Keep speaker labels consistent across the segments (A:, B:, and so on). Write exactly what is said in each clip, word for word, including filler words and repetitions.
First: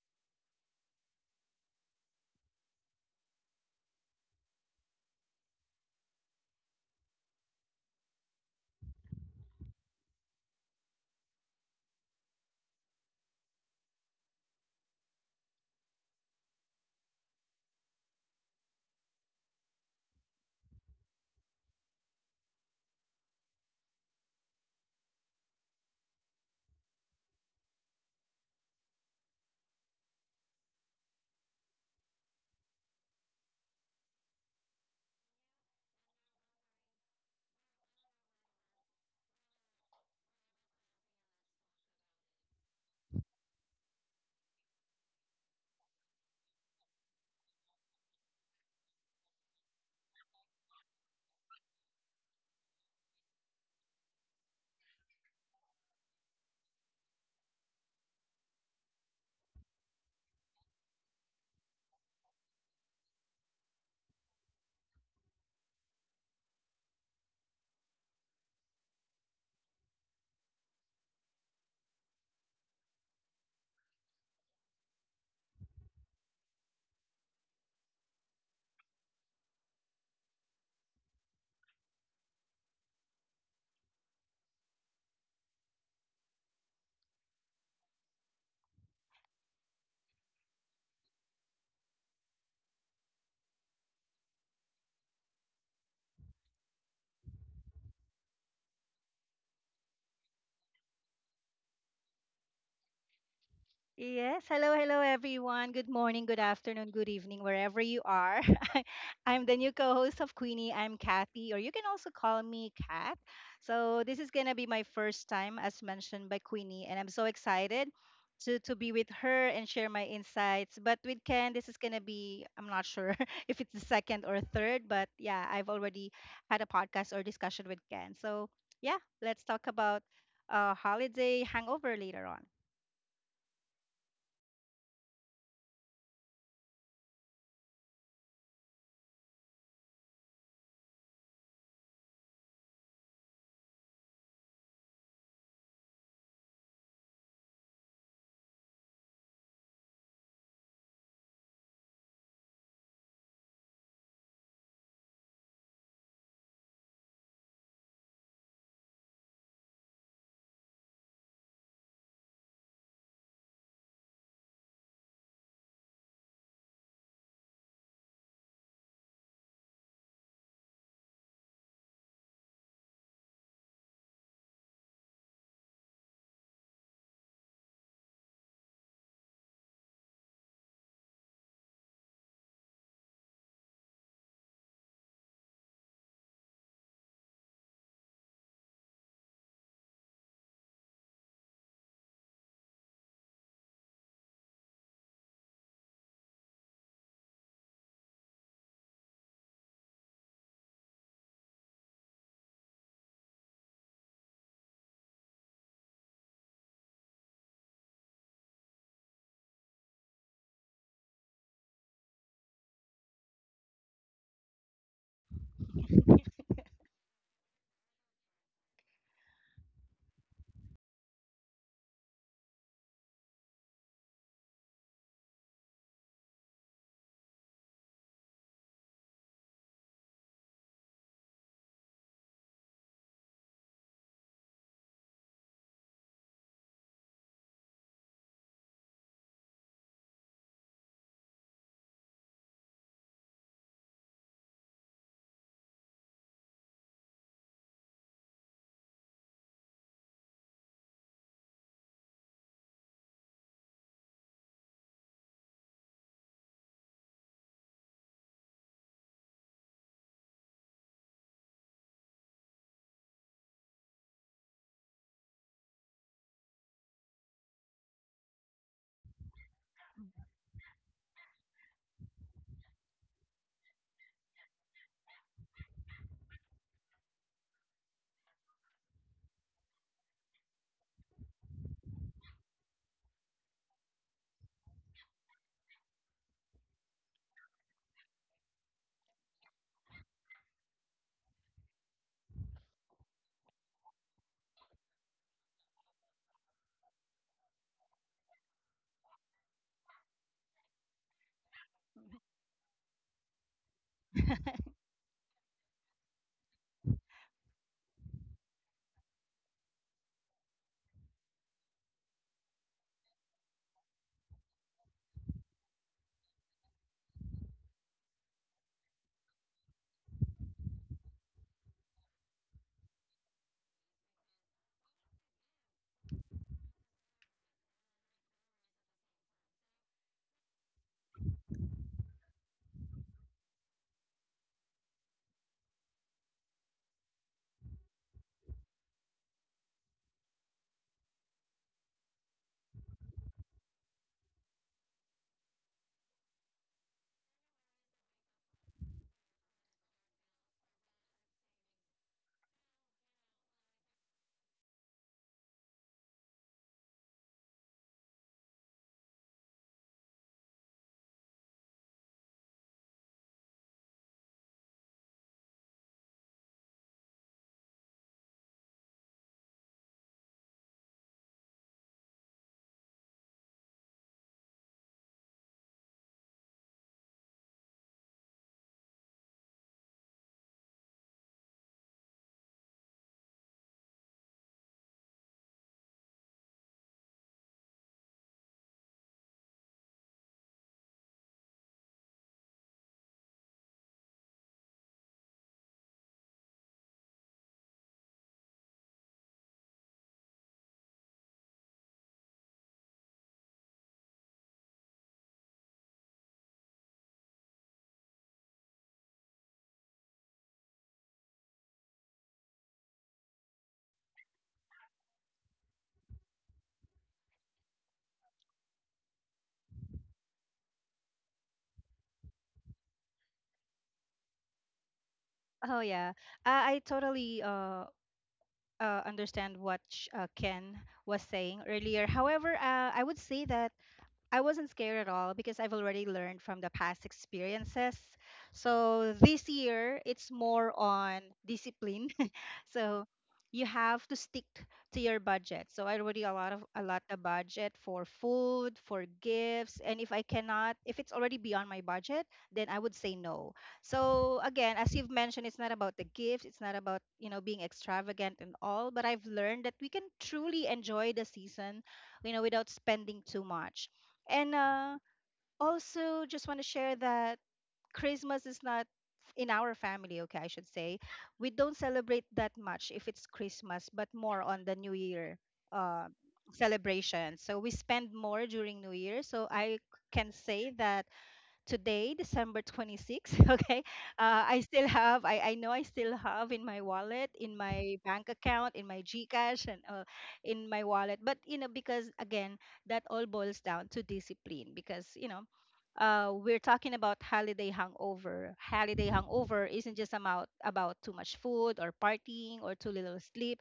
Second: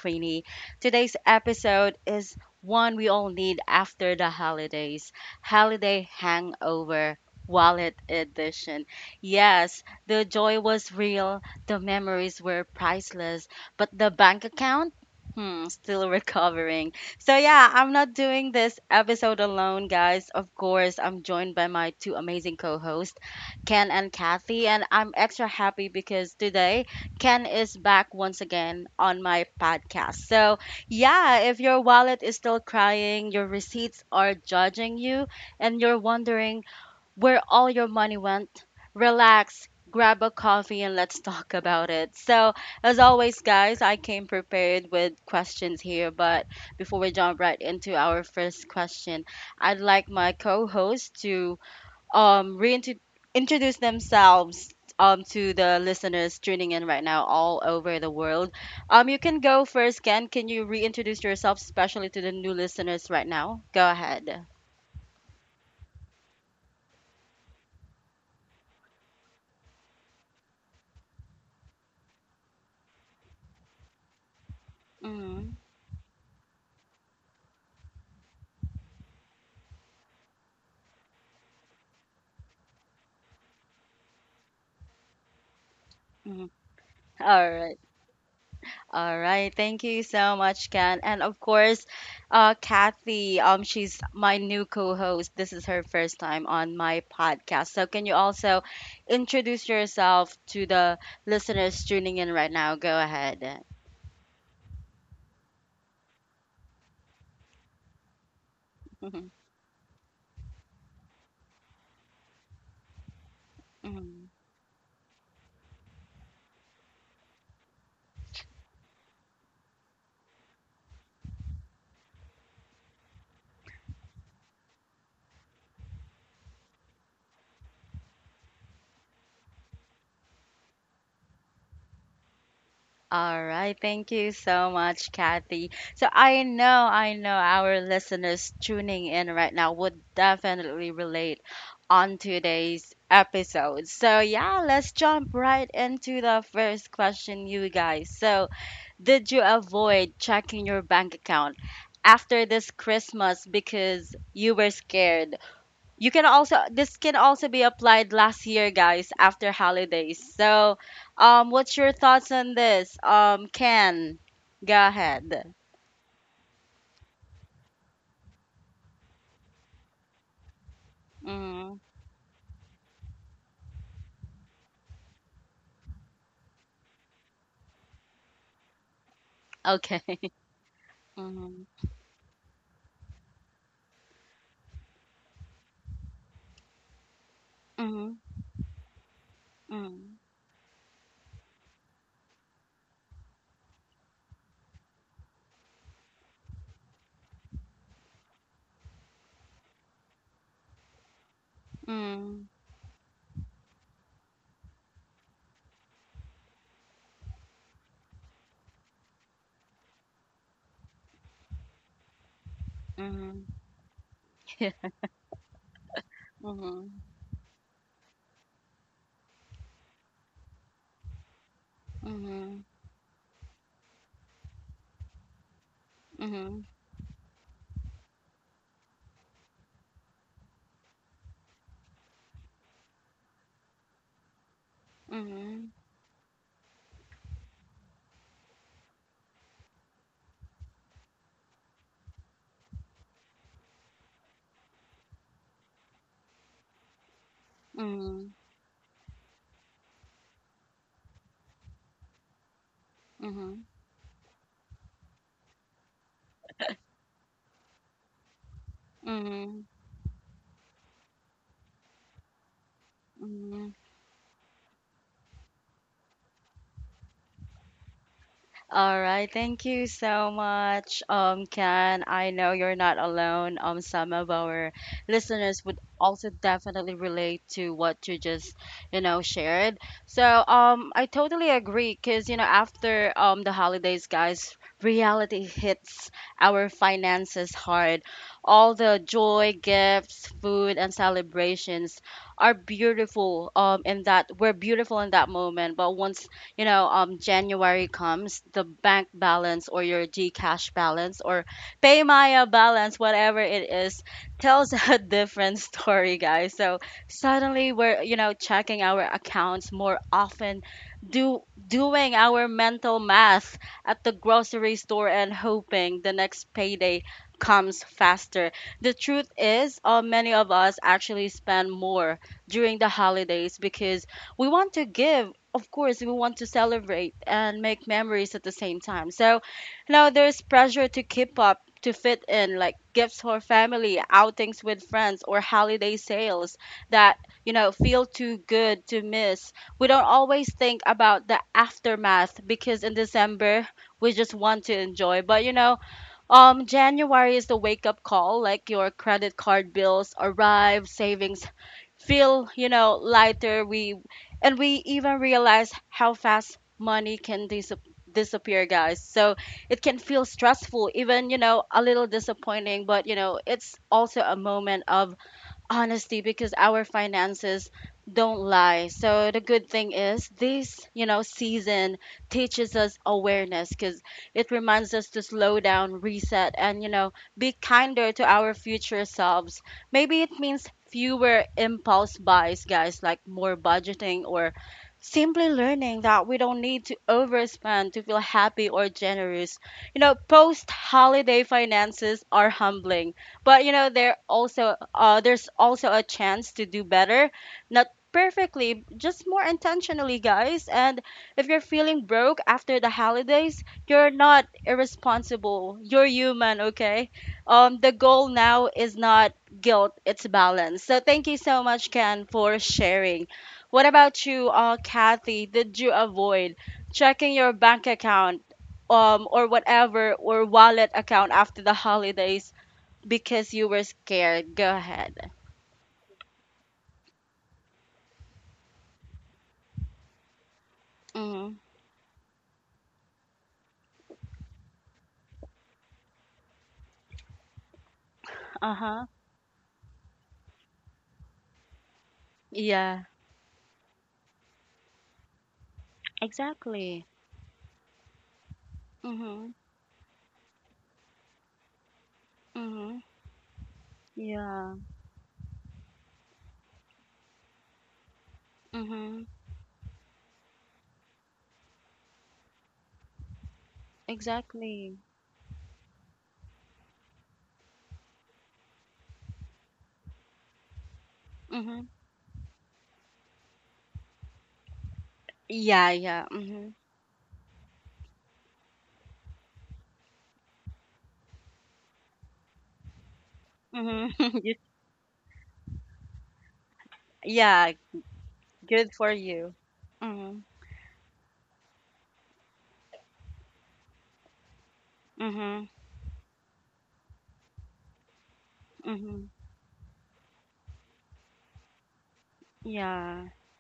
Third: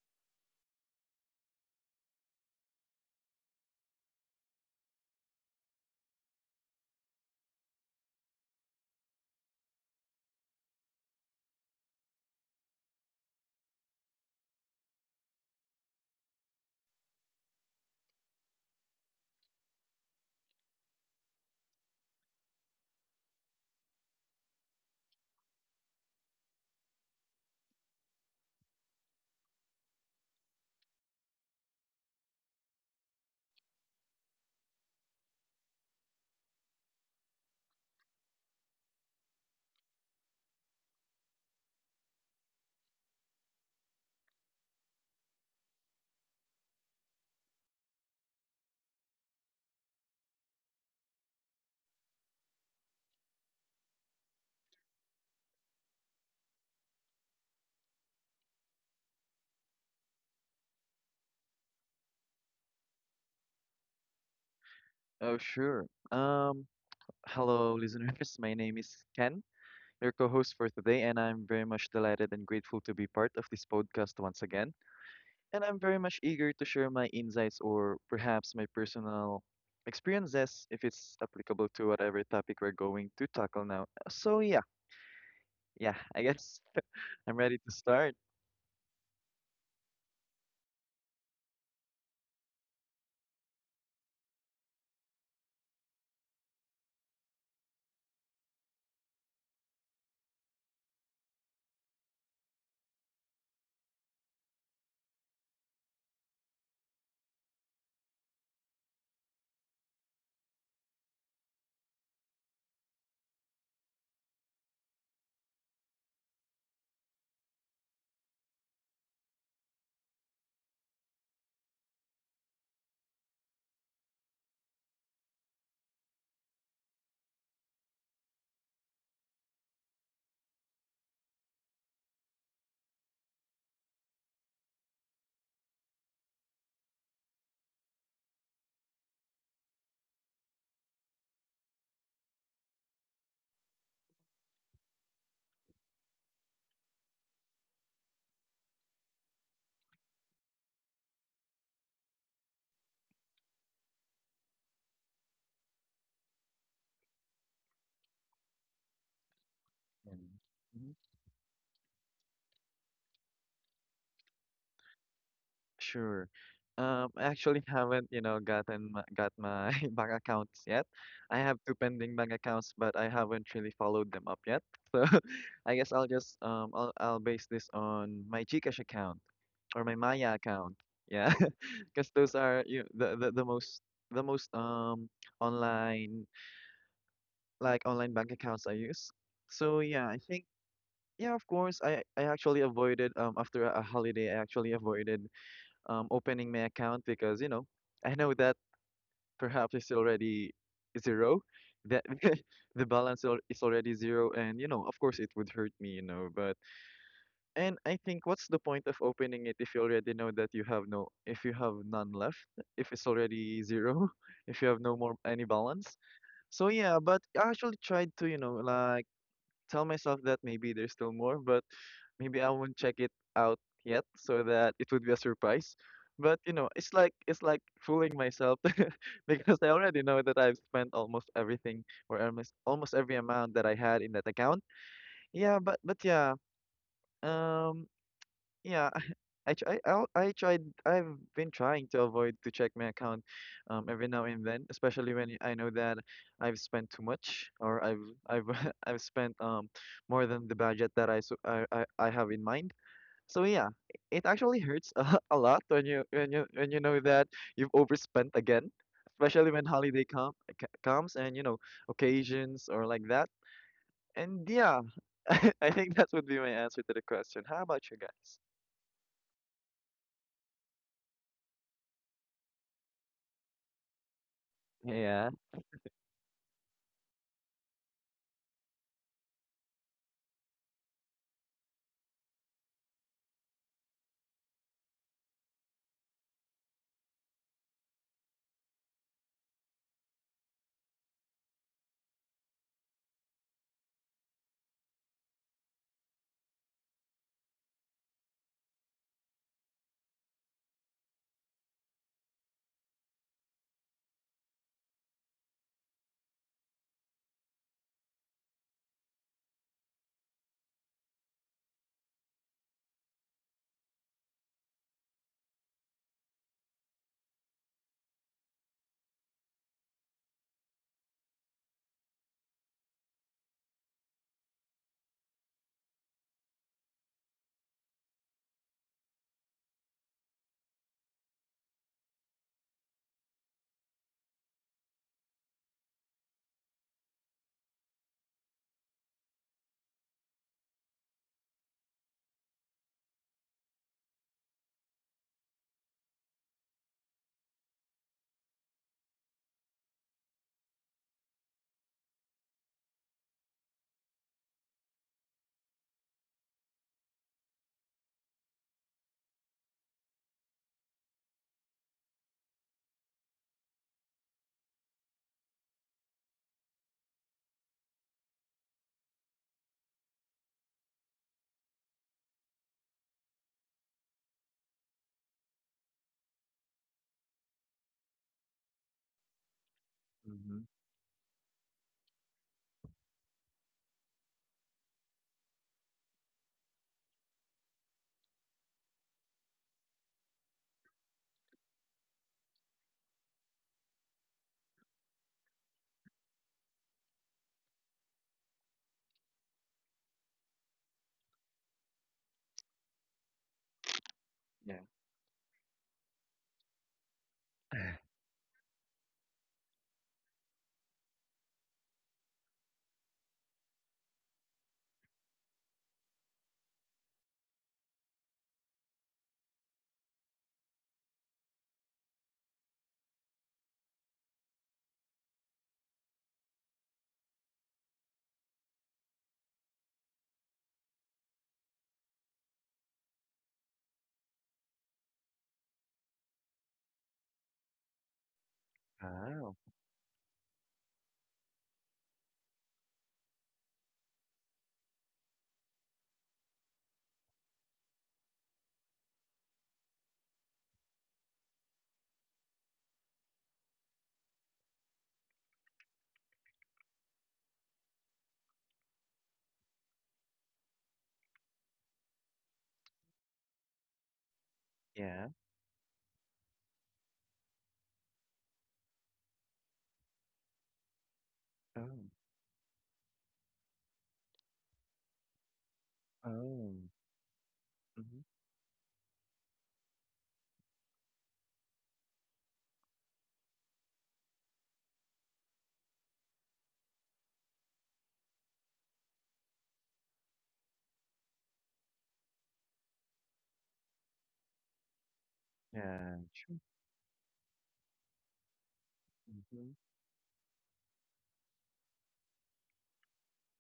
A: Queenie. Today's episode is one we all need after the holidays: holiday hangover, wallet edition. Yes, the joy was real, the memories were priceless, but the bank account? Hmm, still recovering. So, yeah, I'm not doing this episode alone, guys. Of course, I'm joined by my two amazing co hosts, Ken and Kathy, and I'm extra happy because today Ken is back once again on my podcast. So, yeah, if your wallet is still crying, your receipts are judging you, and you're wondering where all your money went, relax, grab a coffee, and let's talk about it. So, as always, guys, I came prepared with questions here, but before we jump right into our first question, I'd like my co host to um reintroduce themselves um to the listeners tuning in right now all over the world. Um, you can go first, Ken. Can you reintroduce yourself, especially to the new listeners right now? Go ahead.
B: Oh, sure. Um, Hello, listeners. My name is Ken, your co-host for today, and I'm very much delighted and grateful to be part of this podcast once again.
A: Mhm.
B: And I'm very much eager to share my insights or perhaps my personal experiences if it's applicable to whatever topic we're going to tackle now. So yeah, yeah, I
A: Mhm.
B: guess I'm
A: All
B: ready to
A: right.
B: start.
A: All right. Thank you so much, Ken. And of course, uh, Kathy, um, she's my new co-host. This is her first time on my podcast. So can you also introduce yourself to the listeners tuning in right now? Go ahead.
C: Yes, hello, hello everyone. Good morning, good afternoon, good evening, wherever you are. I'm the new co host of Queenie. I'm Kathy, or you can also call me Kat. So, this is
A: Mm.
C: going to be my first time, as mentioned by Queenie, and I'm so excited to, to be with her and share my insights. But with Ken, this is going to be, I'm not sure if it's the second or third, but yeah, I've already had a podcast or discussion with Ken. So, yeah, let's talk about uh, holiday hangover later on.
A: All right. Thank you so much, Kathy. So I know, I know our listeners tuning in right now would definitely relate on today's episode. So yeah, let's jump right into the first question, you guys. So did you avoid checking your bank account after this Christmas because you were scared? You can also this can also be applied last year, guys, after holidays. So,
B: Mhm.
A: um, what's your thoughts on this? Um, Ken, go ahead.
B: Sure. Um, I actually haven't, you know, gotten my, got my bank accounts yet. I have two
A: Mm.
B: pending bank accounts, but I haven't really followed them up yet. So I guess I'll just um I'll I'll base this on my GCash account or my
A: Okay.
B: Maya account. Yeah.
A: Mm,
B: Because those are you the, the the most the most um online like online
A: mm,
B: bank accounts I use. So yeah, I
A: mm,
B: think yeah, of course I I actually avoided um after a holiday I actually avoided um, opening my account because you know I know that perhaps it's already zero, that
A: mm,
B: the balance al- is already zero, and you know of course it would hurt me, you know. But and I think what's the point of opening it if you already know that you have no, if you have none left, if it's
A: mm.
B: already zero, if you have
A: Yeah.
B: no more any balance. So
A: Mm,
B: yeah, but I actually tried to you know like tell myself that maybe there's still more, but maybe I
A: mm,
B: won't check it out yet so that it would be a surprise. But you
A: mm,
B: know, it's like it's like fooling myself. Because I already know that I've spent almost everything or almost almost every amount that I had in that account.
A: mm,
B: Yeah,
A: mm,
B: but but yeah, um, yeah. I try, I, I tried, I've been trying to avoid to check my account um, every now and then, especially when I know that I've spent too much or I've
A: mm,
B: I've I've spent um more than the budget that I, so, I, I I have in mind. So
A: mm,
B: yeah, it actually hurts a, a lot when you when you when you know that you've overspent again, especially
A: mm,
B: when holiday come c- comes and you know occasions or like that.
A: mm.
B: And yeah, I think that would be my answer to the question. How about you guys?
A: All right, thank you so much, um, Ken. I know you're not alone. Um, some of our
B: Yeah.
A: listeners would also definitely relate to what you just, you know, shared. So, um, I totally agree because, you know, after um the holidays, guys, reality hits our finances hard. All the joy, gifts, food, and celebrations are beautiful. Um, in that we're beautiful in that moment, but once you know, um, January comes, the bank balance or your GCash balance or PayMaya balance, whatever it is, tells a different story, guys. So suddenly we're, you know, checking our accounts more often, do doing our mental math at the grocery store and hoping the next payday comes faster. The truth is, uh, many of us actually spend more during the holidays because we want to give, of course, we want to celebrate and make memories at the same time. So now there's pressure to keep up, to fit in, like gifts for family, outings with friends, or holiday sales that you know feel too good to miss. We don't always think about the aftermath because in December we just want to enjoy, but you know um, January is the wake up call, like your credit card bills arrive, savings feel, you know, lighter. We and we even realize how fast money can dis- disappear, guys. So it can feel stressful, even, you know, a little disappointing, but you know, it's also a moment of honestly because our finances don't lie. So the good thing is this you know season teaches us awareness because it reminds us to slow down, reset, and you know be kinder to our future selves. Maybe it
B: Mm-hmm.
A: means fewer impulse buys, guys, like more budgeting or simply learning that we don't need to overspend to feel happy or generous. You know post holiday finances are humbling, but you know there also uh, there's also a chance to do better, not perfectly, just more intentionally, guys. And if you're feeling broke after the holidays, you're not
B: Yeah.
A: irresponsible, you're human, okay? Um the goal now is not guilt, it's balance. So thank you so much, Ken, for sharing. What about you, uh Kathy? Did you avoid checking your bank account um or whatever or wallet account after the holidays because you were scared? Go ahead.
C: Oh yeah, uh, I totally uh, uh, understand what sh- uh, Ken was
A: Mm-hmm.
C: saying earlier. However, uh, I would say that I wasn't scared at all because I've already learned from the past experiences.
A: Uh-huh.
C: So this
B: Wow.
C: year, it's more on discipline so
A: Yeah.
C: you have to stick to your budget. So I already a lot of a lot
A: Exactly.
C: of budget for food, for
A: Mm-hmm.
C: gifts, and if I cannot, if it's already beyond my budget, then I would
A: Mm-hmm.
C: say no. So again,
A: Yeah.
C: as you've mentioned, it's not about the gifts, it's not about you know being extravagant and all, but I've
A: Mm-hmm.
C: learned that we can truly enjoy the season, you know, without spending too much. And uh,
A: Exactly.
B: Yeah.
C: also, just want to share that Christmas is not in our family, okay, I should say. We don't
A: Mm-hmm.
B: Oh.
C: celebrate that much if it's Christmas, but more on the New Year
A: Yeah,
C: uh,
A: yeah. Mm-hmm.
B: Oh.
C: celebration. So we spend
B: Mm-hmm.
C: more during New Year. So I c- can say that today, December twenty-sixth. Okay.
A: Mm-hmm.
C: Uh,
A: You,
C: I still have, I, I know I still have in my wallet, in
A: yeah,
C: my bank account, in
A: good
C: my
A: for you.
C: Gcash, and uh,
A: Mm-hmm.
C: in my wallet. But, you know, because again, that all boils down to discipline because, you know,
A: Mm-hmm.
B: Yeah.
C: uh, we're
B: Sure.
C: talking about holiday hangover. Holiday
A: Mm-hmm.
C: hangover
B: Mm-hmm.
C: isn't just about about too much food or partying or too little
A: Yeah.
C: sleep,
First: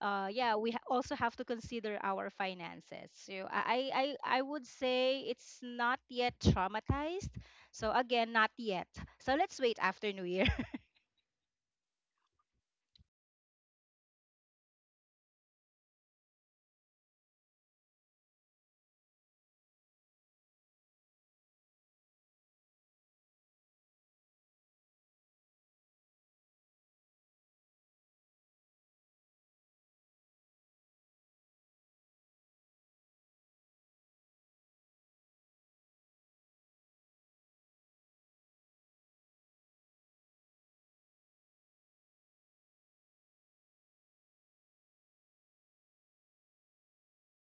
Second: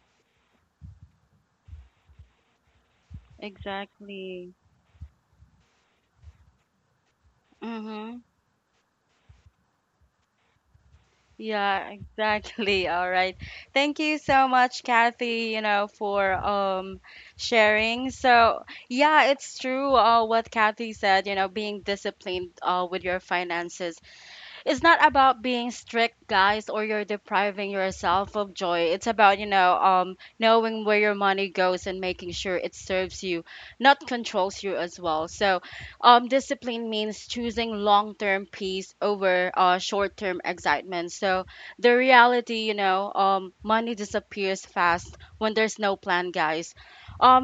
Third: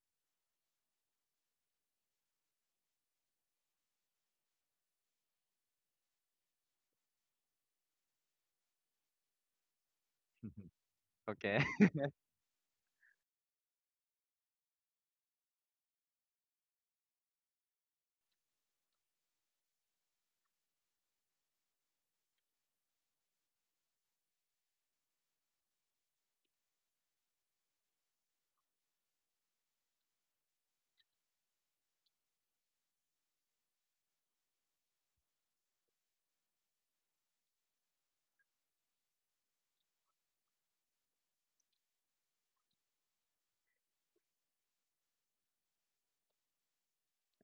C: uh, yeah, we ha- also have to consider our finances. So I, I, I I
A: Exactly.
C: would say it's not yet traumatized. So
A: Mm-hmm.
C: again, not yet. So let's wait after New Year.
B: Okay.
A: Yeah, exactly. All right. Thank you so much, Kathy, you know, for um sharing. So, yeah, it's true, uh what Kathy said, you know, being disciplined uh with your finances, it's not about being strict, guys, or you're depriving yourself of joy. It's about, you know, um, knowing where your money goes and making sure it serves you, not controls you as well. So, um, discipline means choosing long term peace over uh, short term excitement. So, the reality, you know, um, money disappears fast when there's no plan, guys.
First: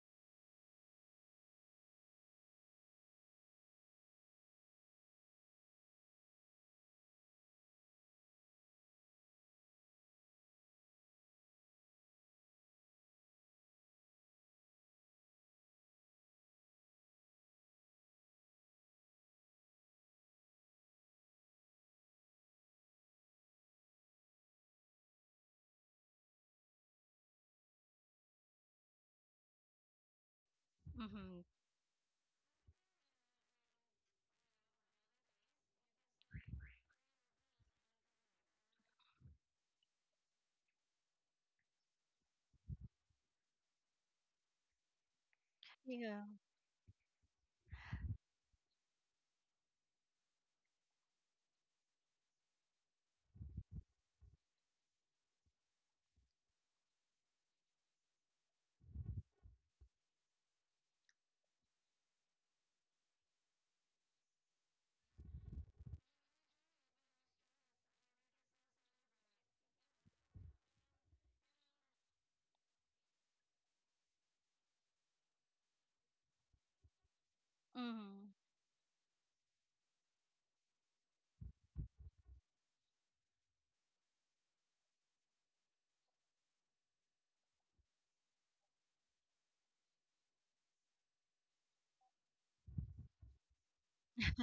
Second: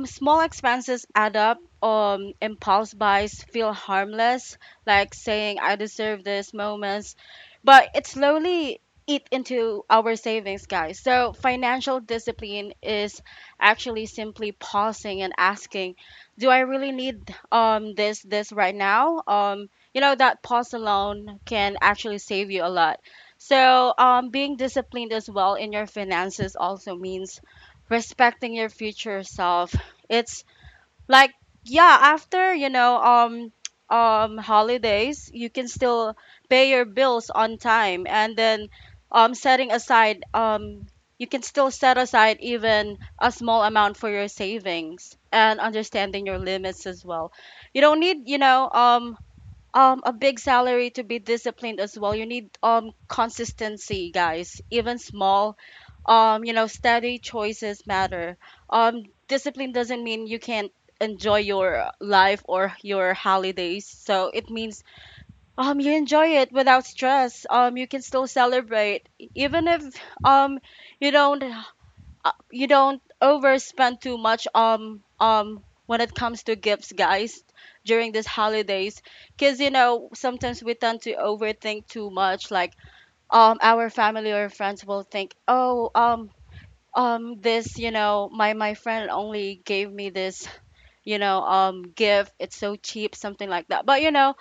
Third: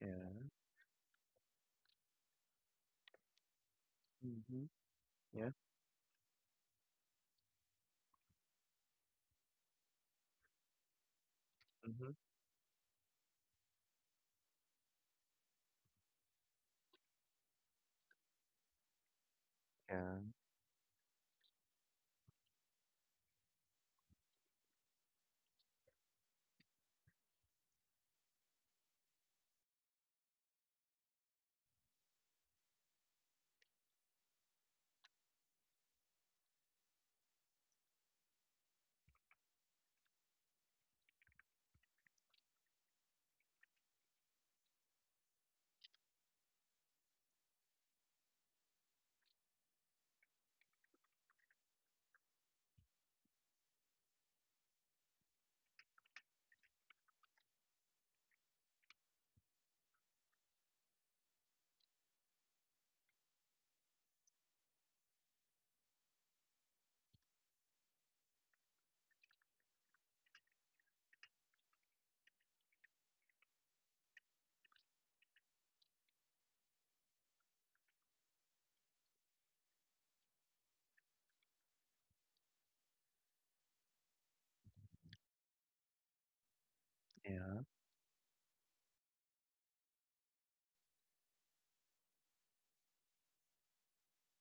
A: Small
B: Yeah.
A: expenses add up. Um, impulse buys feel harmless,
B: Mm-hmm.
A: like
B: Yeah.
A: saying, "I deserve this" moments. But it slowly eat into our savings, guys. So financial
B: Mm-hmm.
A: discipline is actually simply pausing and asking, do I really need um this this right now? Um, you know,
B: Yeah.
A: that pause alone can actually save you a lot. So, um, being disciplined as well in your finances also means respecting your future self. It's like,
C: hmm
A: yeah, after you know um um holidays you can still pay your bills on time, and then um setting aside um you can still set aside even a small amount for your savings, and
C: Yeah.
A: understanding your limits as well. You don't need, you know um um a big salary to be disciplined as well. You need um consistency, guys, even small, um you know steady choices matter. Um discipline doesn't mean you can't enjoy your life or your holidays, so it means um you enjoy it without stress. Um you can still celebrate even if um you don't uh, you don't overspend too much um um when it comes to gifts, guys, during these
C: hmm
A: holidays, because you know sometimes we tend to overthink too much, like um our family or friends will think, oh, um um
B: Yeah.
A: this, you know my my friend only gave me this, you know um gift, it's so cheap, something like that. But you know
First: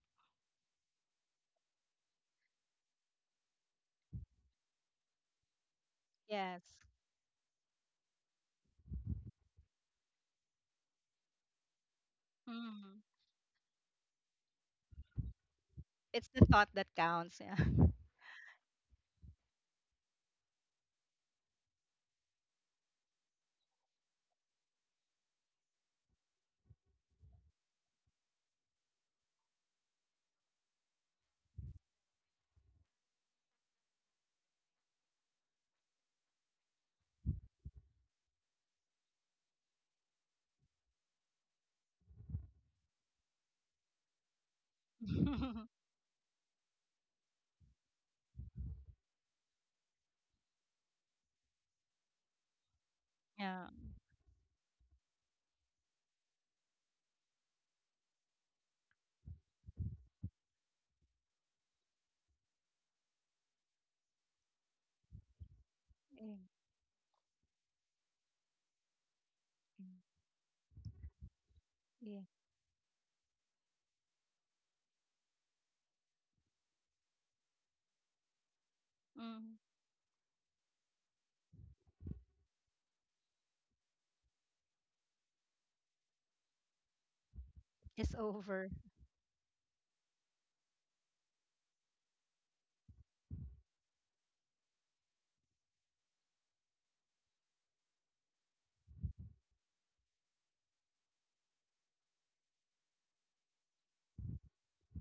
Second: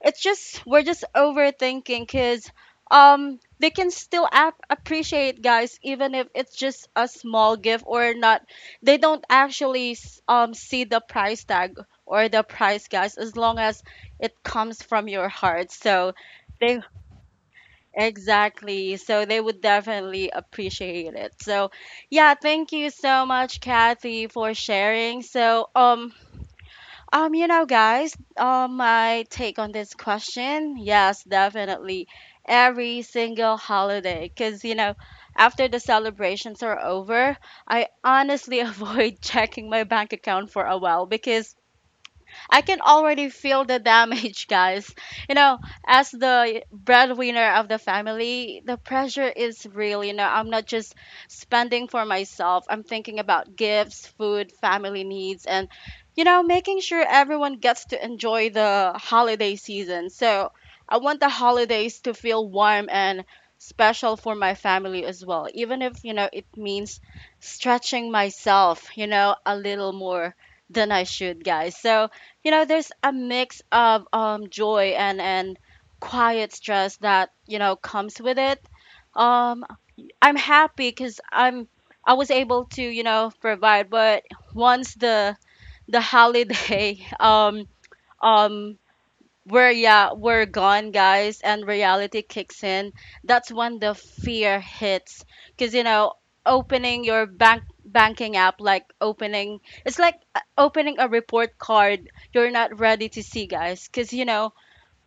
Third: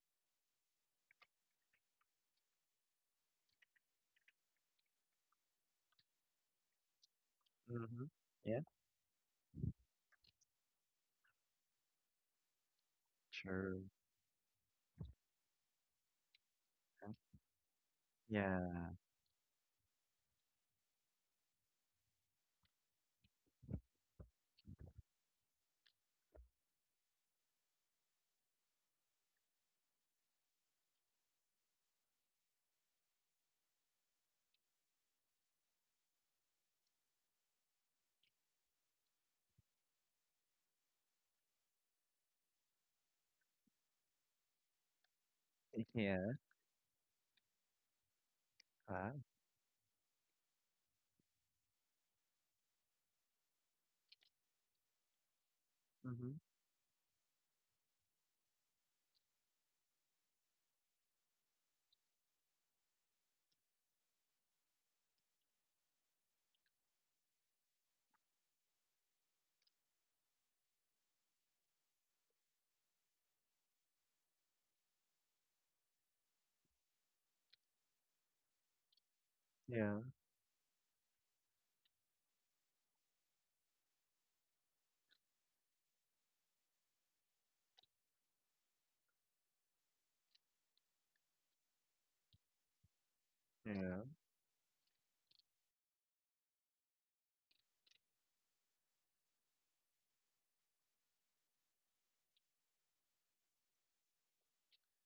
A: it's just we're just overthinking, 'cuz um they can still ap- appreciate, guys, even if it's
C: Yes.
A: just a small gift
B: Mm-hmm.
A: or not.
B: Yeah.
A: They don't actually s- um see the price tag or the price,
C: hmm
A: guys, as long
B: Sure.
A: as it comes from your heart, so
C: It's the thought
A: they—
C: that counts. Yeah.
B: Yeah.
A: Exactly. So they would definitely appreciate it. So yeah, thank you so much, Kathy, for sharing. So um um you know guys, uh, my take on this question, yes, definitely every single holiday, because you know after the celebrations are over, I honestly avoid checking my bank account for a while because I can already feel the damage, guys. You know, as
B: Yeah.
A: the breadwinner of the family, the
B: Uh
A: pressure is real. You know, I'm not just spending for myself, I'm thinking about
C: yeah.
A: gifts, food, family needs, and, you
B: Mm-hmm.
A: know, making sure everyone gets to enjoy the holiday season. So I want the holidays to feel warm and special for my family as well, even if, you know,
C: Yeah.
A: it means stretching myself, you know, a little more than I should, guys. So,
C: Yeah.
A: you know there's a mix of um joy and and quiet stress that you know comes with it.
C: Mm.
A: um
B: Yeah.
A: i'm happy because i'm i was able to you know provide, but once the the holiday um
C: It's over.
A: um we're yeah we're gone, guys, and reality kicks in. That's when the
B: Yeah.
A: fear hits, because you know opening your bank banking app, like opening it's like, uh, opening a report card you're not ready to see, guys, because you know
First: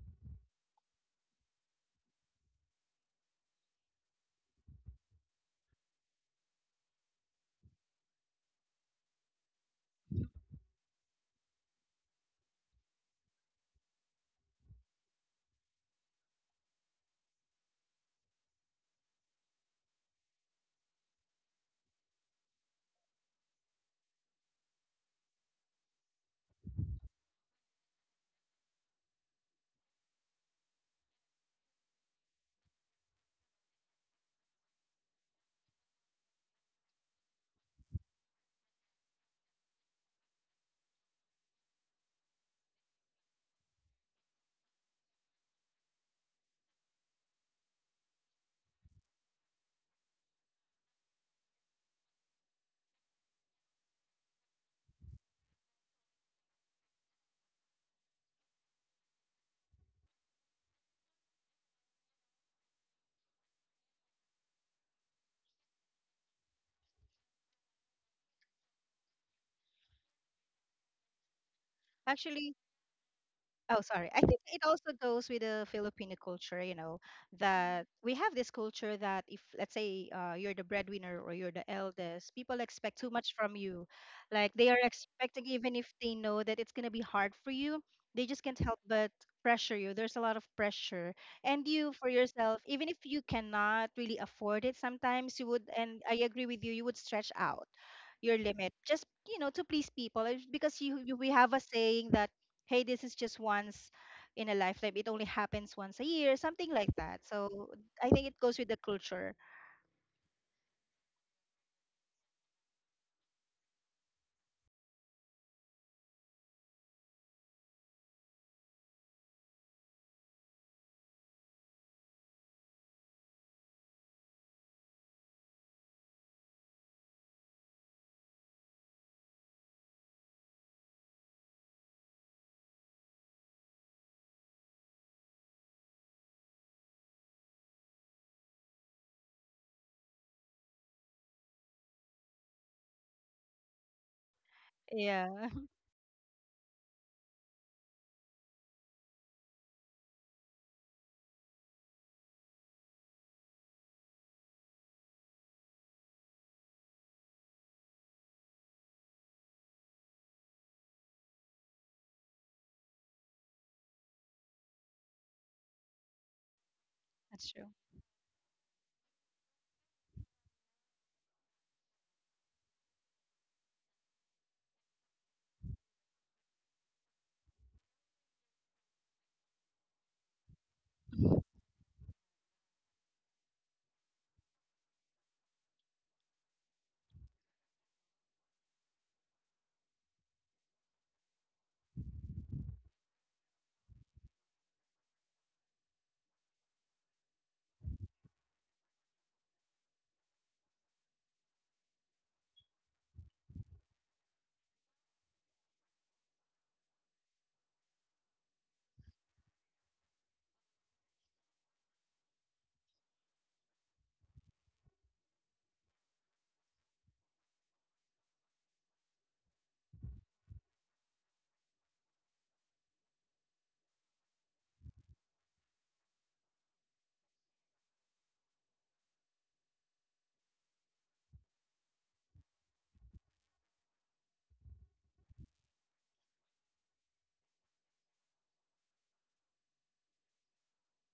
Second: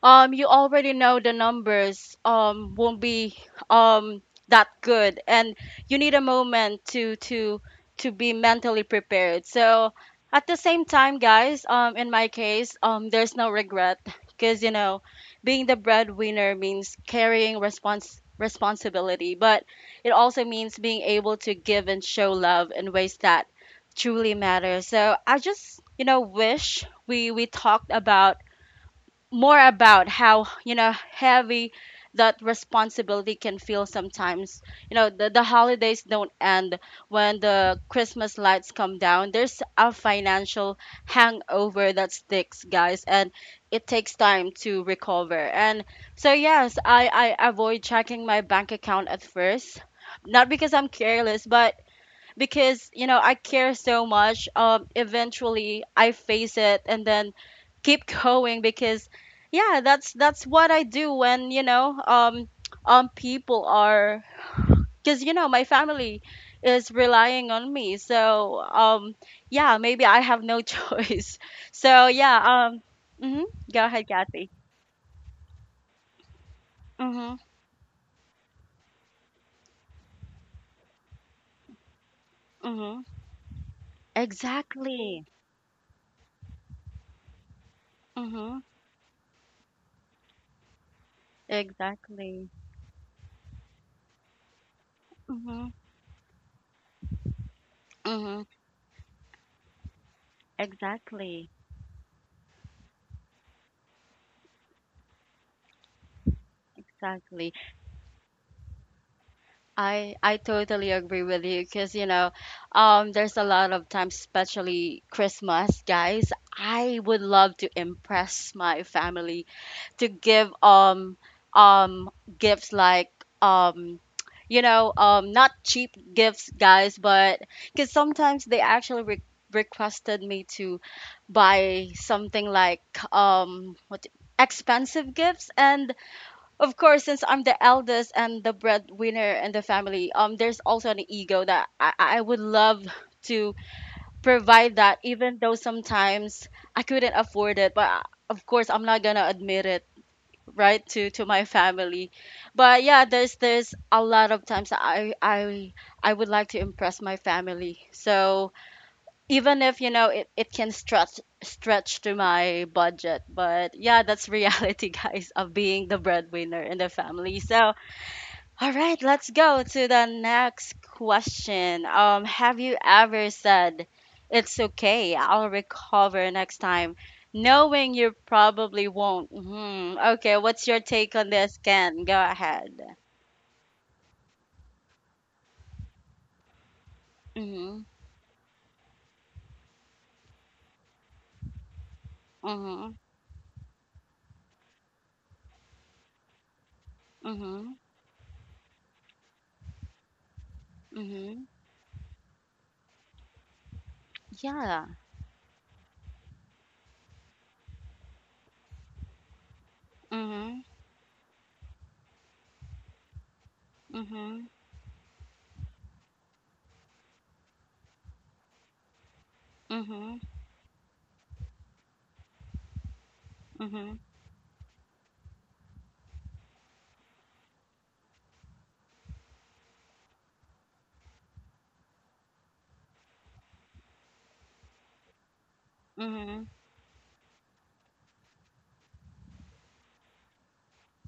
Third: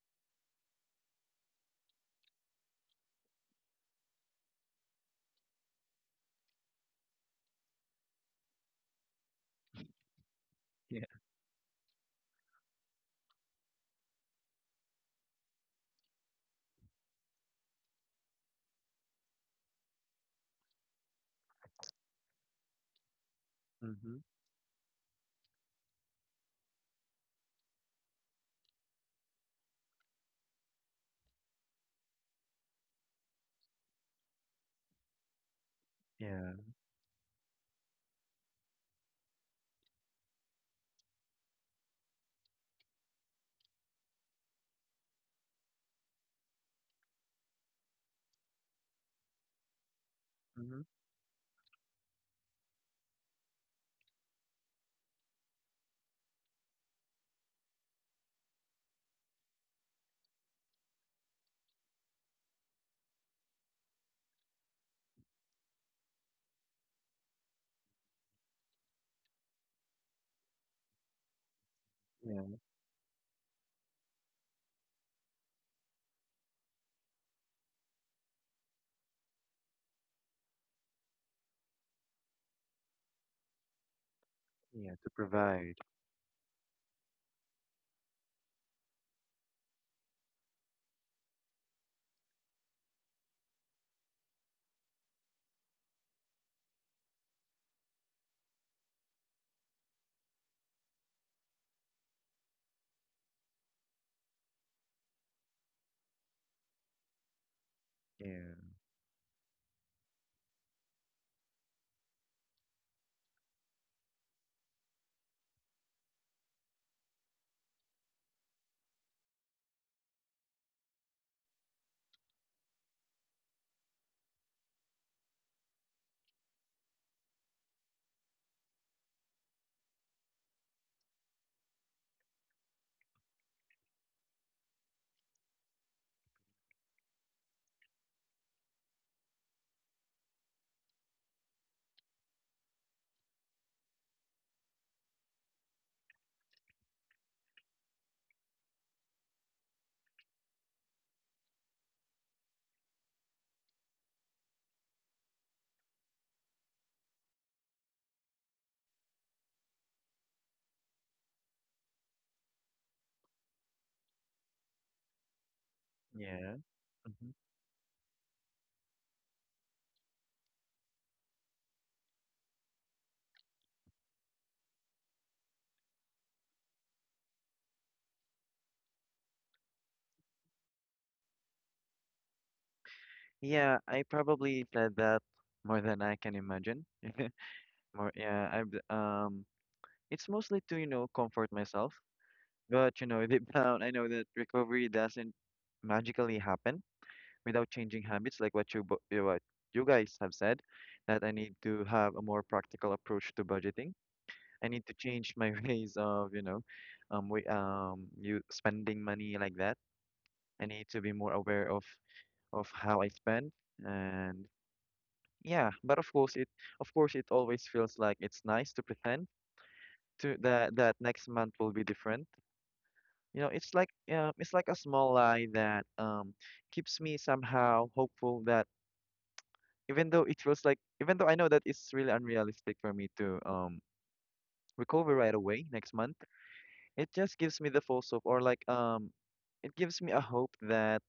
A: um you already know the numbers um won't be um that good, and you need a moment to to to be mentally prepared. So at the same
B: Yeah.
A: time, guys, um in my case, um there's no regret, because you know being the breadwinner means carrying respons responsibility, but it also means being able to give and show love in ways that
B: Mm-hmm.
A: truly matter. So I just you know wish we we talked about more about how you know heavy that responsibility can feel sometimes. you know the, the holidays don't
B: Yeah.
A: end when the Christmas lights come down. There's a financial hangover that sticks, guys, and it takes time to recover, and so yes, i i avoid checking my bank account at first, not because
B: Mm-hmm.
A: I'm careless, but because you know I care so much. Um, eventually I face it and then keep going, because yeah, that's that's what I do when you know um um people are, because you know my family is relying on me. So um yeah, maybe I have no choice. So yeah,
B: Yeah.
C: Actually,
A: um hmm go
C: Oh,
A: ahead,
C: sorry. I think
A: Kathy.
C: it also goes with the Filipino culture, you know,
A: Mhm.
C: that we have this culture that if, let's say, uh, you're the breadwinner or you're the eldest, people expect
A: Mhm.
C: too much from you. Like they are
B: Yeah. To
A: Exactly.
C: expecting,
B: provide.
C: even if they know that it's going to be hard for you, they just can't
A: Mhm.
C: help but pressure you. There's a lot of pressure. And you, for
A: Exactly.
C: yourself, even if you cannot really afford it sometimes, you would,
A: Mhm.
C: and I agree with you, you would stretch out your
A: Mhm.
C: limit just you know to please people. It's because you, you we have
A: Exactly.
C: a saying that hey, this is just once in a lifetime. It only happens once a year, something like that.
A: Exactly.
C: So I think it goes with
B: Yeah.
C: the culture.
A: I I totally agree with you because you know, um, there's a lot of times, especially Christmas, guys. I would love to impress my family to give um um gifts like um you know um not cheap gifts, guys, but because sometimes they actually re requested me to buy something like um what expensive gifts. And of course, since I'm the eldest and the breadwinner in the family, um there's also an ego that i, I would love to provide that, even
C: Yeah,
A: though sometimes I couldn't afford it, but I- of course I'm not gonna admit it, right, to to my family. But yeah, there's there's a lot of times that i i i would like to impress my family, so even if, you know it, it can stretch stretch to my budget. But yeah, that's reality, guys, of being the
B: Yeah.
A: breadwinner in the
B: Mm-hmm.
A: family,
C: that's true.
A: so all right, let's go to the next question. Um, have you ever said, "It's okay, I'll recover next time," knowing you probably won't? hmm Okay, what's your take on this, Ken? Go ahead.
B: Yeah. I probably said that more than I can imagine.
A: Mm-hmm.
B: More. Yeah. I've um. It's mostly to you know comfort myself,
A: Mm-hmm.
B: but you know deep down I know that recovery doesn't magically happen without
A: Mm-hmm.
B: changing habits, like what you bo- you- what you guys have said, that I
A: Mm-hmm.
B: need to have a more practical approach to budgeting. I need
A: Yeah.
B: to change my ways of, you know, um, we, um, you spending money like that.
A: Mm-hmm.
B: I need to be more aware of of how I spend, and
A: Mm-hmm.
B: yeah. But of course, it of course it always feels like it's nice to pretend
A: Mm-hmm.
B: to that that next month will be different. You know, it's like
A: Mm-hmm.
B: um, it's like a small lie that um keeps me somehow hopeful that even though it feels like even though I know that it's really unrealistic for me to um recover right away next month.
A: Mm-hmm.
B: It just gives me the false hope, or like um, it gives me a hope that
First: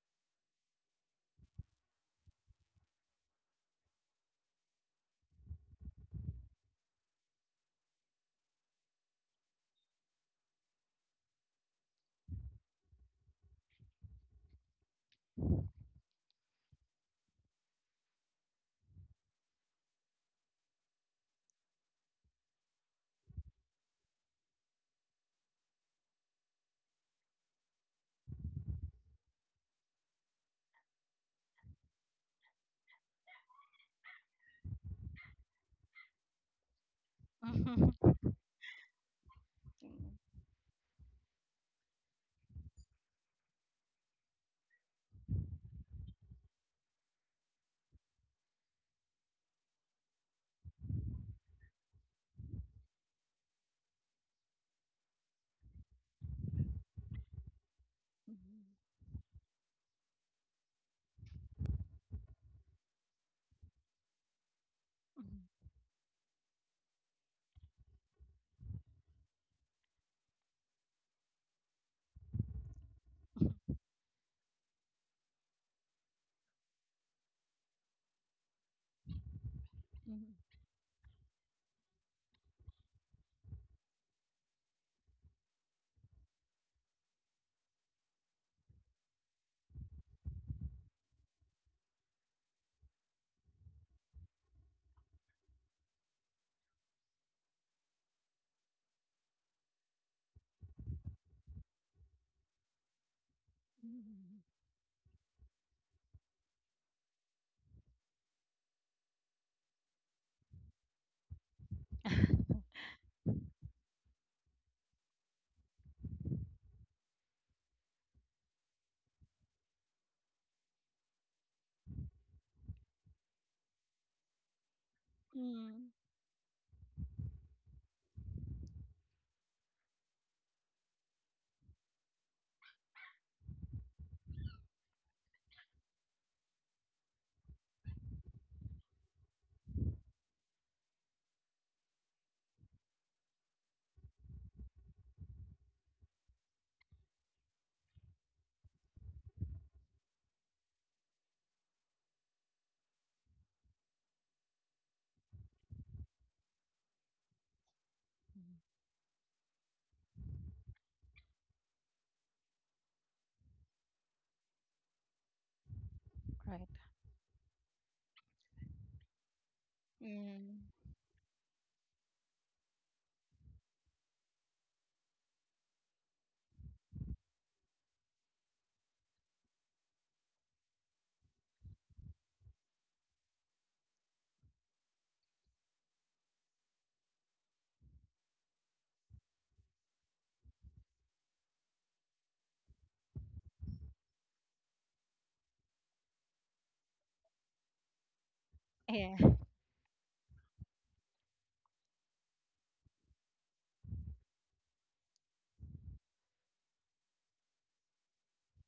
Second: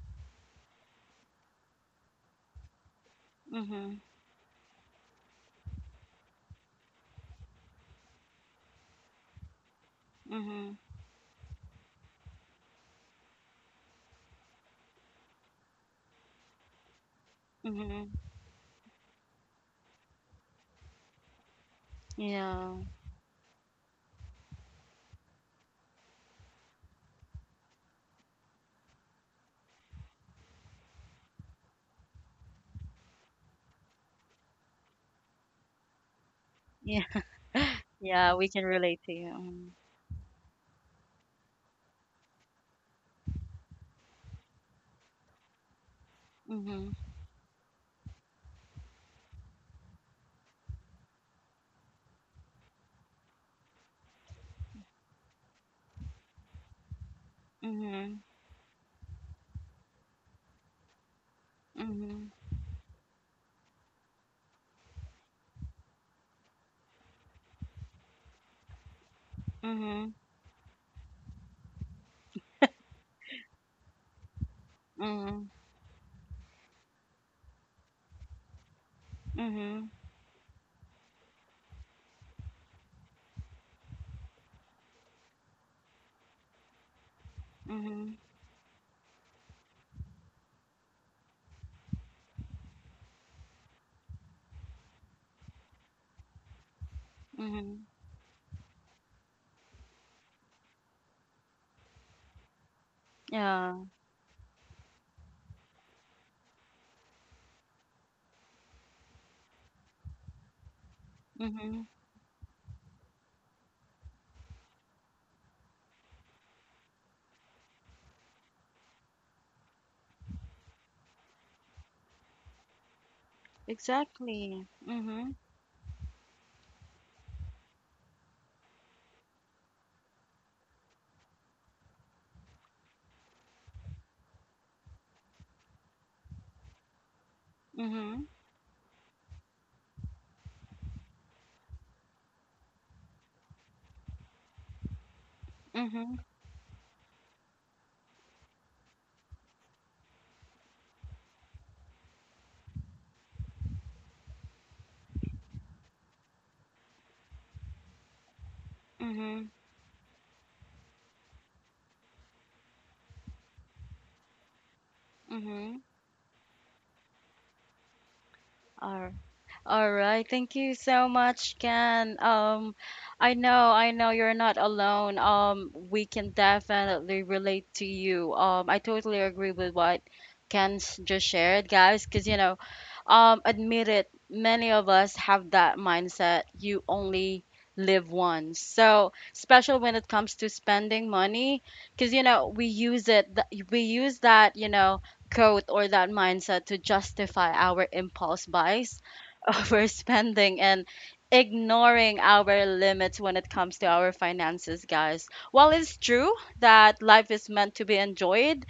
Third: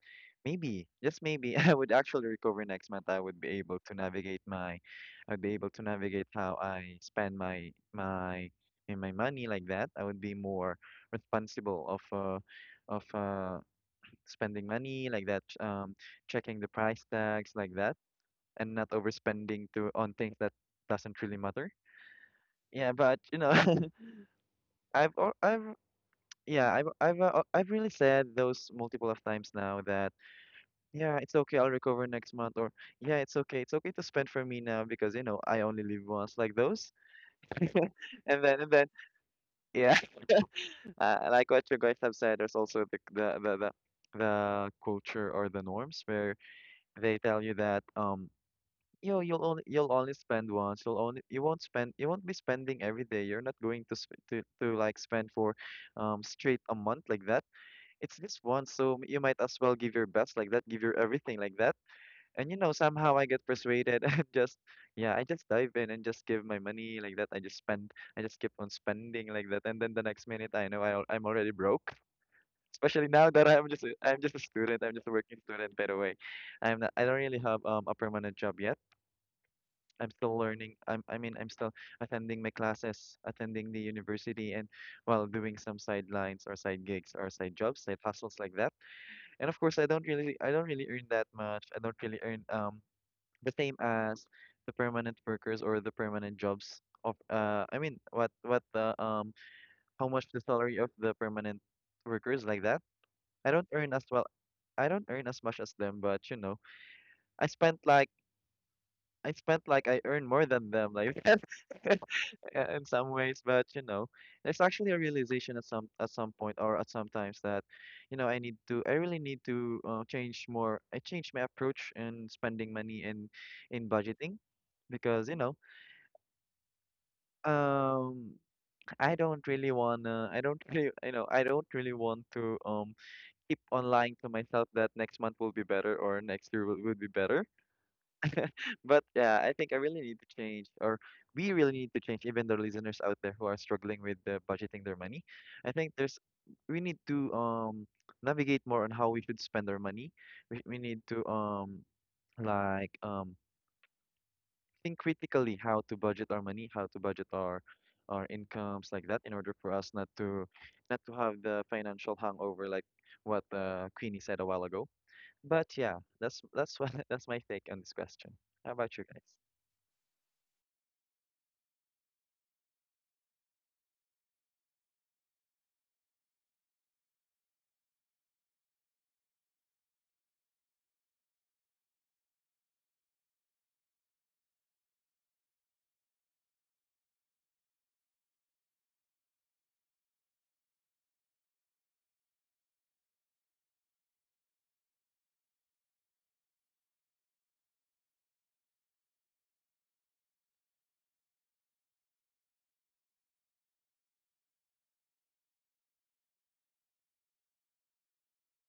B: maybe, just maybe, I would actually recover next month. I would be able
A: Mm-hmm.
B: to navigate my, I'd be able to navigate how I spend my my my my money like that. I would be
A: Mm-hmm.
B: more responsible of uh of uh spending money like that, um, checking the price tags like that,
A: Mm-hmm.
B: and not overspending to on things that doesn't really matter.
A: Yeah.
B: Yeah, but you know, I've al- I've yeah, I've I've uh, uh, I've really said those multiple of times now that yeah, it's okay, I'll recover next month or yeah, it's okay, it's okay to spend for me now because you know I only live once like those.
A: Yeah.
C: Mhm.
A: Yeah.
B: And
A: We
B: then
A: can
B: and then
A: relate to you.
B: yeah, uh, like what you guys have said, there's also the the the the, the culture or the norms where
A: Mm-hmm.
B: they tell you that um yo you'll only you'll only spend once, you'll only you won't spend you won't be spending every day. You're not going to sp to to like spend for um straight a month like that.
A: Mm-hmm.
B: It's
A: Mm-hmm.
B: this one, so you might as well give your best like that, give your everything like that.
A: Mm-hmm.
B: And you know, somehow I get persuaded and just, yeah, I just dive in and just give my money like that. I just spend, I just keep on spending like that. And then the
A: Mhm,
B: next minute, I know I, al- I'm already broke. Especially now that I'm just, a- I'm just a student. I'm just a working
A: mhm,
B: student, by the way. I'm not, I don't really have um a permanent job yet.
A: mhm,
B: I'm still learning. I'm, I mean, I'm still attending my classes, attending the university, and while doing some sidelines or side gigs or side jobs, side
A: mhm,
B: hustles like that. And of course, I don't really I don't really earn that much. I don't really earn um the same as the permanent workers or the permanent jobs of uh I
A: mhm.
B: mean what what the um how much the salary of the permanent workers like that. I don't
A: Yeah.
B: earn as well. I don't earn as much as them, but you know, I spent like I spent like I earn more than them like that.
A: Mhm.
B: Uh, in some ways, but you know, it's actually a realization at some at some point or at some times that, you know, I need to I really need to uh, change more. I change my approach in spending money and in budgeting
A: Exactly.
B: because
A: Mhm,
B: you know,
C: Mm.
B: um, I don't really wanna. I don't really you know I don't really want to um keep on lying to myself that next month will be better or next year will, will be better.
A: mhm,
B: But yeah, I think I really need to change, or we really need to change, even the listeners out there who are struggling with uh, budgeting their money. I think
A: mhm,
B: there's we need to um navigate more on how we should spend our money. We, we need to um like um think critically how to budget our money, how to budget our our incomes like that in
A: mhm,
B: order for us not to not to have the financial hangover like what uh, Queenie said a while ago. But
A: mhm.
B: yeah, that's
C: Right.
B: that's what that's my take on this question. How about you
A: All
B: guys?
A: All right. Thank
C: Mm.
A: you so much, Ken. Um, I know, I know you're not alone. Um, we can definitely relate to you. Um, I totally agree with what Ken's just shared, guys, because you know, um, admit it, many of us have that mindset. You only live once. So, especially when it comes to spending money, because you know, we use it, th- we use that, you know, code or that mindset to justify our impulse buys,
C: Yeah,
A: overspending and ignoring our limits when it comes to our finances, guys. While it's true that life is meant to be enjoyed,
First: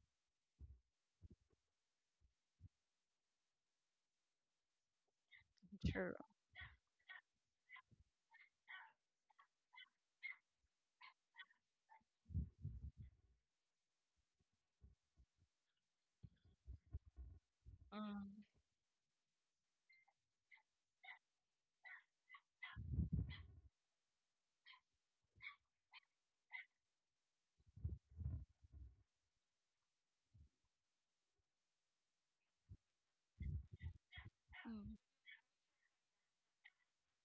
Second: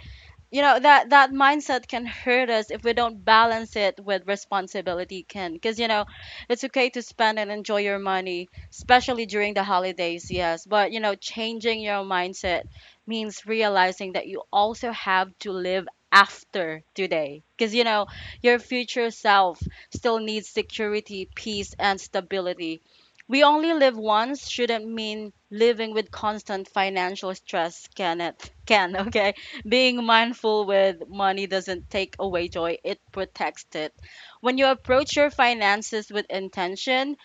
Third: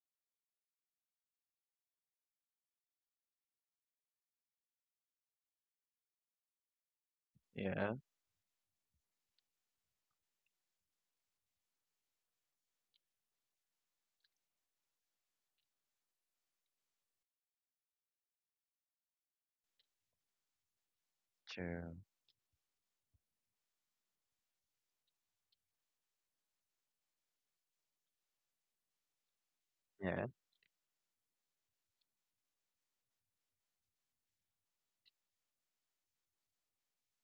A: you know that that mindset can hurt us if we don't balance it with responsibility, can because you know
C: true.
A: it's okay to spend and enjoy
B: Yeah.
A: your money, especially during the holidays, yes, but you know changing your mindset means realizing that you also have to live after today, because you know
C: Mm.
A: your future self still needs security, peace,
B: True.
A: and stability. "We only live once" shouldn't mean living with constant financial stress, can it? Can Okay, being
B: Yeah.
A: mindful with money doesn't take away joy, it protects it. When you
C: Mm.
A: approach your finances with intention,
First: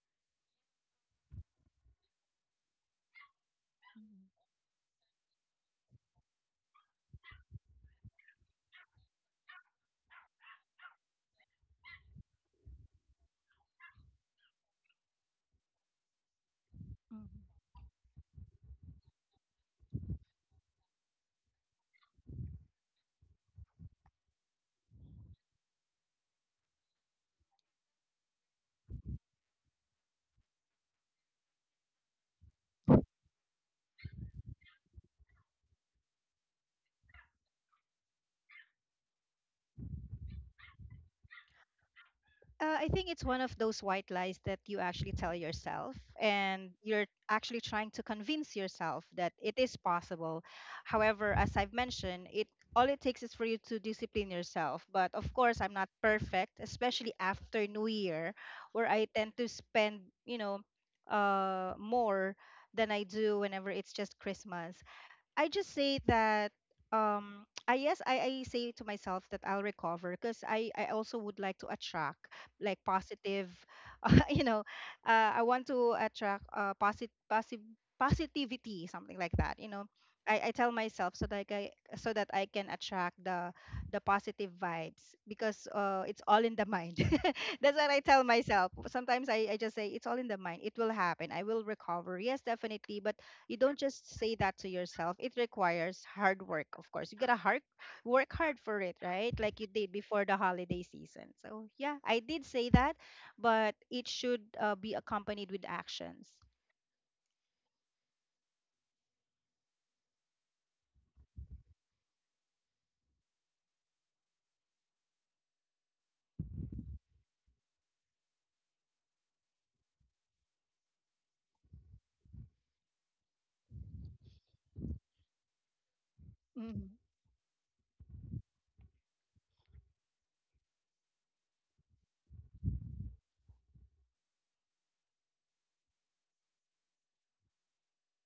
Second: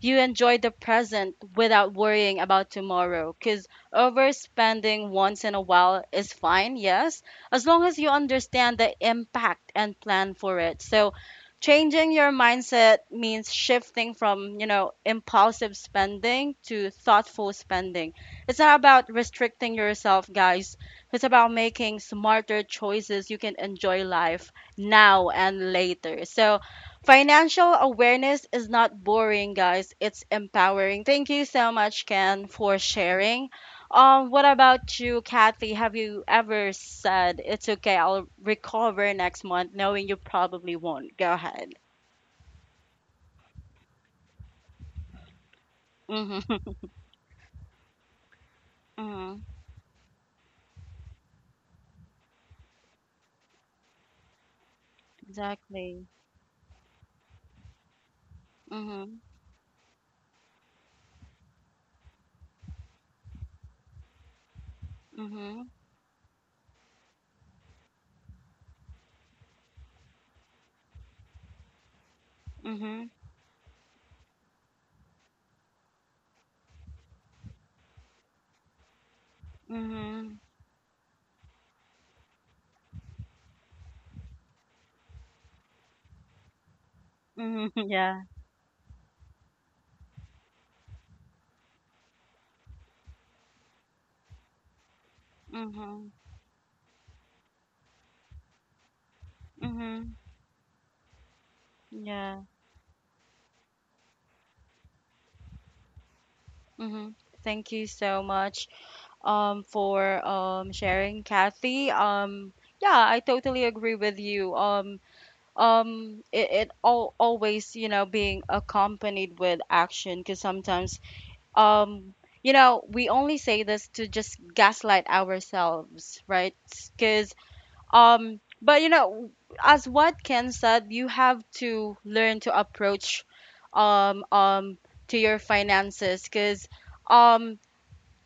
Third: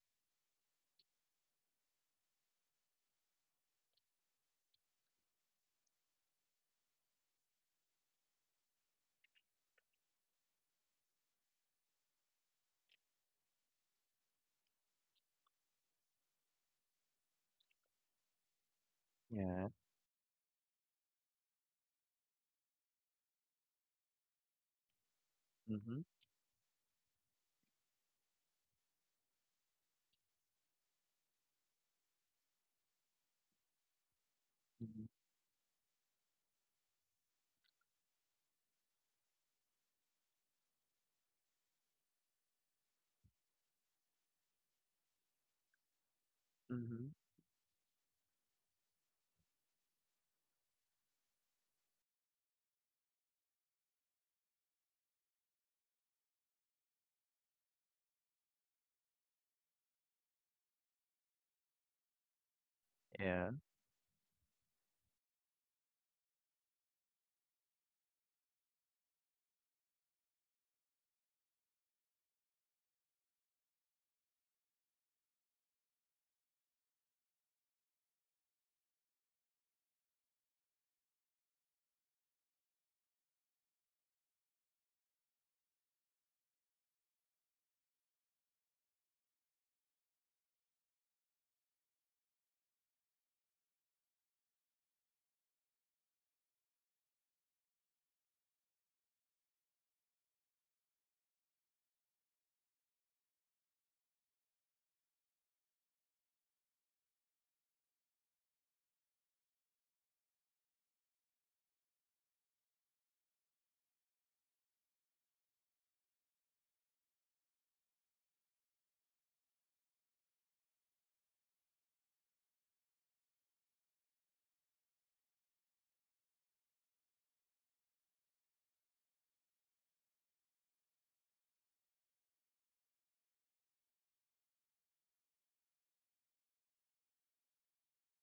A: you enjoy the present without worrying about tomorrow. Because overspending once in a while is fine, yes, as long as you understand the impact and plan for it. So, changing your mindset means shifting from, you know, impulsive spending to
C: Mm.
A: thoughtful spending. It's not about
B: Yeah.
A: restricting yourself, guys. It's about making smarter choices. You can enjoy life now and
B: Mhm.
A: later. So, financial awareness is not boring, guys. It's empowering. Thank you so much, Ken, for sharing. Um, what about
B: Mhm.
A: you, Kathy? Have you ever said, "It's okay, I'll recover next month," knowing you probably won't? Go ahead.
C: Uh, I think it's one of those white lies that you actually tell yourself,
A: Mhm.
C: and you're
B: Mhm.
C: actually trying to convince yourself that
A: Mhm.
C: it is possible. However, as I've mentioned, it all it takes is for you to discipline yourself. But of course, I'm not
A: Exactly.
C: perfect, especially after New Year, where I
A: Mhm.
C: tend to spend, you know, uh, more than I do
B: Yeah.
C: whenever it's just Christmas. I
A: Mhm.
C: just say that um I yes I, I say to myself that I'll recover because I, I also would like to attract like
A: Mhm.
C: positive you know uh, I want to attract uh posit- posi- positivity something like that you know
A: Mhm.
C: I, I tell myself so that I so that I can attract the the positive vibes because uh it's all in the mind.
A: Mhm.
C: That's what I
A: Yeah.
C: tell myself sometimes. I, I just say it's all in the mind, it will happen, I will recover, yes, definitely, but you don't just say that to yourself, it requires
A: Mhm.
C: hard work. Of course you gotta hard work hard for it, right? Like you did
A: Mhm.
C: before the holiday season. So yeah, I
A: Yeah.
C: did say that, but it should uh, be accompanied with actions.
A: Mhm. Thank you so much. um, for um, sharing, Kathy. Um, yeah, I totally agree with you. Um, um, it, it all, always, you know, being accompanied with action, because sometimes, um, you know, we only say this to just gaslight ourselves, right?
C: Mm-hmm.
A: Because, um, but you know, as what Ken said, you have to learn to approach, um, um, to your finances, because, um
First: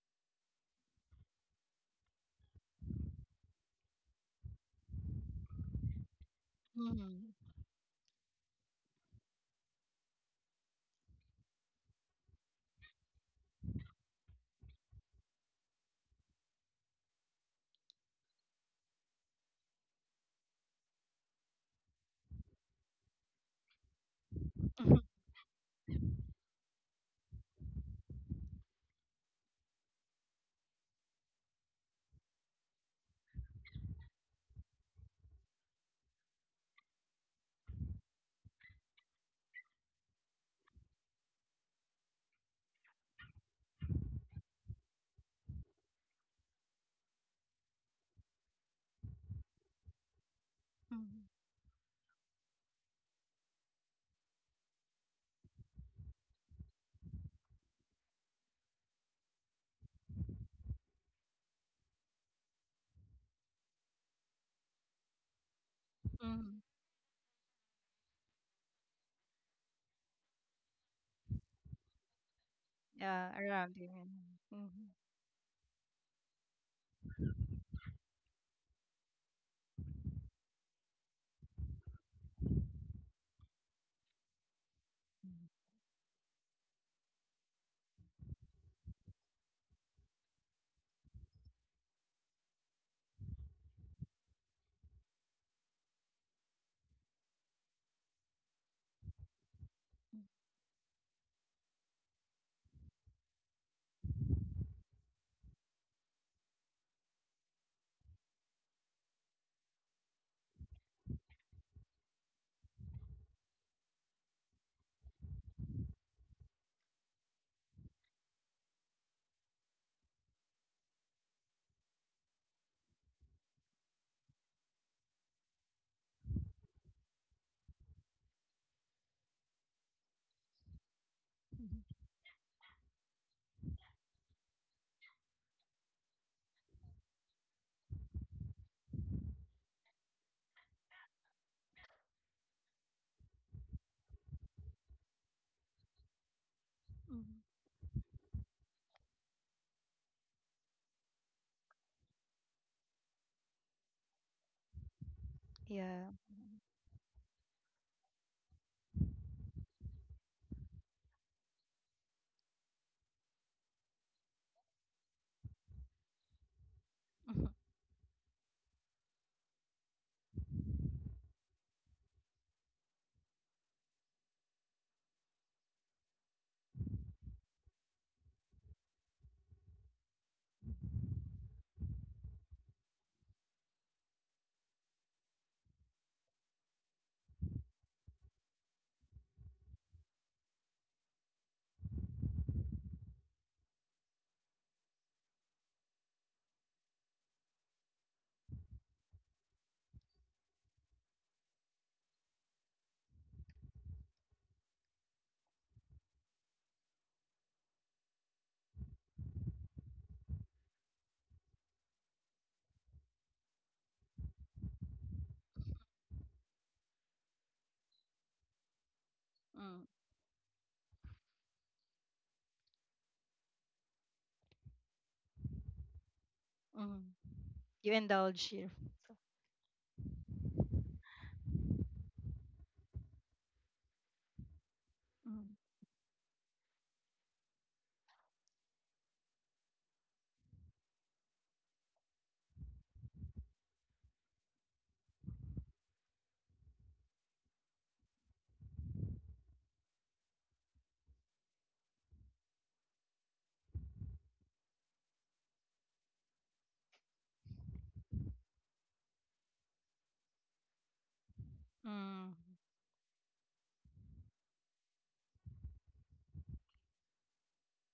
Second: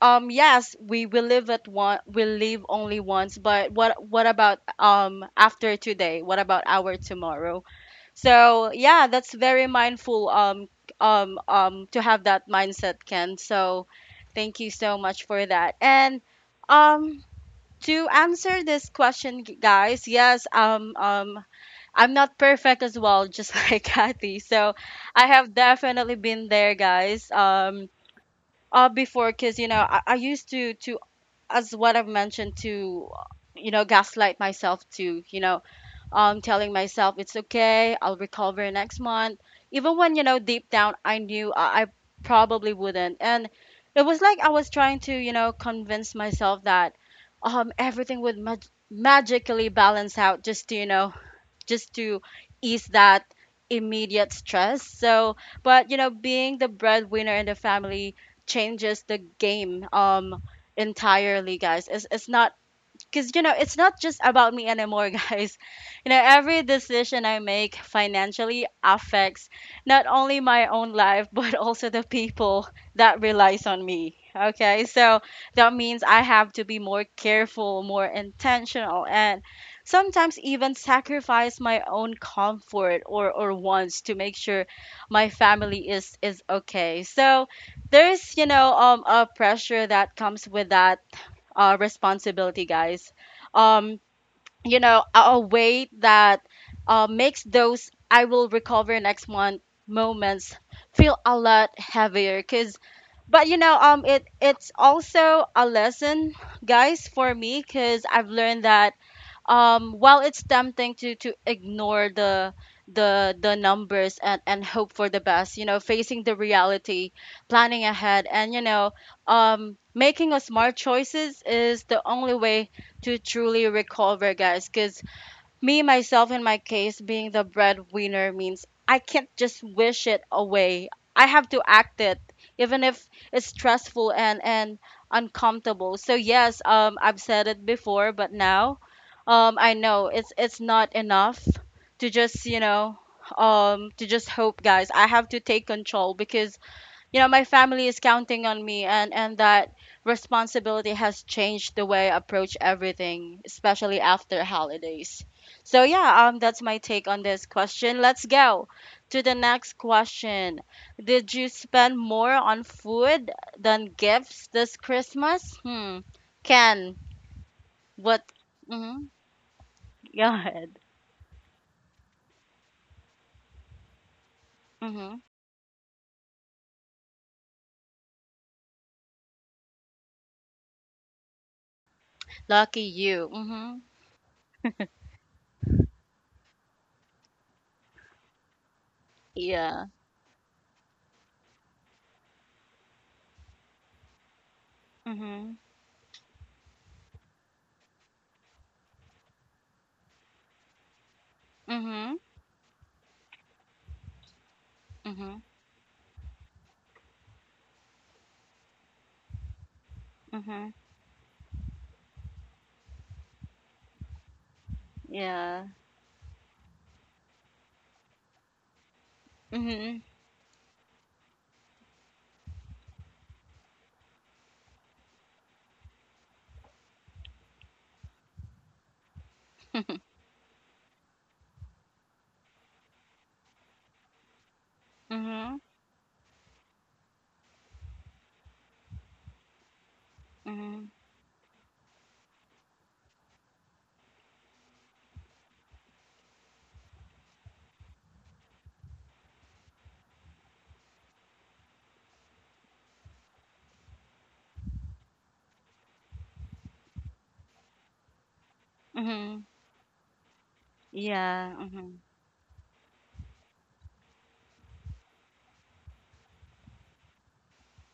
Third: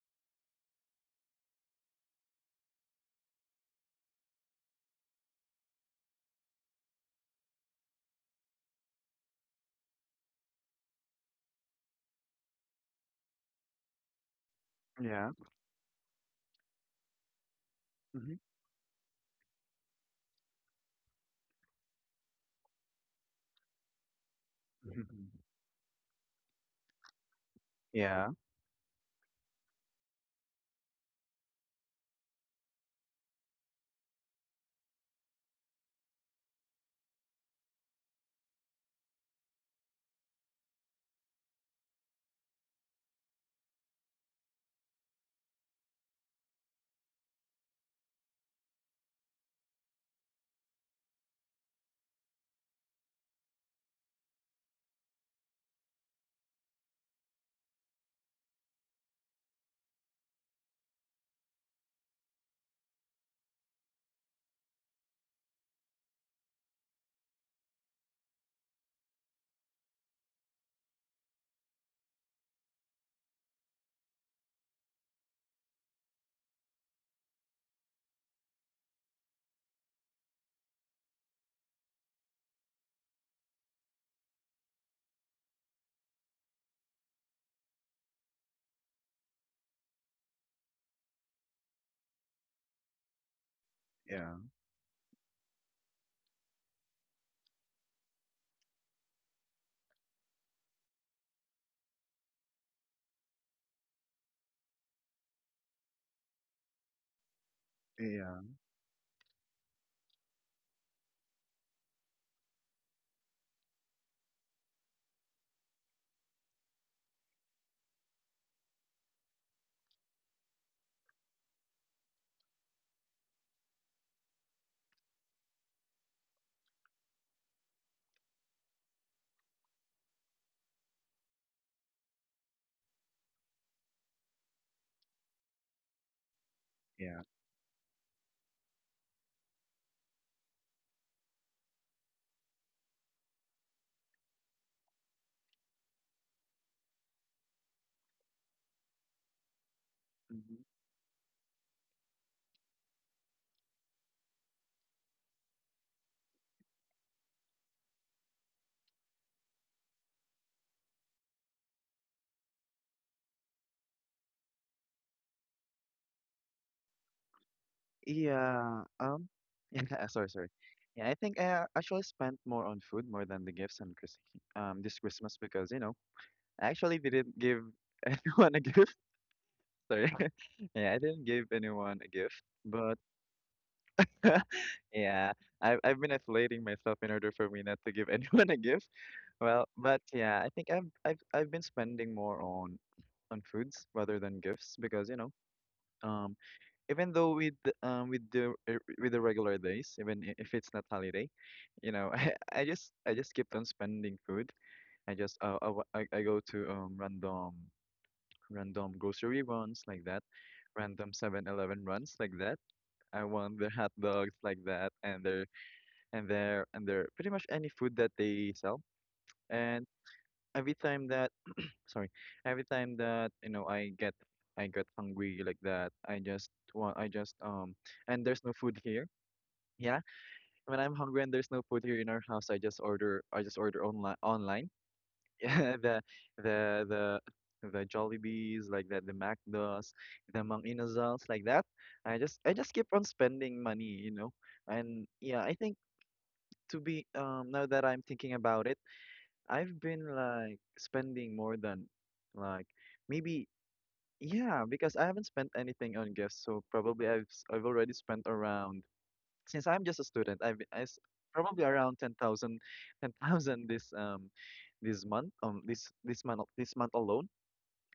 A: um, yes, we will live at one. We live only once. But what what about um after today? What about our
C: Mm-hmm.
A: tomorrow? So yeah, that's very mindful. Um, um, um, to have that mindset, Ken. So, thank you so much
B: Yeah.
A: for that. And um, to
B: Mhm.
A: answer this question, g- guys, yes, um, um, I'm not perfect as well, just like Kathy. So,
C: Mm-hmm.
A: I
B: Mhm.
A: have definitely been there, guys. Um,
B: Yeah.
A: uh before, because you know I, I used to to as what I've mentioned, to you know gaslight myself, to you know um telling myself it's okay, I'll recover next month, even when you know deep down I knew I, I probably wouldn't, and it was like I was trying to you know convince myself that um everything would mag- magically balance out, just to you know just to ease that immediate stress. So, but you know, being the breadwinner in the family changes the game um entirely, guys. It's it's not, because you know it's not just about me anymore, guys. You know
C: Mm-hmm.
A: every decision I make financially affects not only my own life but also the people that
C: Yeah
A: relies
C: around
A: on
C: you.
A: me, okay?
C: Mhm,
A: So that means I have to be more careful, more intentional, and sometimes even sacrifice my own comfort or or wants to make sure my
C: mhm,
A: family is is okay. So there's you know um a pressure that comes with that uh, responsibility, guys. Um,
B: Yeah.
A: you know, a a way that uh, makes those "I will recover next month" moments feel a lot heavier. Cause, but you know, um, it it's also a lesson, guys, for me, cause I've
B: Yeah.
A: learned that um while it's tempting to to ignore the the the numbers and and hope for the best. You know facing the reality, planning ahead, and you know um making a smart choices is the only way to truly recover, guys, because me, myself, in my case, being the breadwinner means I can't just wish it away. I have to
C: mhm,
A: act it, even if it's stressful and and uncomfortable. So yes, um, I've
B: Yeah.
A: said it before, but now, um, I know it's it's not enough to just you know, um, to just hope, guys. I have to take control, because you
C: mhm.
A: know my family is counting on me, and and that
B: Mhm.
A: responsibility has changed the way I approach everything, especially after holidays. So
C: Yeah.
A: yeah, um that's my take on this question. Let's go to the next question. Did you spend more on food than gifts this Christmas? Hmm ken,
C: Mhm,
A: what?
B: Yeah.
A: Mm-hmm.
B: Um. Yeah.
A: Go
B: Sorry. Sorry.
A: ahead.
B: Yeah. I think I uh, actually spent more on food more than the gifts on Chris um this
A: Hmm.
B: Christmas because you know I actually didn't give anyone a gift. Sorry. Yeah. I didn't give anyone a gift,
A: Lucky
B: but
A: you. Mm-hmm.
B: yeah. I've I've been isolating myself in order for me not to give anyone a gift. Well,
A: Yeah.
B: but yeah, I think I've I've I've been spending more on on foods rather than gifts because you know,
A: Hmm.
B: um, even though with the- um with the uh, with the regular days, even i- if it's not holiday, you know,
A: Hmm.
B: I, I just I just kept on spending food. I just
A: Hmm.
B: uh, I, wa- I I go to um random random grocery runs like that,
A: Hmm.
B: random Seven Eleven runs like that. I want their hot dogs like that, and their
A: Yeah.
B: and their and their pretty much any food that they sell. And
C: mhm,
A: Hmm.
B: every time that sorry every time that you know i get I get hungry like that i just want
C: mhm.
B: I just um
C: You
B: and there's
C: indulge
B: no
C: here.
B: food here. Yeah, when I'm hungry and there's no food here in our house i just order I just order online online.
C: Mm-hmm.
A: Mhm,
B: Yeah, the the the the Jollibees like that, the Macdos, the Mang
A: mhm,
B: Inasals like that. I just I just keep on spending money, you know. And yeah, I think to be um now that I'm thinking about it, I've been like spending more than like maybe. Yeah, because I haven't spent anything on gifts, so probably I've s- I've already spent around
A: mhm.
B: since I'm just a student, I've I s-
A: Yeah,
B: probably
A: mhm,
B: around ten
C: Mm.
B: thousand, ten thousand this um this month um this this month al- this month alone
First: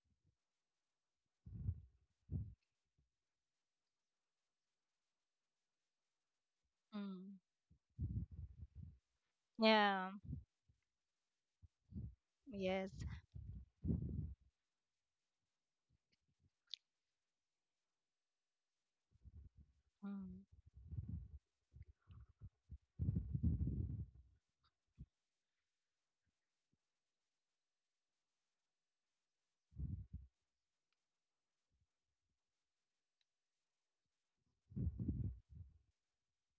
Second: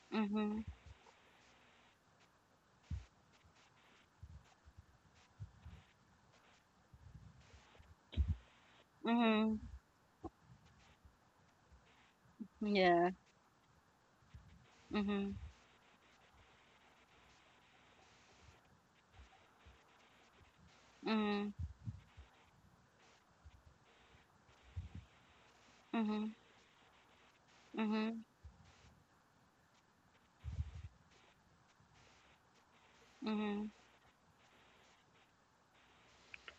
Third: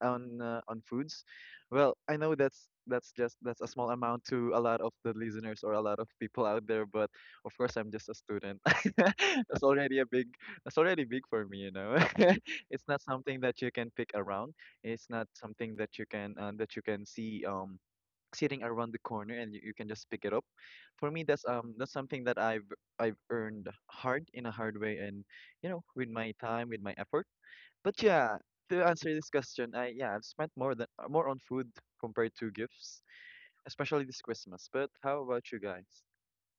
B: on uh,
A: mhm,
B: on foods. Well, I know that's that's just that's a small amount to a lot of the listeners or a lot of people out there, but
C: Mm.
B: of course I'm just a student.
A: mhm.
B: That's already a
C: Yeah.
B: big that's already big for me, you know. it's
C: Yes.
B: not
A: Yeah,
B: something that you can pick around. It's not
A: mhm,
B: something that you can uh, that you can see um sitting around the corner and you, you can just pick it up. For me, that's
A: mhm,
B: um that's something that I've I've earned hard in a hard way and you know with
A: mhm,
B: my time with my effort but
A: mhm,
B: yeah, to answer this question, I yeah, I've spent more than uh, more on food compared to gifts,
A: mhm.
B: especially this Christmas. But how about you guys?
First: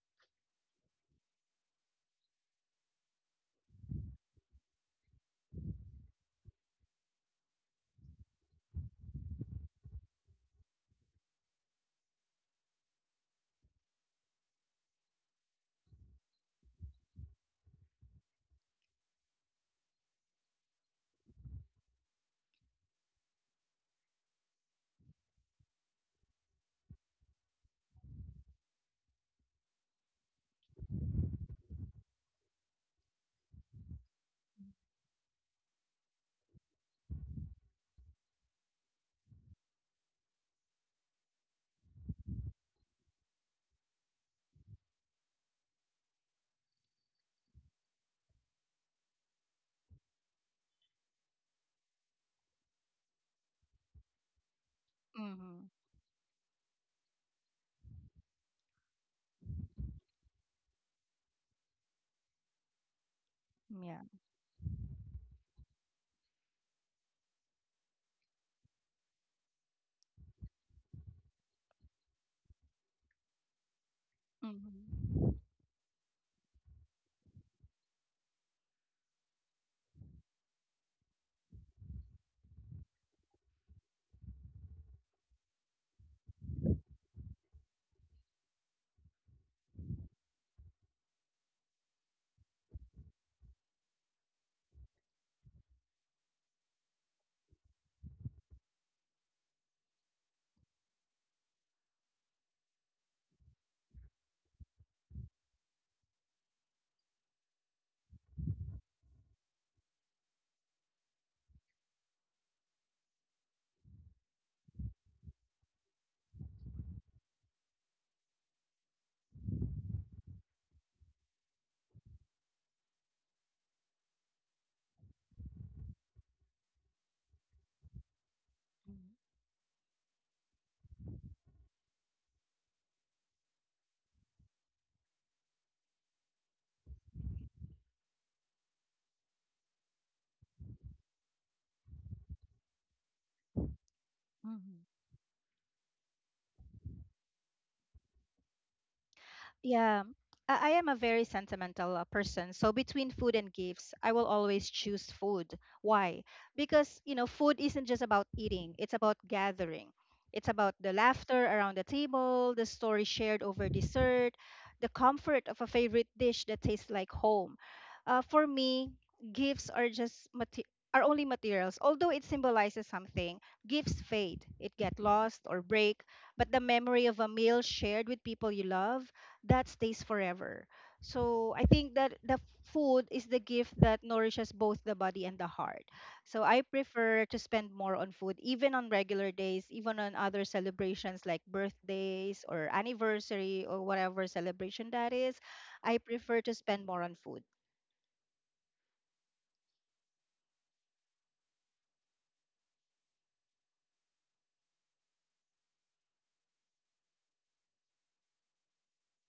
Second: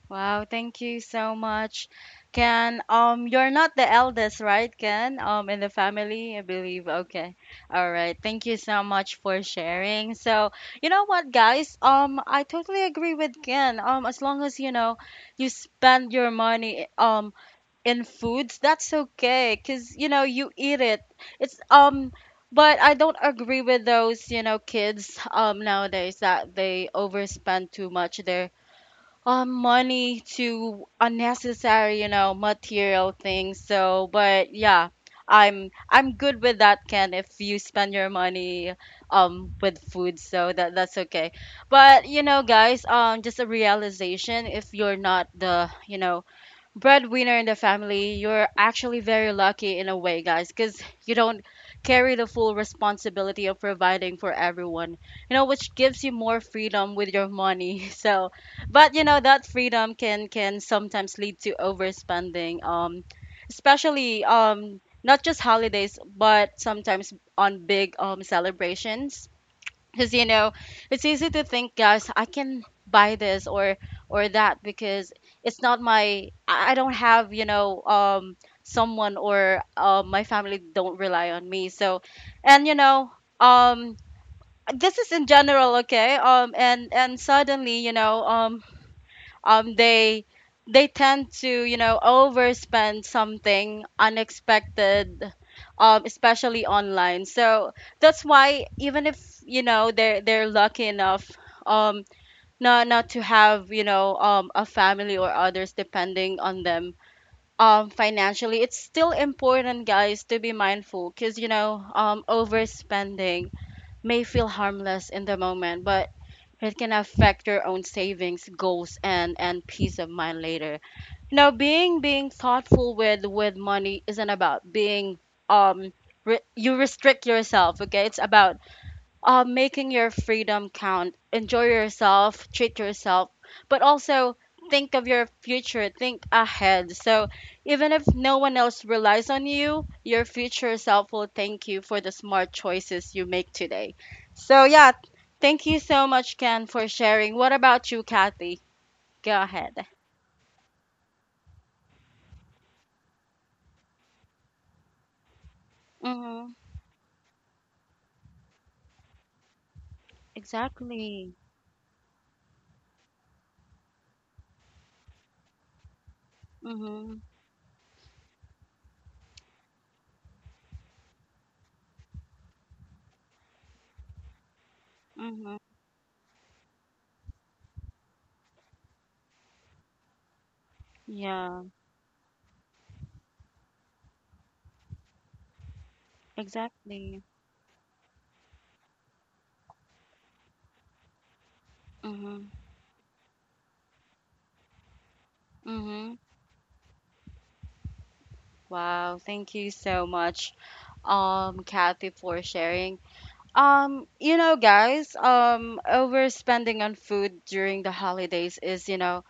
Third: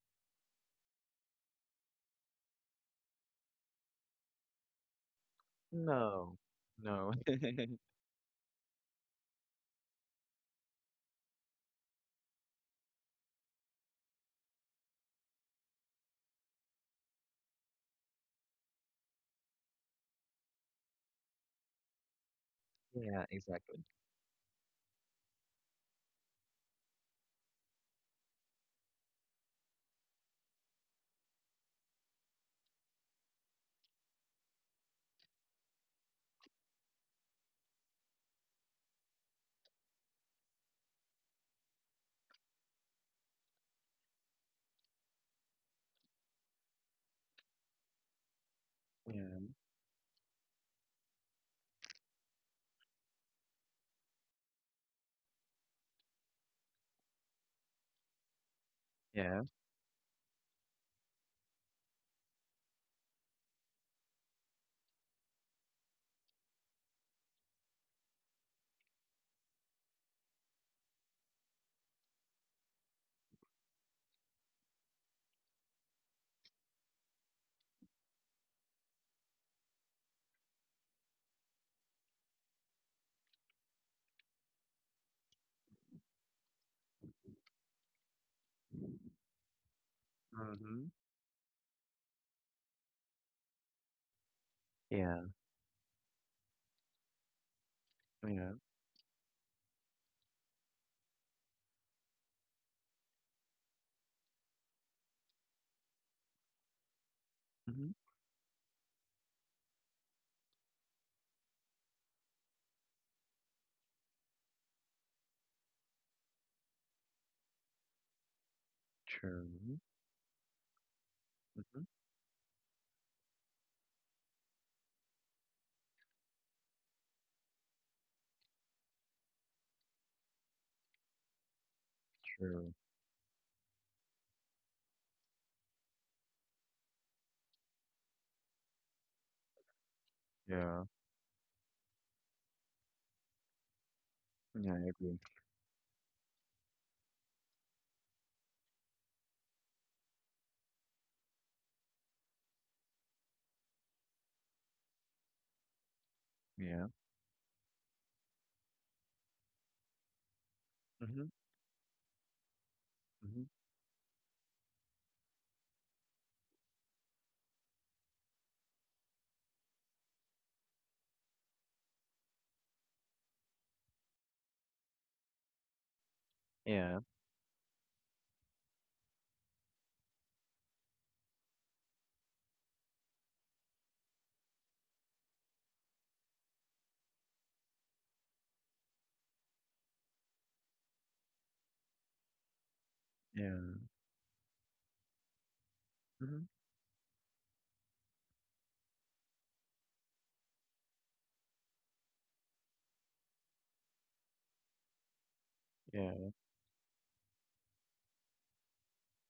A: Wow, thank you so much, Ken. Um, you're not the eldest, right, Ken? Um, in the
B: No,
A: family, I believe.
B: no.
A: Okay, all right. Thank you so much for sharing. So, you know what, guys? Um, I totally agree with Ken. Um, as long as you know you spend your money, um, in foods, that's okay, because you know you eat it. It's um But I don't
B: Yeah,
A: agree
B: exactly.
A: with those you know kids um nowadays that they overspend too much their um money to unnecessary you know material things, so but yeah, i'm i'm good with that, Ken, if you spend your money um with food, so that that's okay. But you know guys, um just a realization: if you're not the you know breadwinner in the family, you're actually
B: Yeah,
A: very lucky in a way, guys, because you don't carry the full responsibility of providing for everyone, you know,
C: Mm-hmm.
A: which gives you more freedom with your money. So, but you know,
B: yeah.
A: that freedom can can sometimes lead to overspending, um,
C: Yeah.
A: especially um, not just holidays, but sometimes on big um, celebrations, because you know it's easy to think, guys, I can buy this or or that, because
C: Mhm.
A: it's not my I I don't have you know um someone, or uh, my family don't rely on me, so. And you know um this is in general, okay, um and and suddenly you know um um they they
B: Mm-hmm.
A: tend to you know overspend something
B: Yeah,
A: unexpected, um especially online. So that's
B: yeah.
A: why, even if you know they're they're lucky enough, um not not to have you know um a family or others depending on them um
B: Mm-hmm.
A: financially, it's still important, guys, to be mindful, because you know um overspending may feel harmless in the moment, but it can affect your own savings goals and and
B: True.
A: peace of mind later. You know,
B: Mm-hmm.
A: being being thoughtful with with money isn't about being um re- you restrict yourself. Okay, it's about
C: Mhm.
A: uh, making your freedom count. Enjoy yourself,
B: True.
A: treat yourself, but also think of your future, think ahead. So even if no one else relies on you, your future
B: Yeah.
A: self will thank you for the smart choices you make today. So
B: Yeah, I
C: Mhm.
A: yeah,
B: agree.
A: thank you so much, Ken, for sharing. What about you, Kathy? Go ahead.
C: Yeah, I I am a very sentimental uh, person. So between food and gifts, I will always choose food. Why?
A: Mm-hmm.
B: Yeah.
C: Because, you know, food isn't just about eating, it's about gathering. It's about the
B: Mm-hmm.
A: Exactly.
C: laughter around the table, the story shared
B: Mm-hmm.
C: over dessert, the comfort of a favorite dish that tastes like
A: Mm-hmm.
C: home. Uh, for me, gifts are just mate- are only materials. Although it symbolizes something, gifts fade. It get lost
A: Mm-hmm.
C: or break, but the
B: Yeah.
C: memory of a meal shared with people you love, that stays forever. So
A: Yeah,
C: I think that the food is the gift that nourishes both the body and the heart. So I
A: exactly.
C: prefer to spend more on food, even on regular days, even on other celebrations like birthdays
A: Mm-hmm.
C: or anniversary
B: Yeah.
C: or whatever celebration that is. I
A: Mm-hmm.
B: Mm-hmm.
C: prefer to spend more on food.
A: Wow, thank you so much, um, Kathy, for sharing. Um, you know, guys, um,
B: Yeah.
A: overspending on food during the holidays is, you know,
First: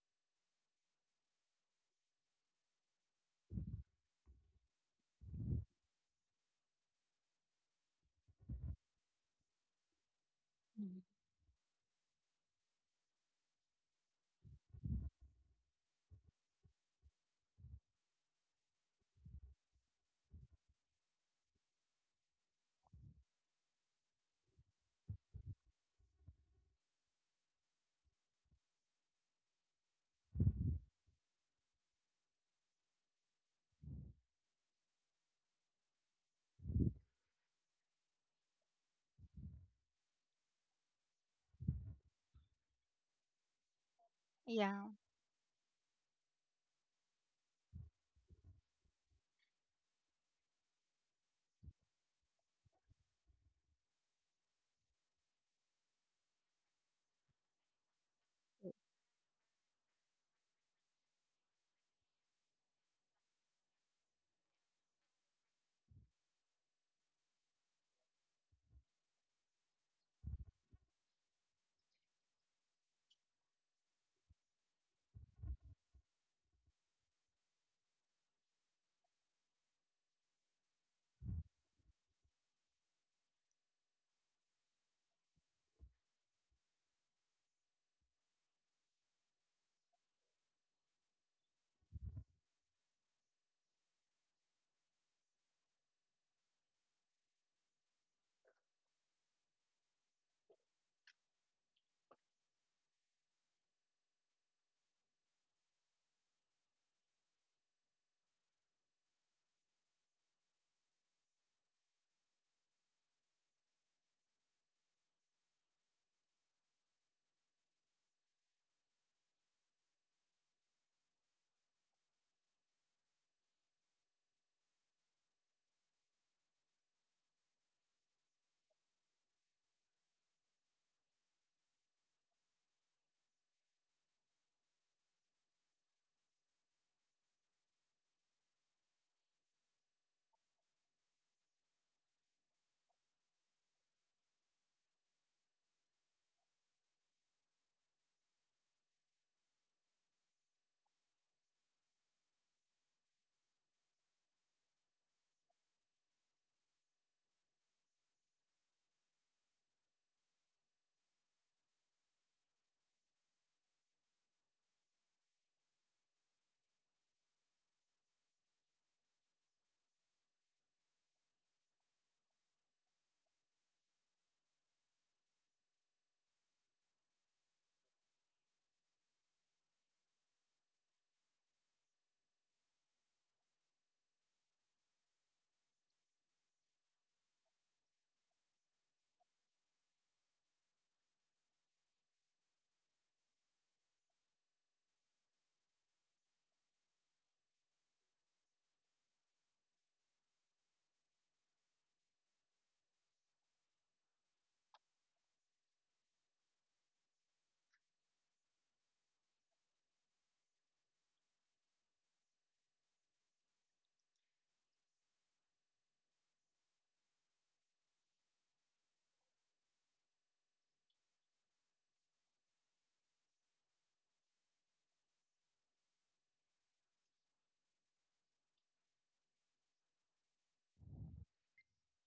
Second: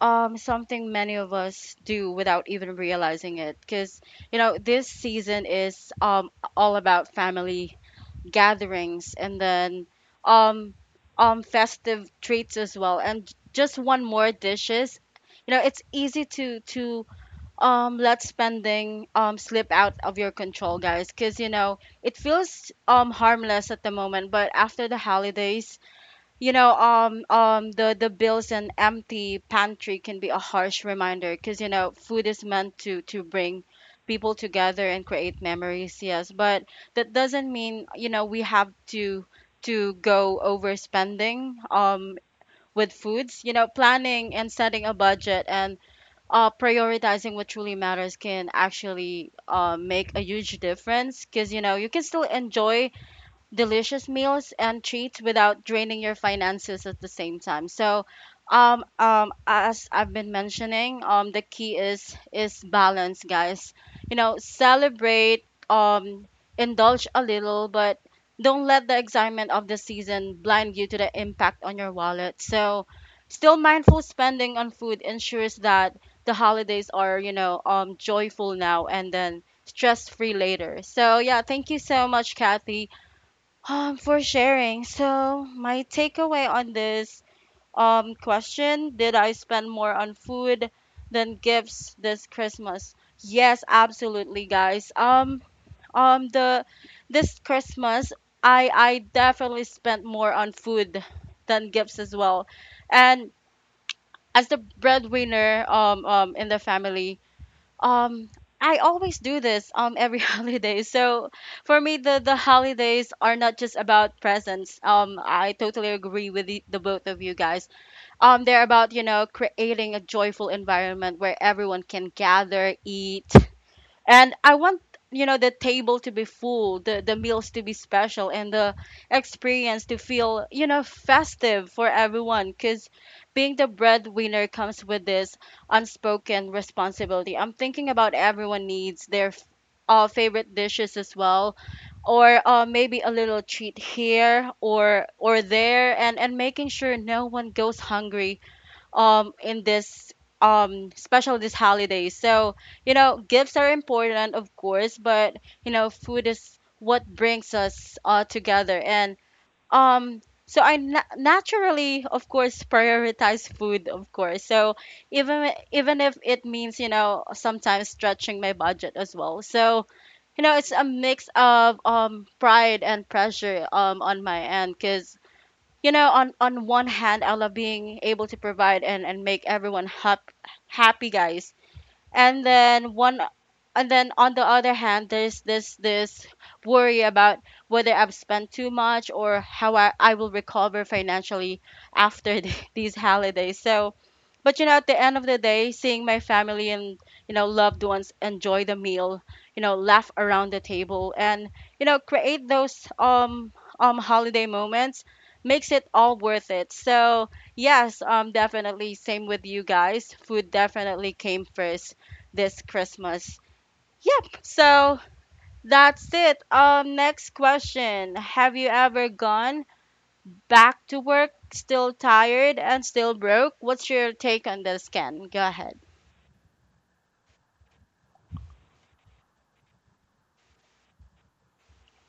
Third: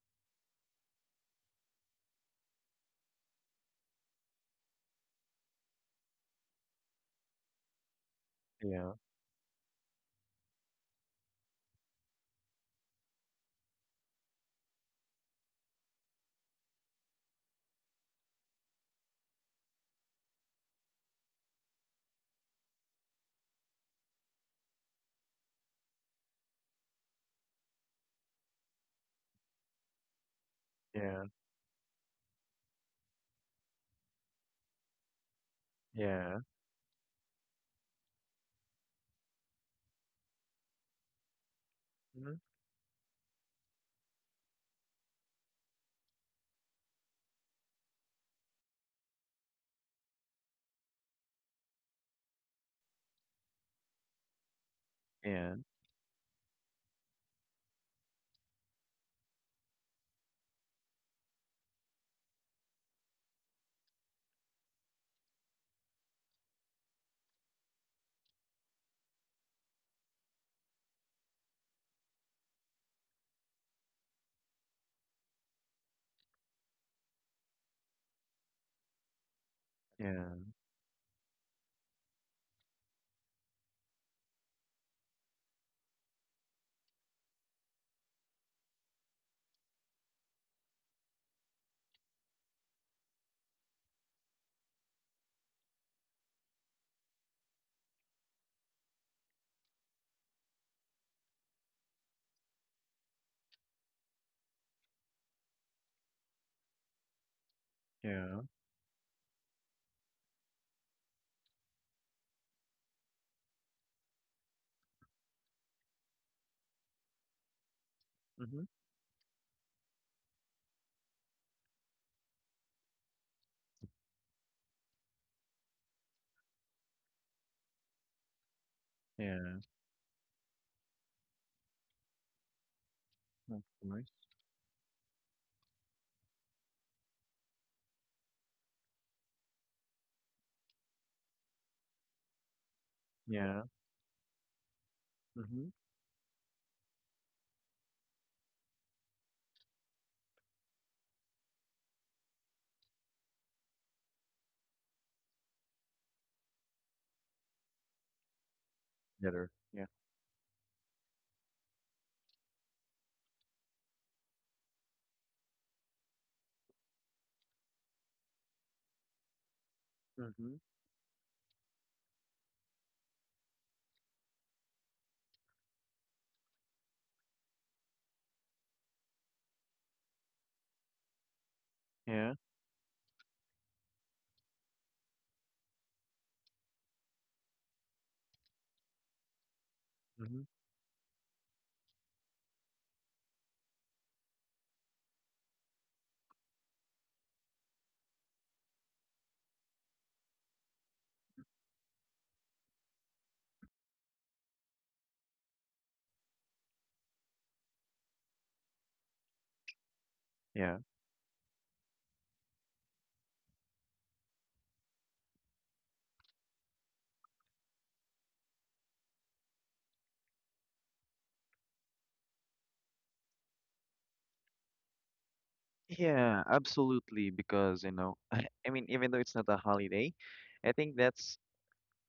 A: um, something many of us do without even realizing it. Because, you know, this season is um all about family
B: Yeah.
A: gatherings, and then um
C: Mm.
A: um festive treats as well, and j- just one more dishes. You know, it's easy to to um let spending um slip out of your control, guys, because, you know, it feels um harmless at the moment, but after the holidays, you know um um the the bills and empty pantry can be a harsh
B: Yeah.
A: reminder. Because, you know, food is meant to to bring people together and create memories, yes,
B: Yeah.
A: but that doesn't mean, you know, we have to to go overspending um
B: Mm-hmm.
A: with foods. You know, planning and setting
C: Yeah.
A: a budget and uh, prioritizing what truly matters can actually uh, make a huge difference, because, you know, you can still enjoy delicious meals and treats
B: Yeah.
A: without draining your finances at the same time. So, um, um, as I've been mentioning, um, the key is is balance, guys. You know, celebrate, um, indulge a little, but don't let the excitement of the season blind you to the impact on your wallet. So, still mindful spending on food ensures that the holidays are, you know, um, joyful now and then stress free
B: Yeah.
A: later. So, yeah, thank you so much, Kathy, um, for sharing. So, my takeaway on this um, question: Did I spend more on food than gifts this Christmas? Yes, absolutely, guys. Um, um, the This Christmas, I I definitely spent more on food than gifts as well. And as the breadwinner, um, um, in the family, um
B: Yeah.
A: I always do this um every holiday. So for me, the the holidays are not just about presents. Um I totally agree with the, the both of you guys. Um
B: Mm-hmm.
A: they're about, you know, creating a joyful environment where everyone can gather, eat, and I want, you know, the table to be full, the the meals to be special, and the
B: Yeah.
A: experience to feel, you know, festive for everyone, cuz being
B: Of
A: the
B: course.
A: breadwinner comes with this unspoken responsibility. I'm thinking about everyone needs their f- uh, favorite dishes as well, or uh, maybe a little
B: Yeah.
A: treat here or or
B: Mm-hmm.
A: there, and and making sure no one goes hungry um in this um special this holiday. So, you know, gifts are important, of course, but, you know, food is what brings us uh together. And
B: Together. Yeah.
A: um so i na- naturally, of course, prioritize food, of course. So even even if it means, you know, sometimes stretching my budget as well. So, you
B: Mm-hmm.
A: know, it's a mix of um pride and pressure um on my end, because, you know, on on one hand, I love being able to provide and and make everyone hap- happy, guys.
B: Yeah.
A: And then one and then on the other hand, there's this this worry about whether I've spent too much, or how i, I will
B: Hmm.
A: recover financially after the, these holidays. So, but, you know, at the end of the day, seeing my family and, you know, loved ones enjoy the meal, you know, laugh around the table, and, you know, create those um um holiday moments, makes it all worth it. So yes, um definitely same with you guys, food
B: Yeah.
A: definitely came first this Christmas. Yep. So that's it. Um, next question. Have you ever gone back to work still tired and still broke? What's your take on this, Ken? Go ahead.
B: Yeah, absolutely. Because, you know, I mean, even though it's not a holiday, I think that's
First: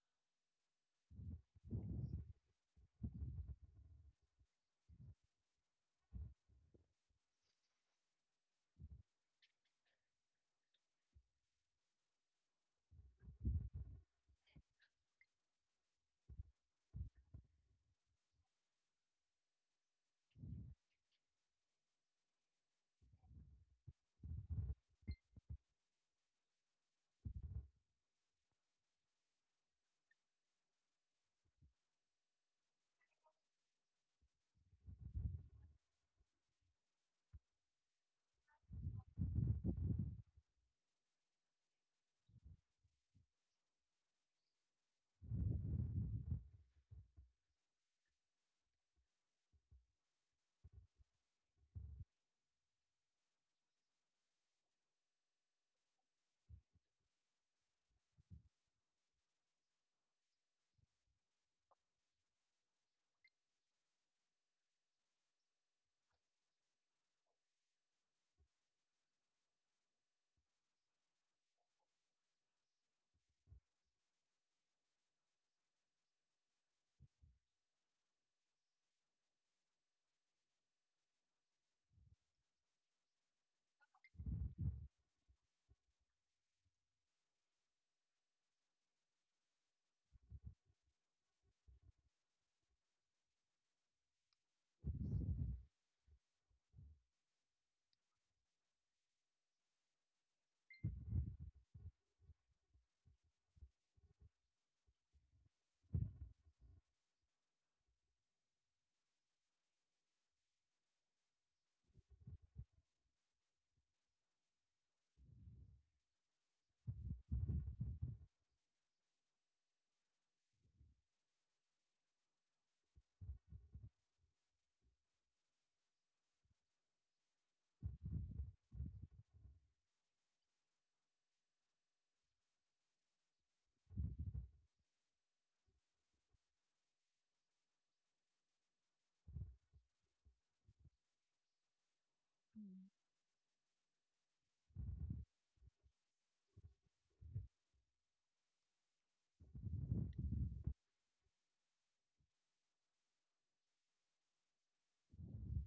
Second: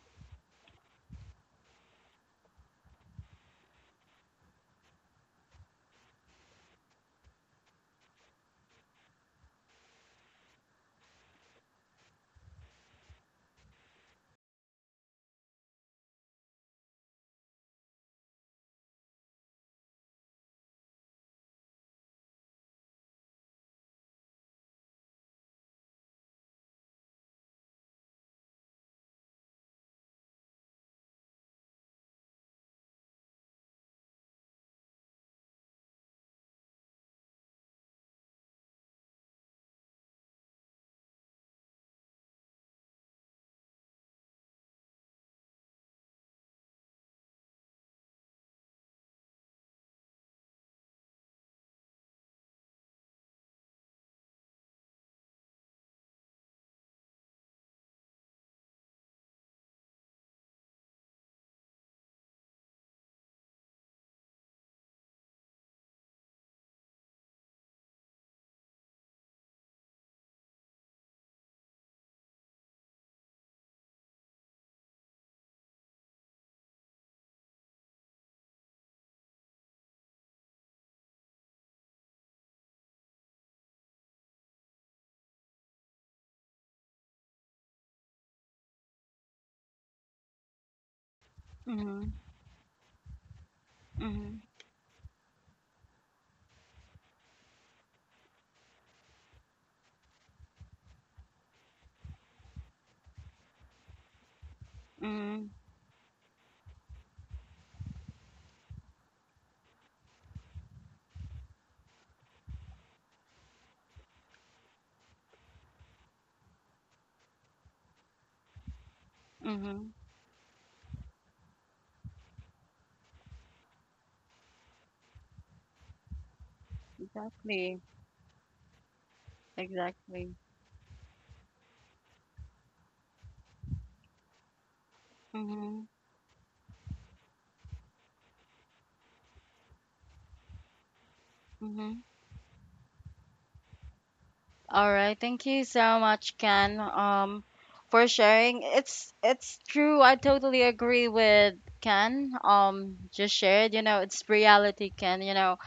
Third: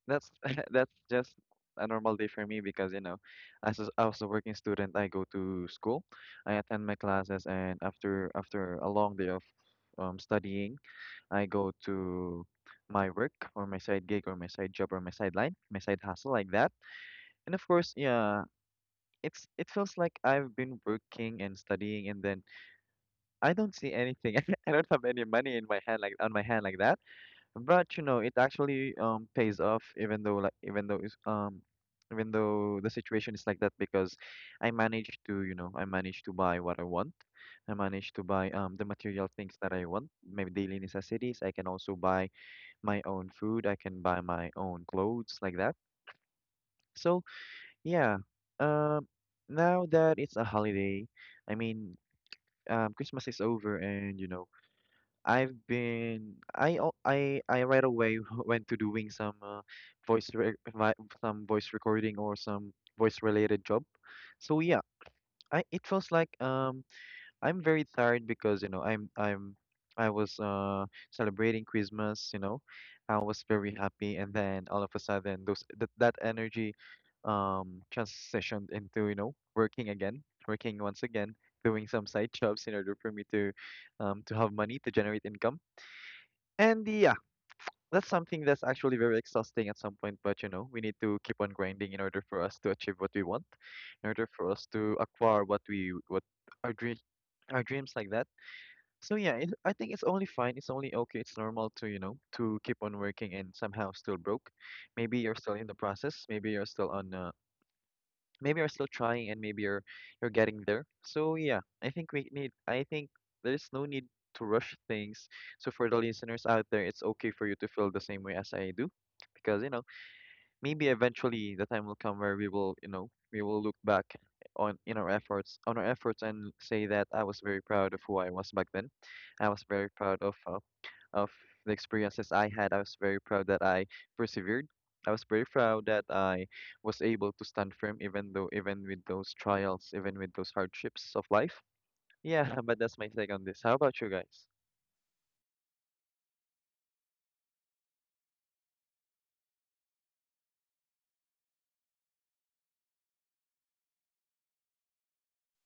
B: that's that's just a normal day for me because, you know, as a, as a working student, I go to school, I attend my classes, and after after a long day of um, studying, I go to my work or my side gig or my side job or my sideline, my side hustle like that. And of course, yeah, it's it feels like I've been working and studying and then I don't see anything. I don't have any money in my hand like on my hand like that. But you know, it actually um pays off even though like even though it's, um even though the situation is like that because I managed to, you know, I managed to buy what I want. I managed to buy um the material things that I want, my daily necessities. I can also buy my own food. I can buy my own clothes like that. So yeah, um now that it's a holiday, I mean um Christmas is over and you know I've been I al- I I right away went to doing some uh, voice re my, some voice recording or some voice related job. So yeah, I it feels like um I'm very tired because you know I'm I'm I was uh celebrating Christmas, you know. I was very happy and then all of a sudden those that that energy um transitioned into, you know, working again, working once again, doing some side jobs in order for me to um to have money to generate income and yeah, that's something that's actually very exhausting at some point, but you know, we need to keep on grinding in
A: Mhm.
B: order for us to achieve what we want, in order
A: Mhm.
B: for us to acquire what we what our dream our dreams like that. So yeah, it, I think it's only fine. It's only okay. It's normal to, you know, to keep on working and somehow still broke. Maybe you're
A: Mhm.
B: still in the process. Maybe you're still on uh, maybe you're still trying and maybe you're you're getting there. So yeah, I think we need I think there's no need to rush things. So for the listeners out there, it's okay for you to feel the same way as I do because you know,
A: Mhm.
B: maybe eventually the time will come where we will, you know, we will look back on in our efforts on our efforts and say that I was very
A: Exactly.
B: proud of who I was back then. I was very proud
A: Exactly.
B: of uh, of the experiences I had, I was very proud that I persevered. I was very
A: Mhm.
B: proud that I was able to stand firm even though even with those trials, even with those hardships of life.
A: Mhm.
B: Yeah, but that's my take on this. How about you guys?
A: All right, thank you so much, Ken, um, for sharing. It's it's true. I totally agree with Ken. Um, just shared. You know, it's reality, Ken. You know,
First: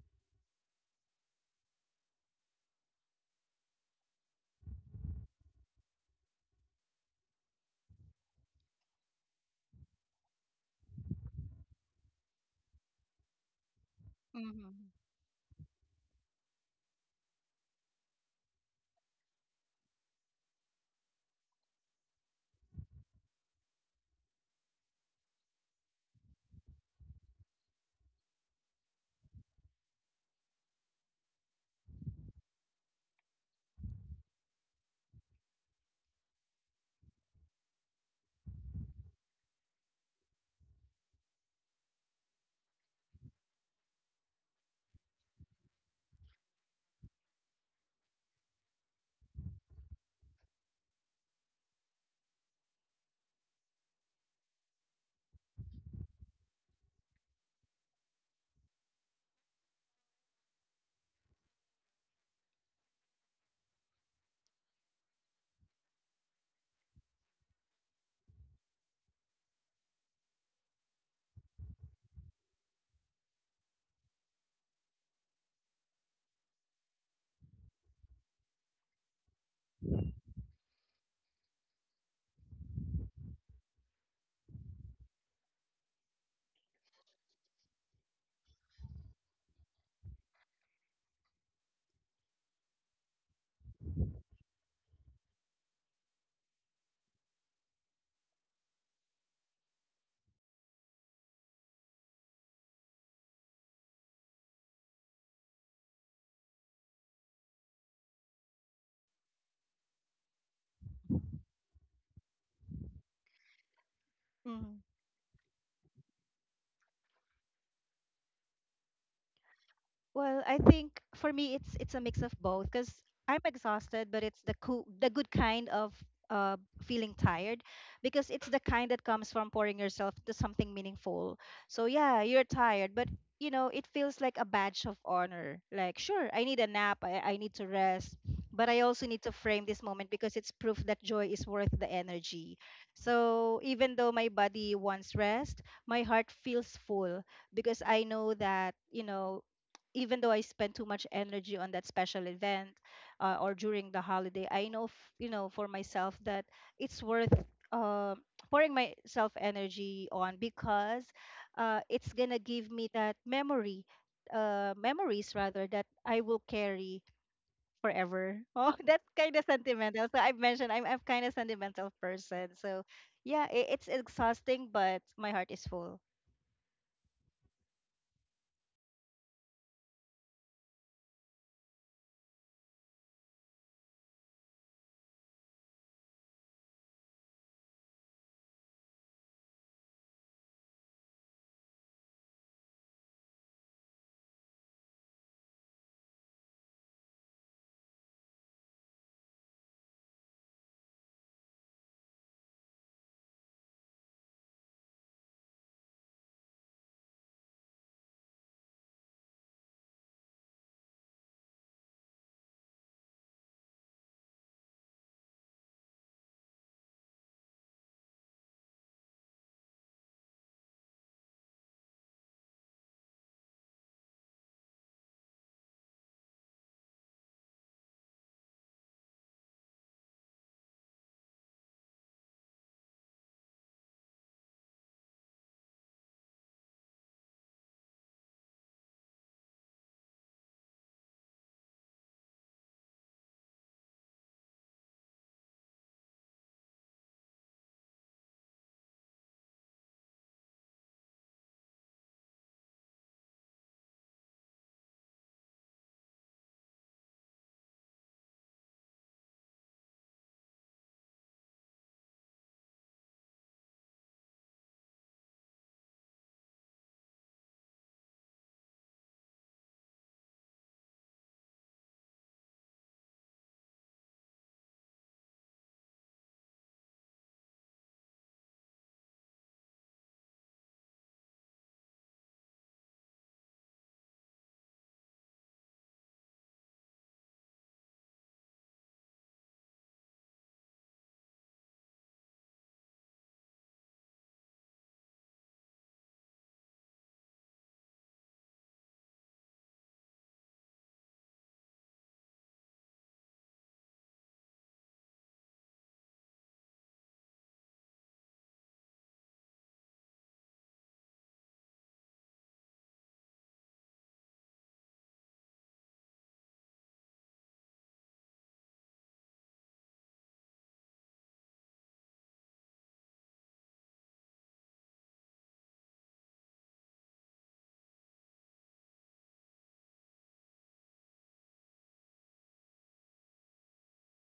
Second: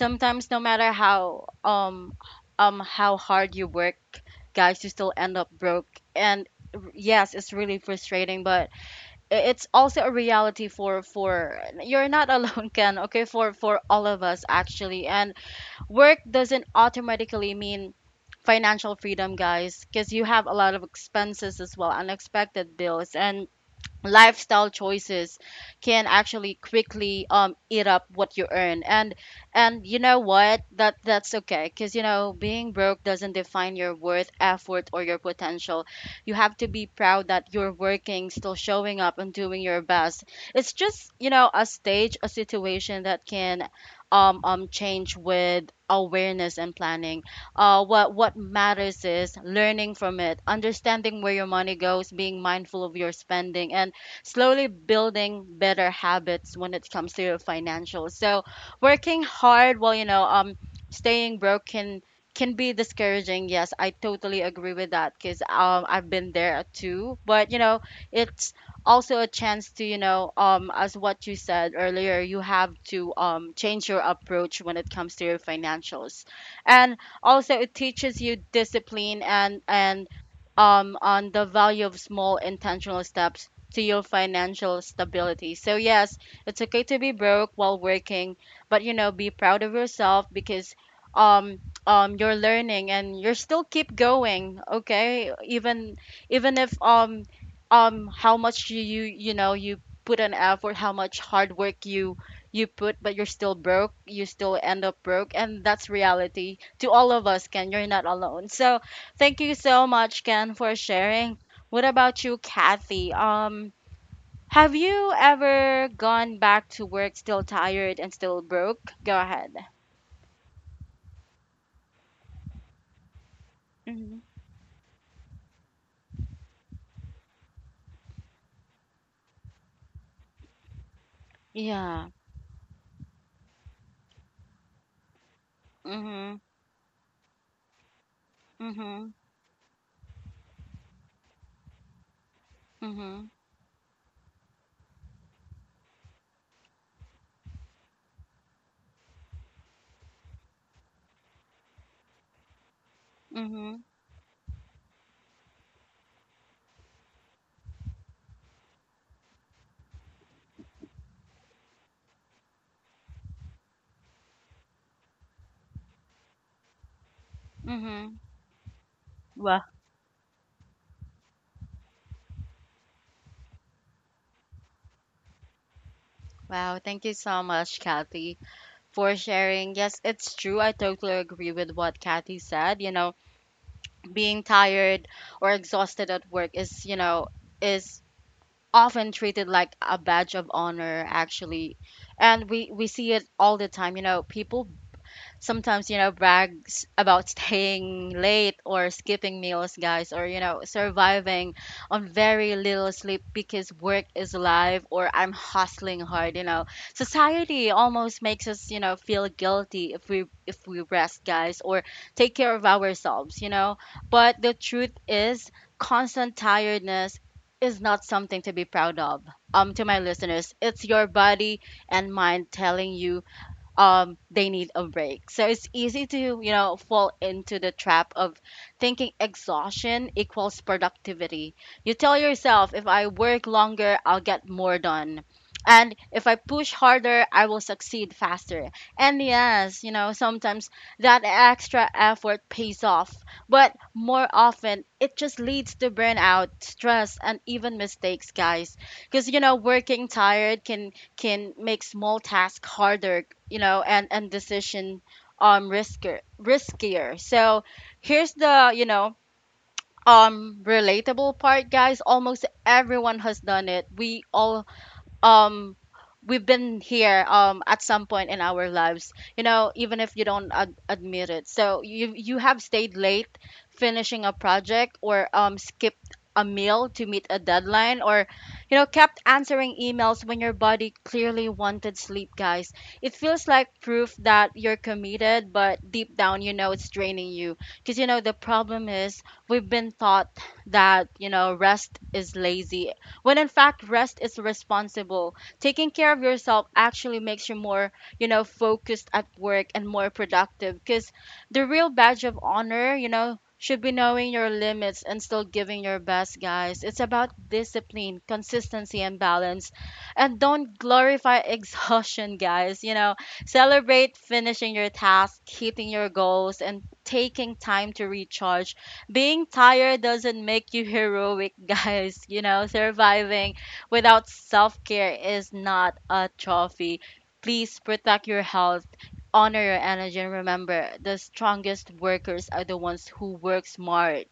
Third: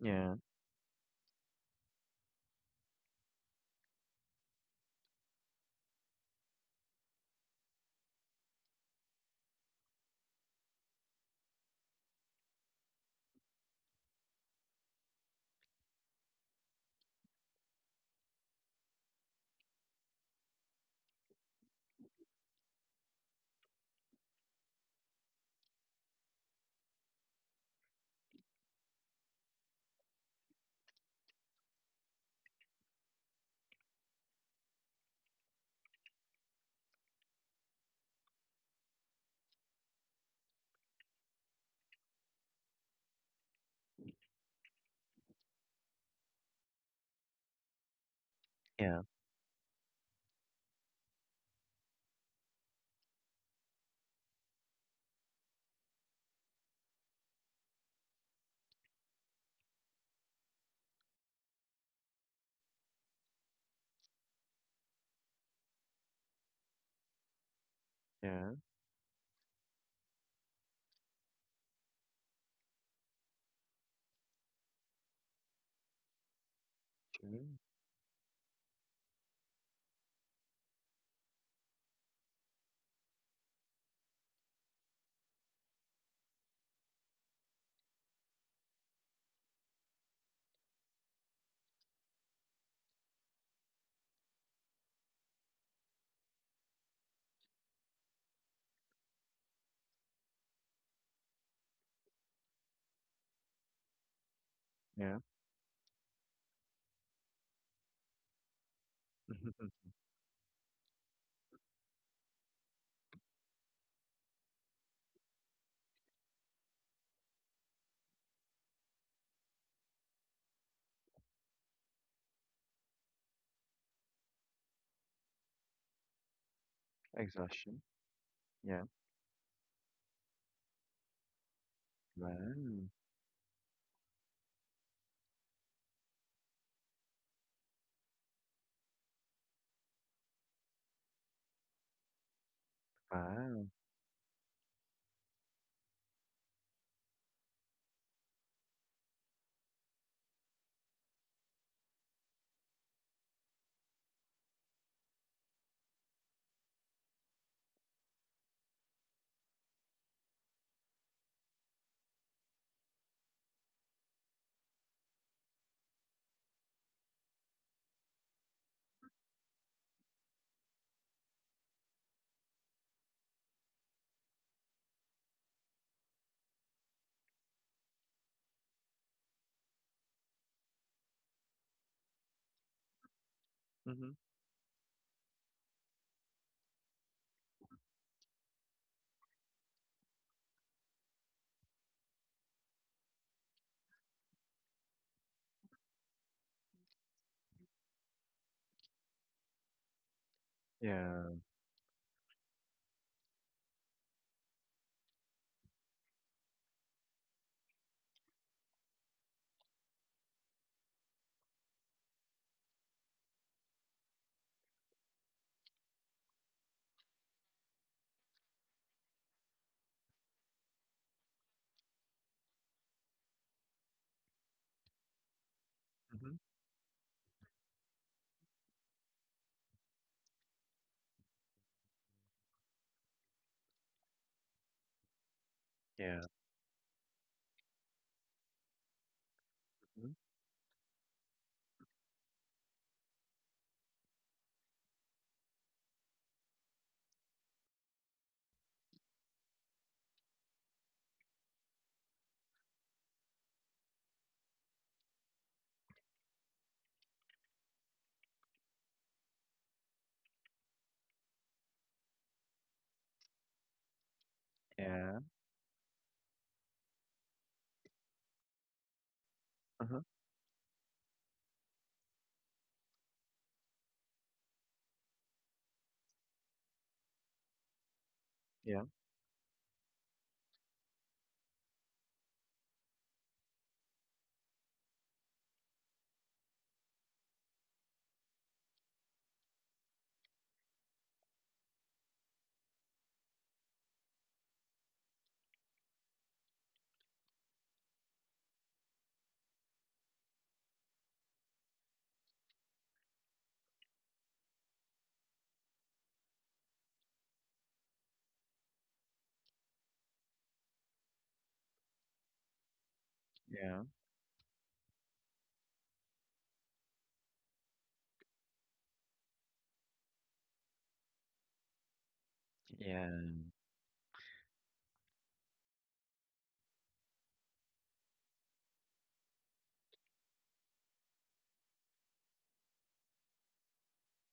B: Yeah,
A: no matter how um um how hard you work, guys, you still end up broke. And yes, it's really frustrating, but i- it's also a reality for for you're not alone, Ken. Okay, for for all of us
C: Mm.
A: actually. And work doesn't automatically mean financial freedom, guys, because you have a lot of expenses as well, unexpected bills, and lifestyle choices can actually quickly um eat up what you earn. and and you know what, that that's okay, because, you know, being broke doesn't define your worth, effort, or your potential. You have to be proud that you're working, still showing up and doing your best. It's just, you know, a stage, a situation that can um um change with awareness and planning. uh, what what
B: yeah,
A: matters is learning from it, understanding where your money goes, being mindful of your spending, and slowly building better habits when it comes to financial. So working hard while, you know, um staying broke can can be discouraging. Yes, I totally agree with that, because um I've been there too. But you know,
B: yeah,
A: it's also a chance to, you know, um as what you said earlier, you have to um change your approach when it comes to your financials. And
B: true.
A: also, it teaches you discipline and and um on the value of small intentional steps to your financial stability. So yes, it's okay to be broke while working, but, you know, be proud of yourself, because um um you're learning and you're still keep going, okay? Even, even if, um um how much you you, you know, you put an effort, how much hard work you you put, but you're still broke, you still end up
B: Yeah.
A: broke, and that's reality to all of us, Ken. You're not alone. So, thank you so much, Ken, for sharing. What about you, Kathy? Um, have
C: Hmm.
A: you ever gone back to work still tired and still broke? Go ahead.
C: Well, I think for me it's it's a mix of both because I'm exhausted,
A: Mm-hmm.
C: but it's the cool, the good kind of uh, feeling tired
B: Exhaustion.
C: because it's the
B: Yeah.
C: kind that comes from pouring yourself to something meaningful. So
A: Yeah.
C: yeah, you're
B: Wow.
C: tired, but you know it feels like a badge of honor. Like sure,
A: Mm-hmm.
C: I need a nap, I, I need to rest, but I also
A: Mm-hmm.
C: need to frame this moment because it's proof that joy is worth the energy.
A: Mm-hmm.
C: So
B: Wow.
C: even though my body wants rest, my heart feels full because I know that you know even though I spend too much energy on that special event, uh, or
A: Mm-hmm.
C: during the holiday, I know, f- you know, for myself that it's worth uh, pouring myself energy on because uh, it's gonna give me that memory, uh, memories rather, that I will carry
A: Mm-hmm.
C: forever. Oh, that's kind of
A: Wow.
C: sentimental. So I mentioned I'm I'm kind of sentimental person. So yeah, it, it's exhausting, but my heart is full.
A: Wow. Thank you so much, Kathy, for sharing. Yes, it's true. I totally agree with what Kathy said. You know,
B: Mm-hmm.
A: being tired or exhausted at work is, you know, is often treated like a badge of honor, actually. And we we see it all the time. You know, people sometimes, you know, brags about staying late or skipping meals, guys, or, you know,
B: Yeah.
A: surviving on very little sleep, because work is live, or I'm hustling hard. You know, society almost makes us, you know, feel guilty if we, if we rest, guys, or take care of ourselves. You know, but the truth is, constant tiredness is not something to be proud of. Um to my listeners, it's your body and mind telling you um they need a break. So it's easy to,
B: Mm-hmm.
A: you know, fall into the trap of thinking exhaustion equals productivity. You tell yourself, if I work longer, I'll get more done. And
B: Yeah.
A: if I push harder, I will succeed faster. And yes, you
B: Mm-hmm.
A: know, sometimes that extra effort pays off, but more often it just leads to burnout, stress, and even mistakes, guys. Because, you know, working tired can can make small tasks harder, you know, and and decision, um riskier riskier So here's the, you know, um relatable part, guys. Almost everyone has done it. We all
B: Yeah.
A: um we've been here um at some point in our lives, you know,
B: Uh-huh.
A: even if you don't ad- admit it. So you you have stayed late finishing a project, or um skipped a meal to meet a deadline, or, you
B: Yeah.
A: know, kept answering emails when your body clearly wanted sleep, guys. It feels like proof that you're committed, but deep down, you know, it's draining you. Because, you know, the problem is, we've been taught that, you know, rest is lazy, when in fact, rest is responsible. Taking care of yourself actually makes you more, you know, focused at work and more productive. Because the real badge of honor, you know, should be knowing your limits and still giving your best, guys. It's about discipline, consistency, and balance. And don't glorify exhaustion, guys. You know,
B: Yeah.
A: celebrate finishing your task, hitting your goals, and taking time to recharge. Being tired doesn't make you heroic, guys. You know,
B: Yeah.
A: surviving without self care is not a trophy. Please protect your health, honor your energy, and remember, the strongest workers are the ones who work smart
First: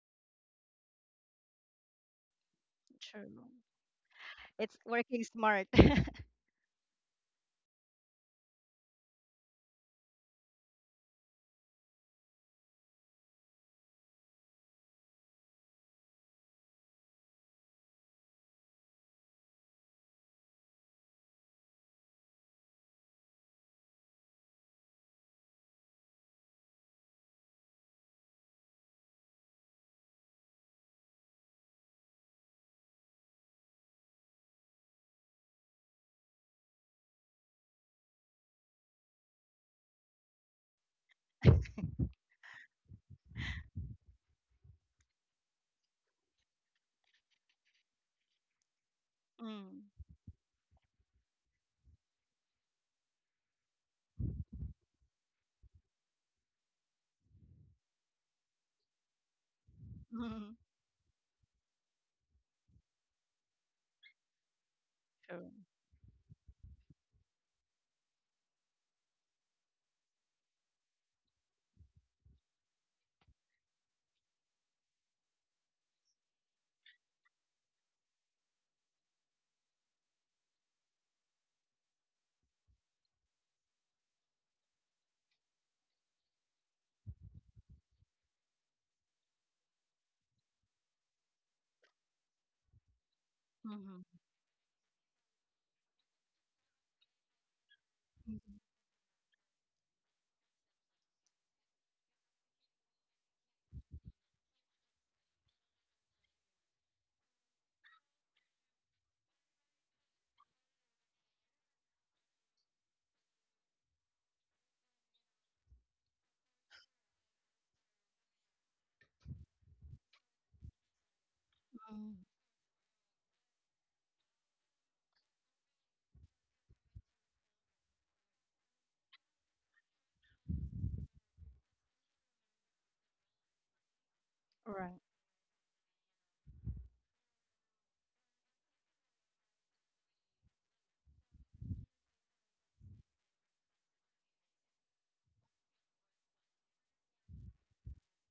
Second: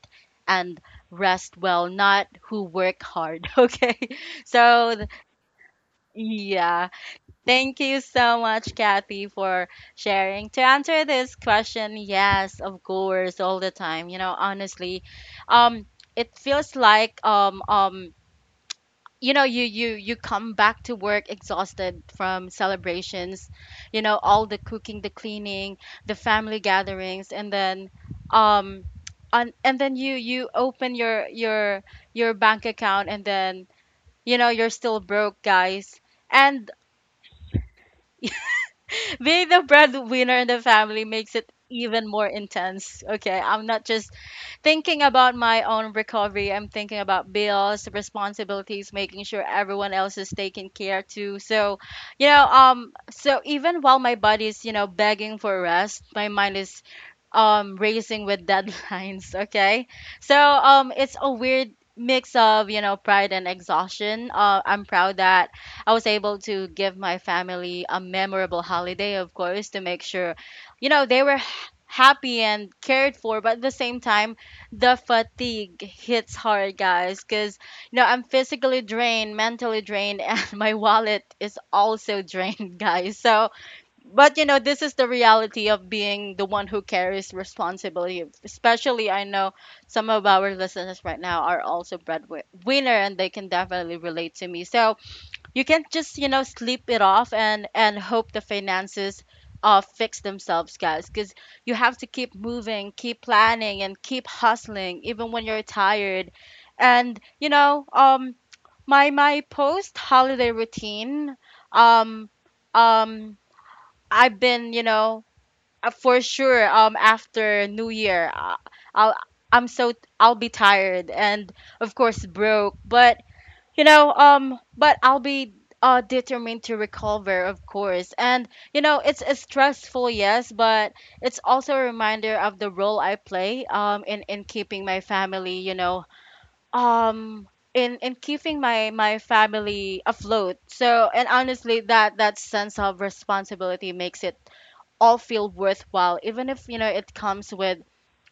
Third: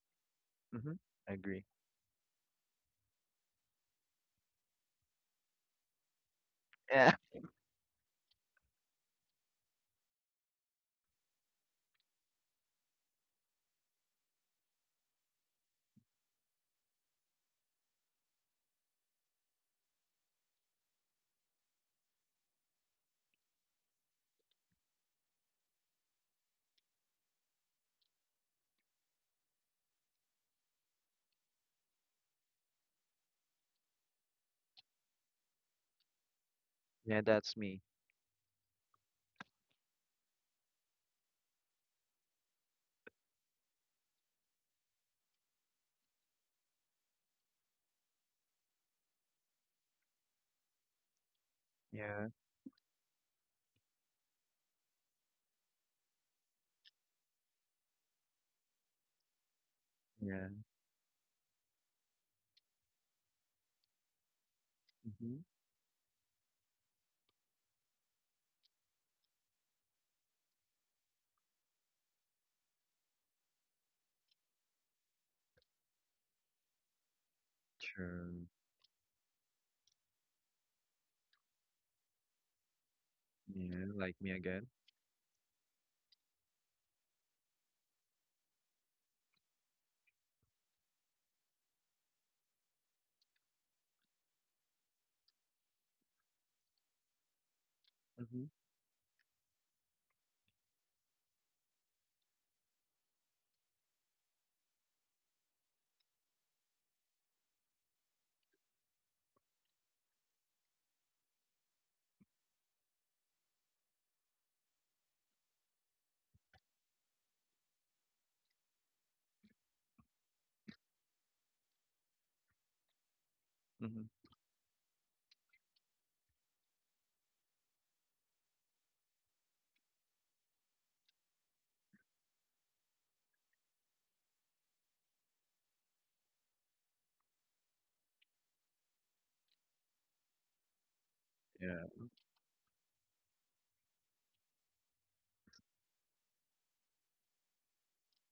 A: and
B: Mm-hmm.
A: rest
B: Agree.
A: well, not who work
C: True.
A: hard. Okay.
C: It's
A: So, th-
C: working smart.
A: yeah.
B: Yeah.
A: Thank you so much, Kathy, for sharing. To answer this question, yes, of course, all the time. You know, honestly, um, it feels like, um um you know, you you you come back to work exhausted from celebrations, you know, all the cooking, the cleaning, the family gatherings, and then um on and then you you open your, your your bank account, and then, you know, you're still broke, guys. And
B: Yeah, that's me.
A: being the breadwinner in the family makes it even more intense. Okay, I'm not just thinking about my own recovery. I'm thinking about bills, responsibilities, making sure
C: Mm.
A: everyone else is taken care to. So, you
B: Yeah.
A: know, um, so even while my body is, you know, begging for rest, my mind is um racing with deadlines. okay so
B: Yeah.
A: um it's a weird mix of you know pride and exhaustion. Uh, i'm proud
B: Mm-hmm.
C: True.
A: that i was able to give my family a memorable holiday, of course, to make sure you know they were h- happy and cared for, but at the same time the fatigue hits hard, guys, because you know i'm
B: True.
A: physically drained, mentally drained, and my wallet is also drained, guys. So
B: Yeah, like me
A: but you know
B: again.
A: this is the reality of being the one who carries responsibility, especially I know some of our listeners right now are also breadwinner and they can definitely
C: Mm-hmm.
A: relate to me. So you can't just, you know, sleep it off and and hope the
B: Hmm.
A: finances uh, fix themselves, guys, because you have to keep moving, keep planning and keep hustling even when you're tired. And you know um my my post holiday routine. um um I've been, you know, uh, for sure. Um, after New Year, uh, I'll I'm so I'll be tired and of
C: Mm.
A: course broke. But you know,
B: Hmm.
A: um, but I'll be uh determined to recover, of course. And you know, it's, it's stressful, yes, but it's also a reminder of the role I play um in in keeping my
C: Right.
A: family, you know, um. In, in keeping my, my family afloat. So and honestly
B: Yeah.
A: that that sense of responsibility makes it all feel worthwhile, even if you know it comes with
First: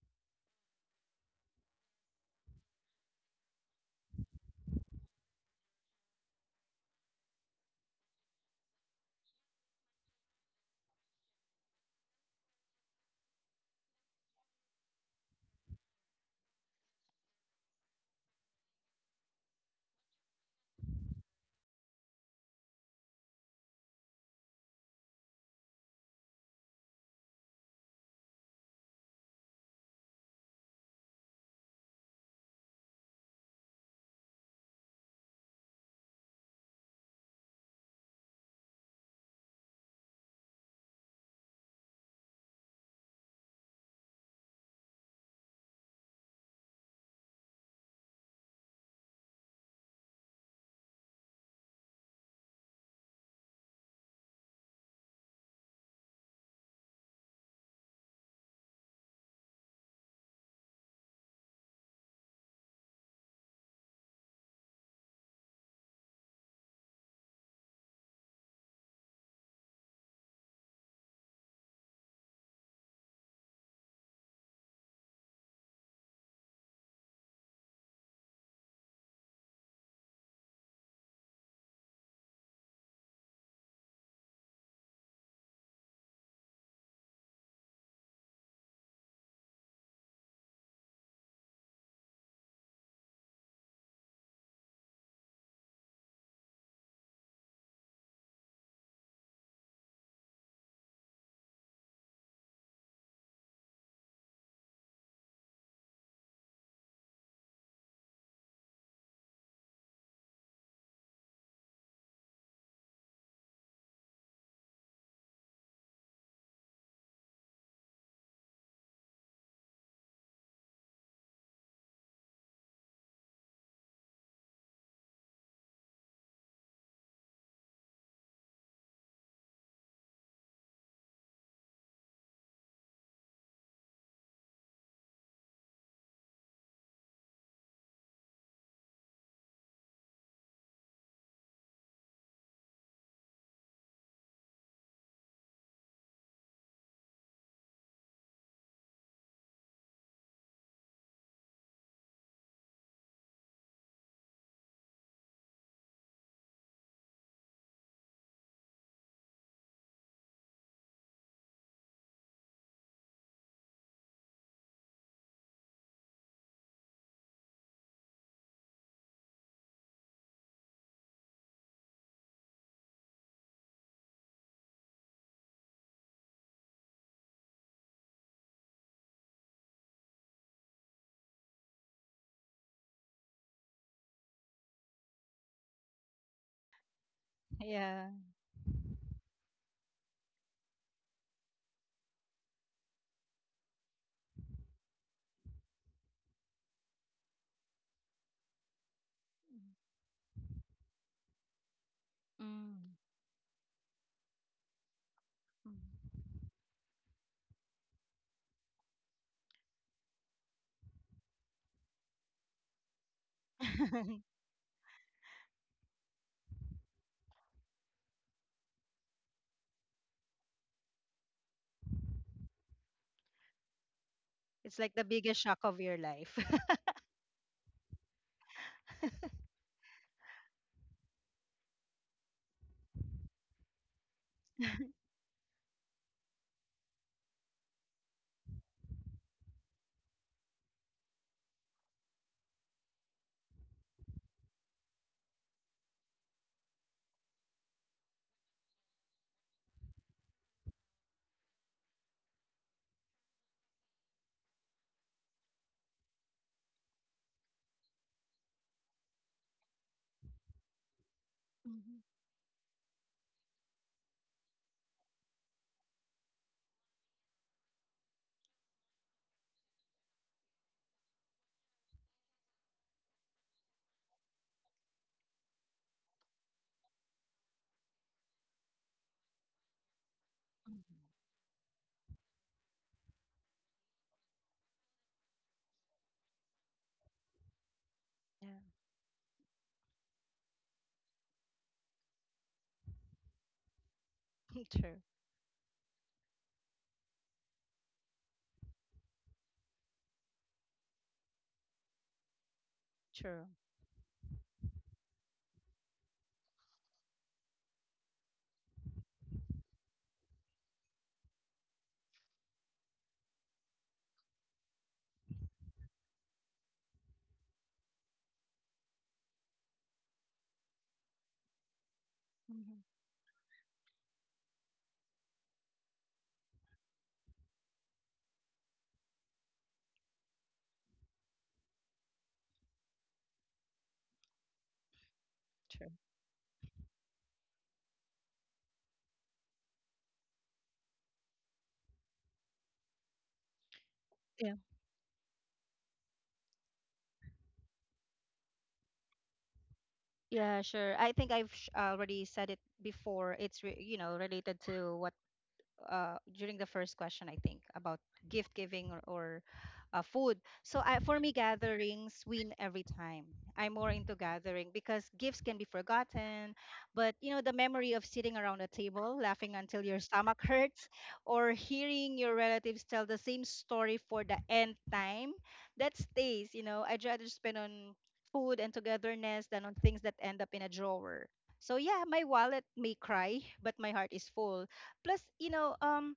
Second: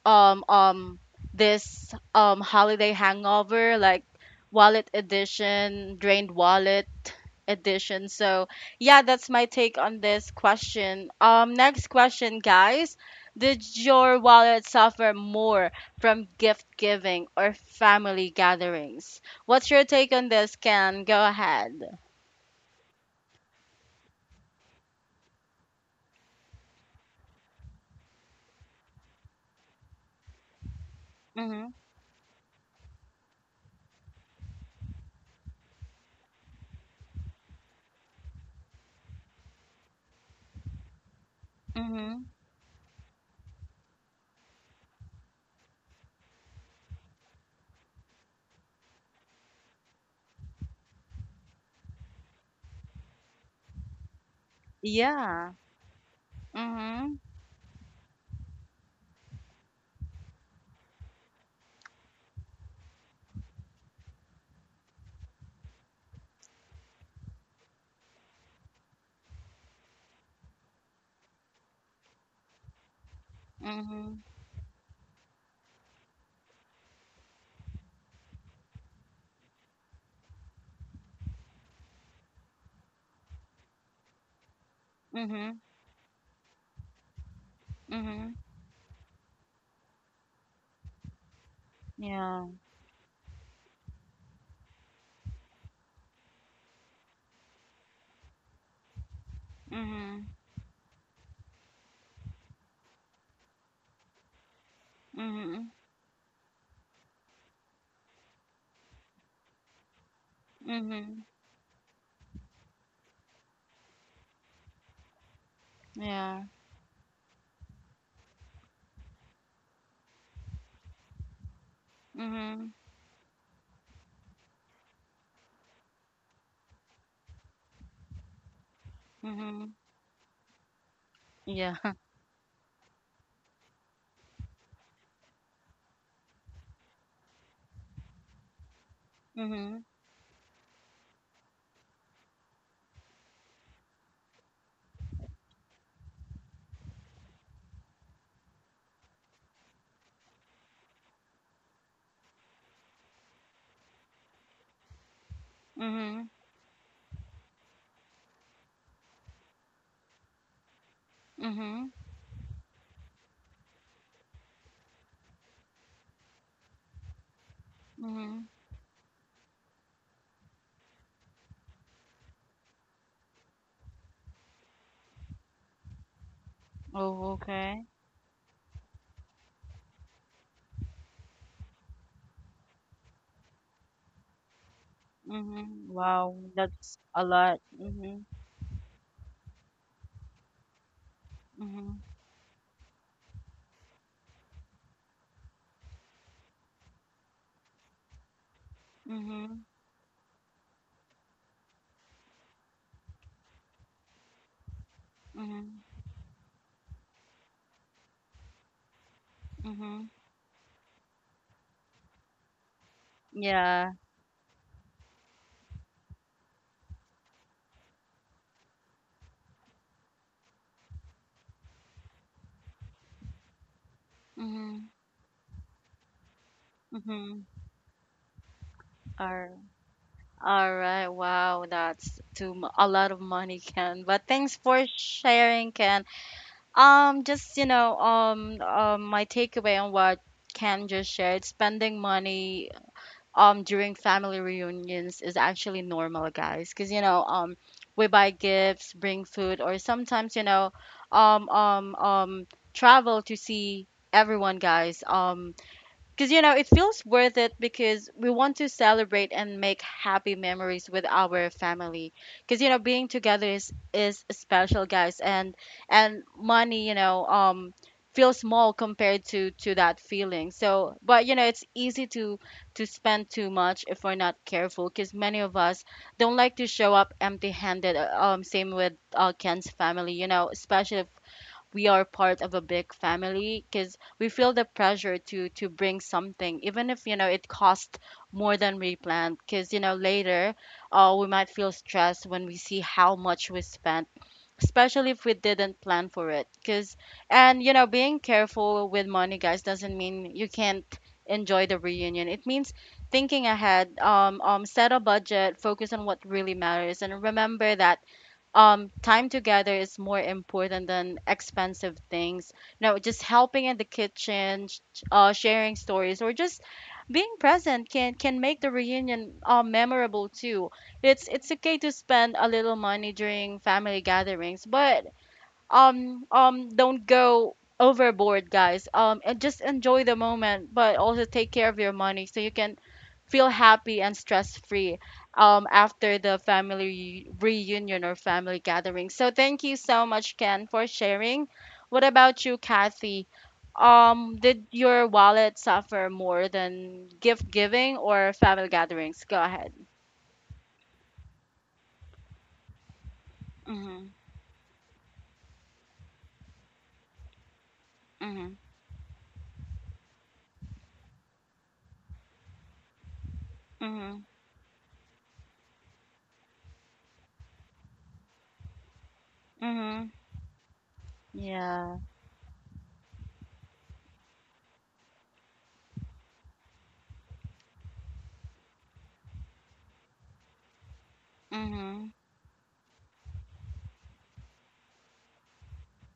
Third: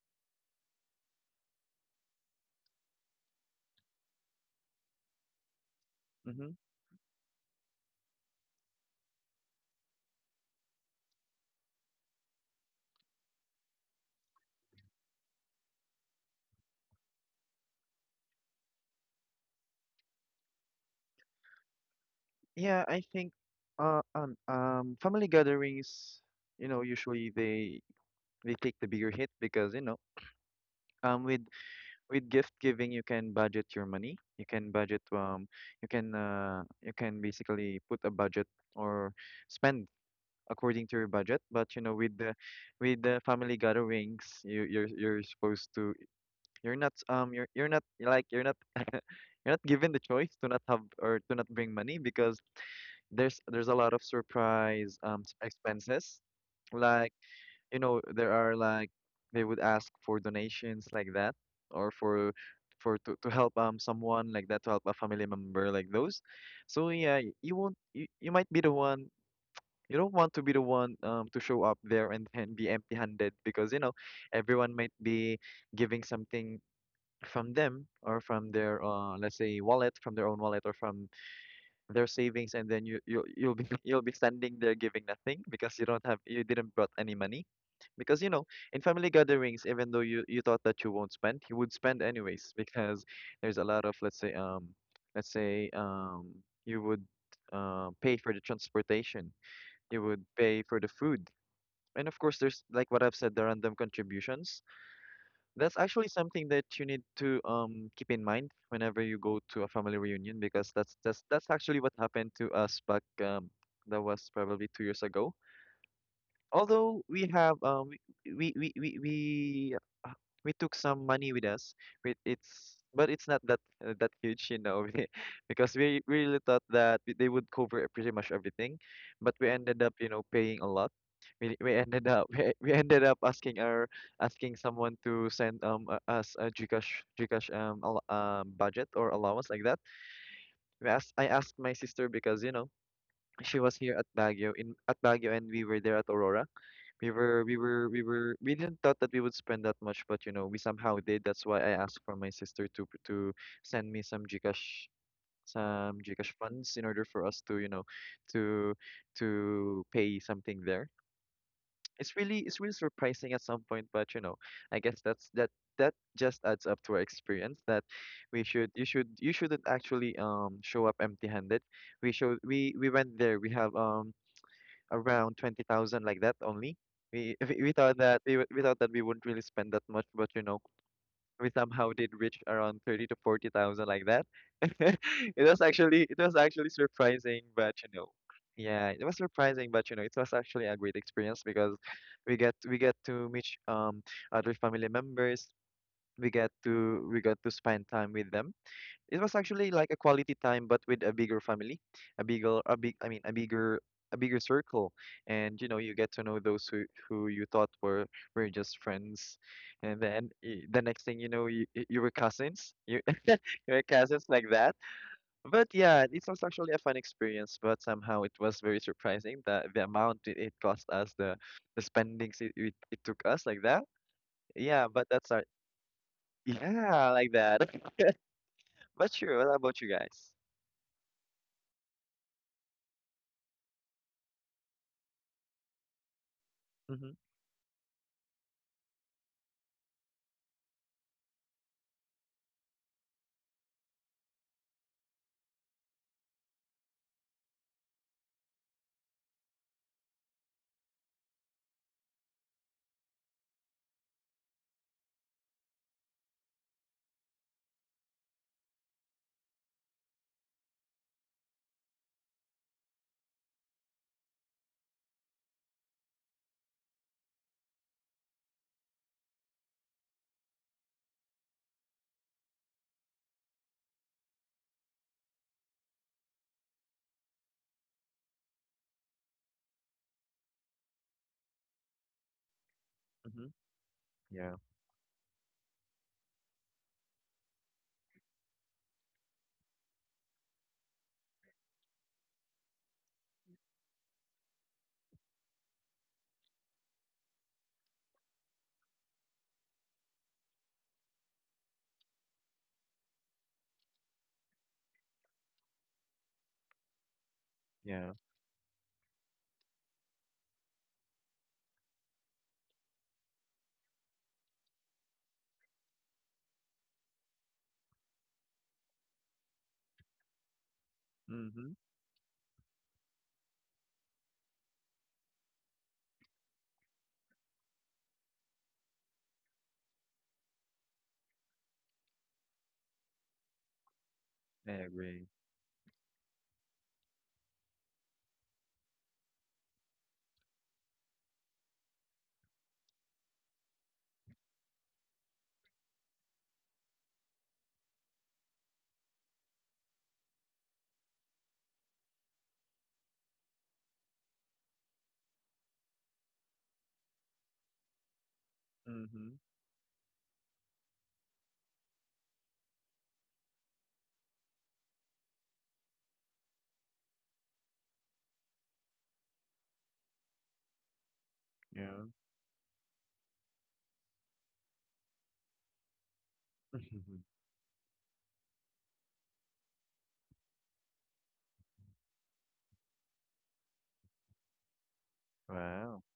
A: um um this um holiday hangover, like wallet edition, drained
B: Hmm.
A: wallet edition. So yeah, that's my take on this question. Um next question, guys, did your wallet suffer more from gift giving or family gatherings? What's your take on this, can go ahead?
B: Yeah, I think uh um um family gatherings, you know, usually they they take the bigger hit because, you know, um with
A: Mhm.
B: with gift giving you can budget your money. You can budget um you can uh you can basically put a budget or spend according to your budget. But you know, with
A: Mhm.
B: the with the family gatherings, you you're you're supposed to. You're not um you're you're not you're like you're not you're not given the choice to not have or to not bring money because there's there's a lot of surprise um s-
A: Yeah.
B: expenses. Like,
A: Mhm.
B: you know, there are like they would ask for donations like that or for for to, to help um someone like that to help a family member like those. So yeah, y- you won't you, you might be the one you don't want to be the one um to show up there and, and be empty-handed because you know
A: Mhm.
B: everyone might be giving something from them or from their uh let's say wallet from their own wallet or from their savings and then you you you'll be you'll be standing there giving nothing
A: Mhm.
B: because you don't have you didn't brought any money because you
A: Mhm.
B: know in family gatherings even though you you thought that you won't spend you would spend
A: Yeah.
B: anyways because there's a lot of let's say um let's say um you would uh, pay for the transportation you would
A: Mhm.
B: pay for the food and of course there's like what I've said the random contributions.
A: Mhm.
B: That's actually something that you need to um keep in mind whenever you go to a family reunion because that's
A: Mhm.
B: that's that's actually what happened to us back um that was probably two years ago.
A: Yeah.
B: Although we have um we we we we, we uh, we took some money with us but
A: Mhm.
B: it's but it's not that uh, that huge you know because we we really thought that we- they would cover pretty much everything but we
A: Mhm.
B: ended up you know paying a lot. we,
A: Yeah.
B: we ended up we, we ended up asking our asking someone to send um uh, us a Gcash Gcash um, al- um budget or allowance like that.
A: Mhm.
B: We asked, I asked my sister because you know she was here at Baguio in at Baguio and we were there at Aurora. We were, we were, we were, we didn't thought that we would spend that much, but you know, we somehow did. That's why I asked for my sister to to send me some Gcash, some
A: Mhm.
B: Gcash funds in order for us to, you know, to to pay something there.
A: Mhm.
B: It's really, it's really surprising at some point, but you know, I guess that's that that just adds up to our experience that we
A: Mhm.
B: should, you should, you shouldn't actually um show up empty-handed. We showed, we we went there. We have um around twenty thousand like that only.
A: Oh,
B: We, we we
A: okay.
B: thought that we, would- we thought that we wouldn't really spend that much, but you know, we somehow did reach around thirty to forty thousand like that. It was
A: Mhm.
B: actually it was
A: Wow,
B: actually
A: that's a
B: surprising,
A: lot.
B: but you know,
C: Yeah.
A: Mhm.
B: yeah, it was surprising, but you know, it was actually a great experience because
A: Mhm.
B: we get we get to meet um other family members. We get to we got to spend time with them. It was
A: Mhm.
B: actually like a quality time, but with a bigger family, a bigger, a big,
C: Mm.
B: I mean, a bigger, a bigger circle, and you know,
A: Mhm.
B: you get to know those who who you thought were were just friends, and
A: Mhm.
B: then y- the next thing you know, you you were cousins, you you were
A: Yeah.
C: Mm.
B: cousins like that. But yeah, it was actually a fun experience, but somehow it was very surprising that the amount it it cost us, the the spendings it it, it took us like that.
C: It's
B: Yeah,
A: Mhm.
C: like the
B: but that's
C: biggest
B: our
C: shock of your life.
B: yeah like
A: Mhm.
B: that. But sure,
A: All
B: what about you guys?
A: all right. Wow, that's too mu- a lot of money, Ken. But thanks for sharing, Ken.
B: Mm-hmm.
A: Um, just you know, um, um, my takeaway on what Cam just shared, spending money um during family reunions is actually normal, guys. Because you know, um, we buy gifts, bring food, or sometimes, you know, um, um, um, travel to see everyone, guys. Um, because, you know, it feels worth it because we want to celebrate and make happy memories with our
C: Mhm,
A: family. Because, you know, being together is, is special, guys. And and money, you know, um, feels small compared to, to that feeling. So, but, you know, it's easy to, to spend too much if we're not careful, because many of us don't like to show up empty handed. Um, same with uh, Ken's family, you know,
C: mhm.
A: especially we are part of a big
B: Mm-hmm.
A: family, because we feel the pressure to to bring something, even if you know it costs
C: Yeah,
A: more than we planned, because you know later uh, we might feel stressed when we see how much we spent,
C: true,
A: especially if we didn't plan for it. Because and you know being careful with money, guys, doesn't mean you can't enjoy the reunion. It means
C: true,
A: thinking ahead. Um, um set a budget, focus on what really matters and remember that
B: Yeah.
A: um time together is more important than expensive things. You know, just helping in the kitchen, sh- uh sharing stories, or just being present can can make the reunion uh, memorable too. It's it's
B: Mm-hmm.
A: okay to spend a little
C: hmm
A: money during family gatherings, but um um don't go overboard, guys. Um and just enjoy the moment, but also take care of your money so you can feel happy and stress
B: I
A: free
B: agree.
A: um
C: true.
A: after the family re- reunion or family gathering. So thank you so much, Ken, for sharing. What about you, Kathy? Um
C: Yeah,
A: did your wallet suffer more than gift giving or family gatherings? Go ahead.
C: yeah, sure. I think I've sh- already said it before. It's re- you
A: Mm-hmm.
C: know, related to what uh, during the first question, I think, about gift
A: Mm-hmm.
C: giving, or,
B: Mm-hmm.
C: or uh, food. So I, for me, gatherings win every time. I'm more into
A: Mm-hmm.
C: gathering because gifts can be forgotten, but you know the memory of sitting around a table, laughing until your
A: Mm-hmm.
C: stomach hurts, or
A: Yeah.
B: Yeah.
C: hearing your relatives tell the same story for the nth time, that stays. You know, I'd rather spend on food and togetherness than on things that end up in a drawer. So yeah,
A: Mm-hmm.
C: my wallet may cry, but my heart is full, plus you know
B: Wow.
C: um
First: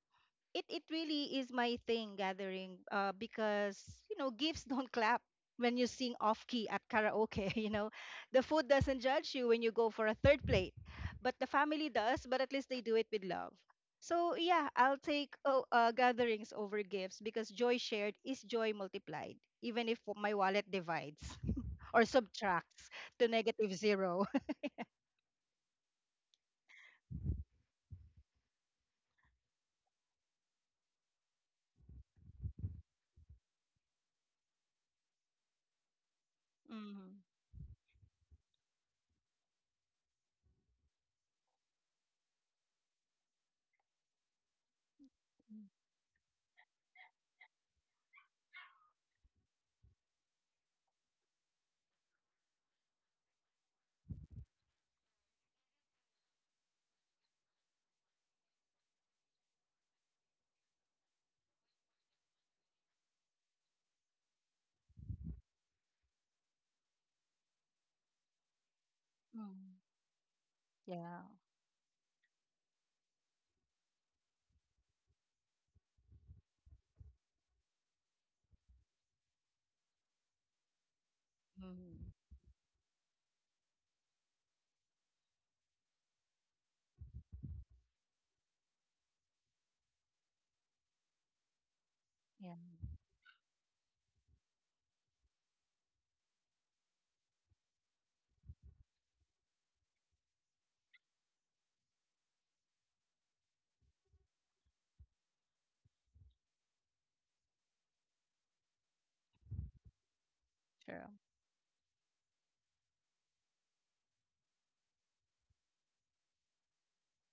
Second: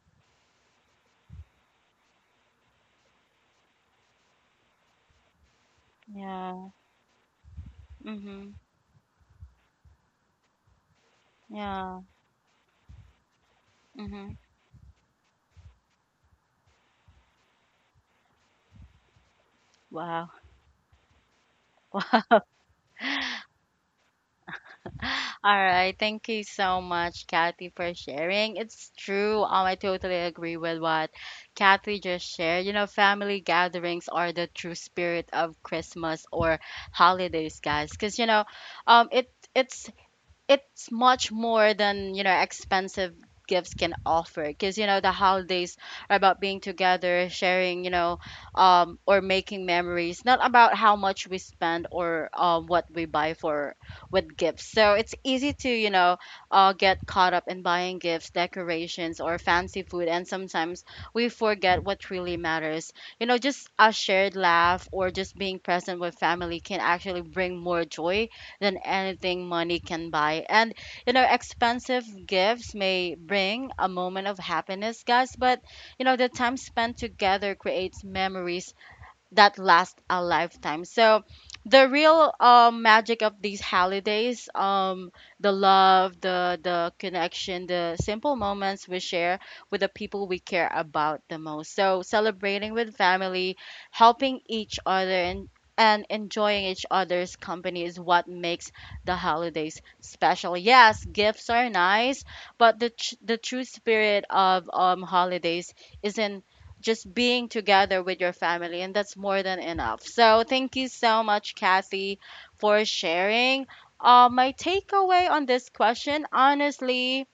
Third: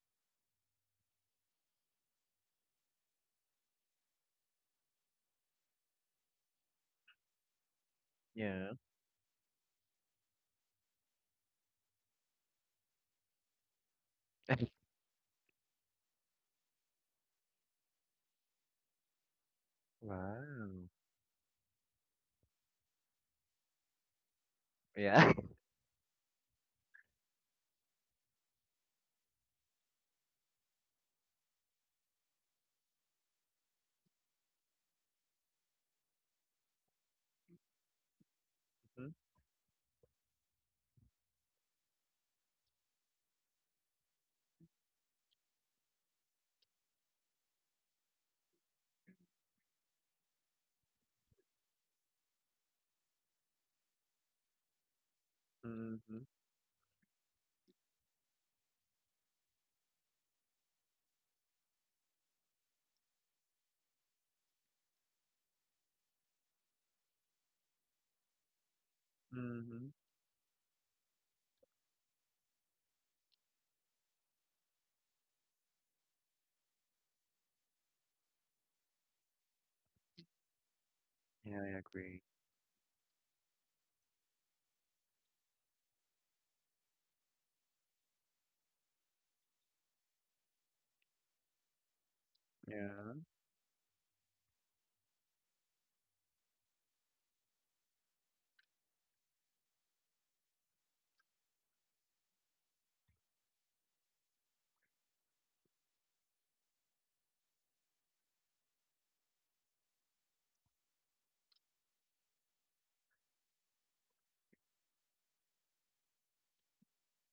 C: it it really is my thing, gathering, uh because you know gifts don't clap when you sing off
A: Yeah.
C: key at karaoke. You know, the
A: Mhm.
C: food
B: Yeah.
C: doesn't judge you when you go for a third plate, but the family
A: Yeah.
C: does, but at least they do it with love.
A: Mm-hmm.
C: So yeah, I'll take oh, uh, gatherings over gifts because joy shared is joy multiplied, even if
A: Wow.
C: my wallet
B: Wow.
C: divides or
A: Wow.
C: subtracts to negative zero.
B: Yeah.
A: All right. Thank you so much, Kathy, for sharing. It's true. Um, I totally agree with what Kathy just shared. You know, family gatherings are the true spirit of Christmas or
C: Mm,
A: holidays, guys. Because you know, um, it it's it's much more than you know expensive gifts can offer, because you know the
C: mm,
A: holidays are about being together, sharing, you know, um or making memories, not about how much we spend or um what we buy for with gifts. So it's easy to, you
B: Mm-hmm.
A: know,
B: Mm-hmm.
A: uh, get caught up in buying gifts, decorations or fancy food, and sometimes we forget what really matters. You know, just a shared laugh or just being present with family can actually bring more joy than anything money
C: mm.
B: Mm-hmm.
A: can buy. And, you
C: Yeah.
A: know, expensive gifts may bring a moment of happiness, guys, but, you know, the time spent together creates memories that last a lifetime. So
B: Yeah, I
A: the
C: Mm,
B: agree.
A: real um, magic of these holidays, um, the love, the the connection, the simple moments we share with the people we care about the most. So
C: yeah,
A: celebrating with
B: Yeah.
A: family, helping each other and and enjoying each other's company is what makes the holidays special. Yes, gifts are nice, but the tr- the true spirit of um holidays isn't just being together with your family, and that's more than enough. So, thank you so much, Kathy, for sharing. Uh, my takeaway on this question, honestly,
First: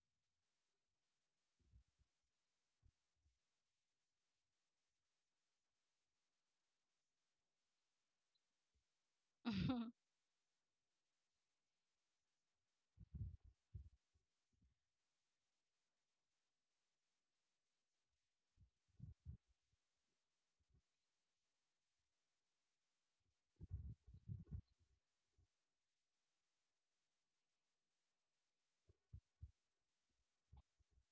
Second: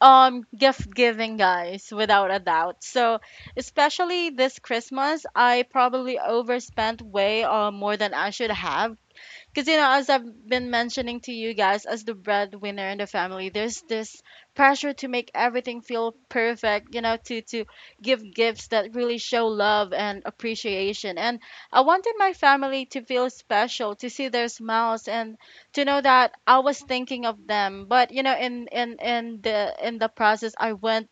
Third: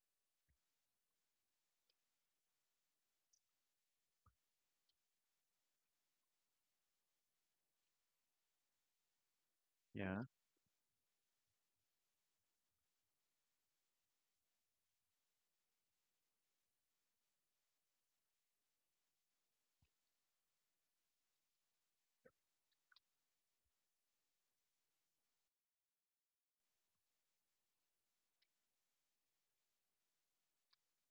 A: um, gift giving, guys, without a doubt. So, especially this Christmas, I probably overspent way uh, more than I should have, because, you
C: true.
A: know, as
B: Yeah.
A: I've been mentioning to you guys, as the breadwinner in the family, there's this pressure to make everything feel perfect, you know, to, to give gifts that really show love and appreciation. And I wanted my family to feel special, to see their smiles and to know that I was thinking of them. But, you know, in, in, in the in the process I went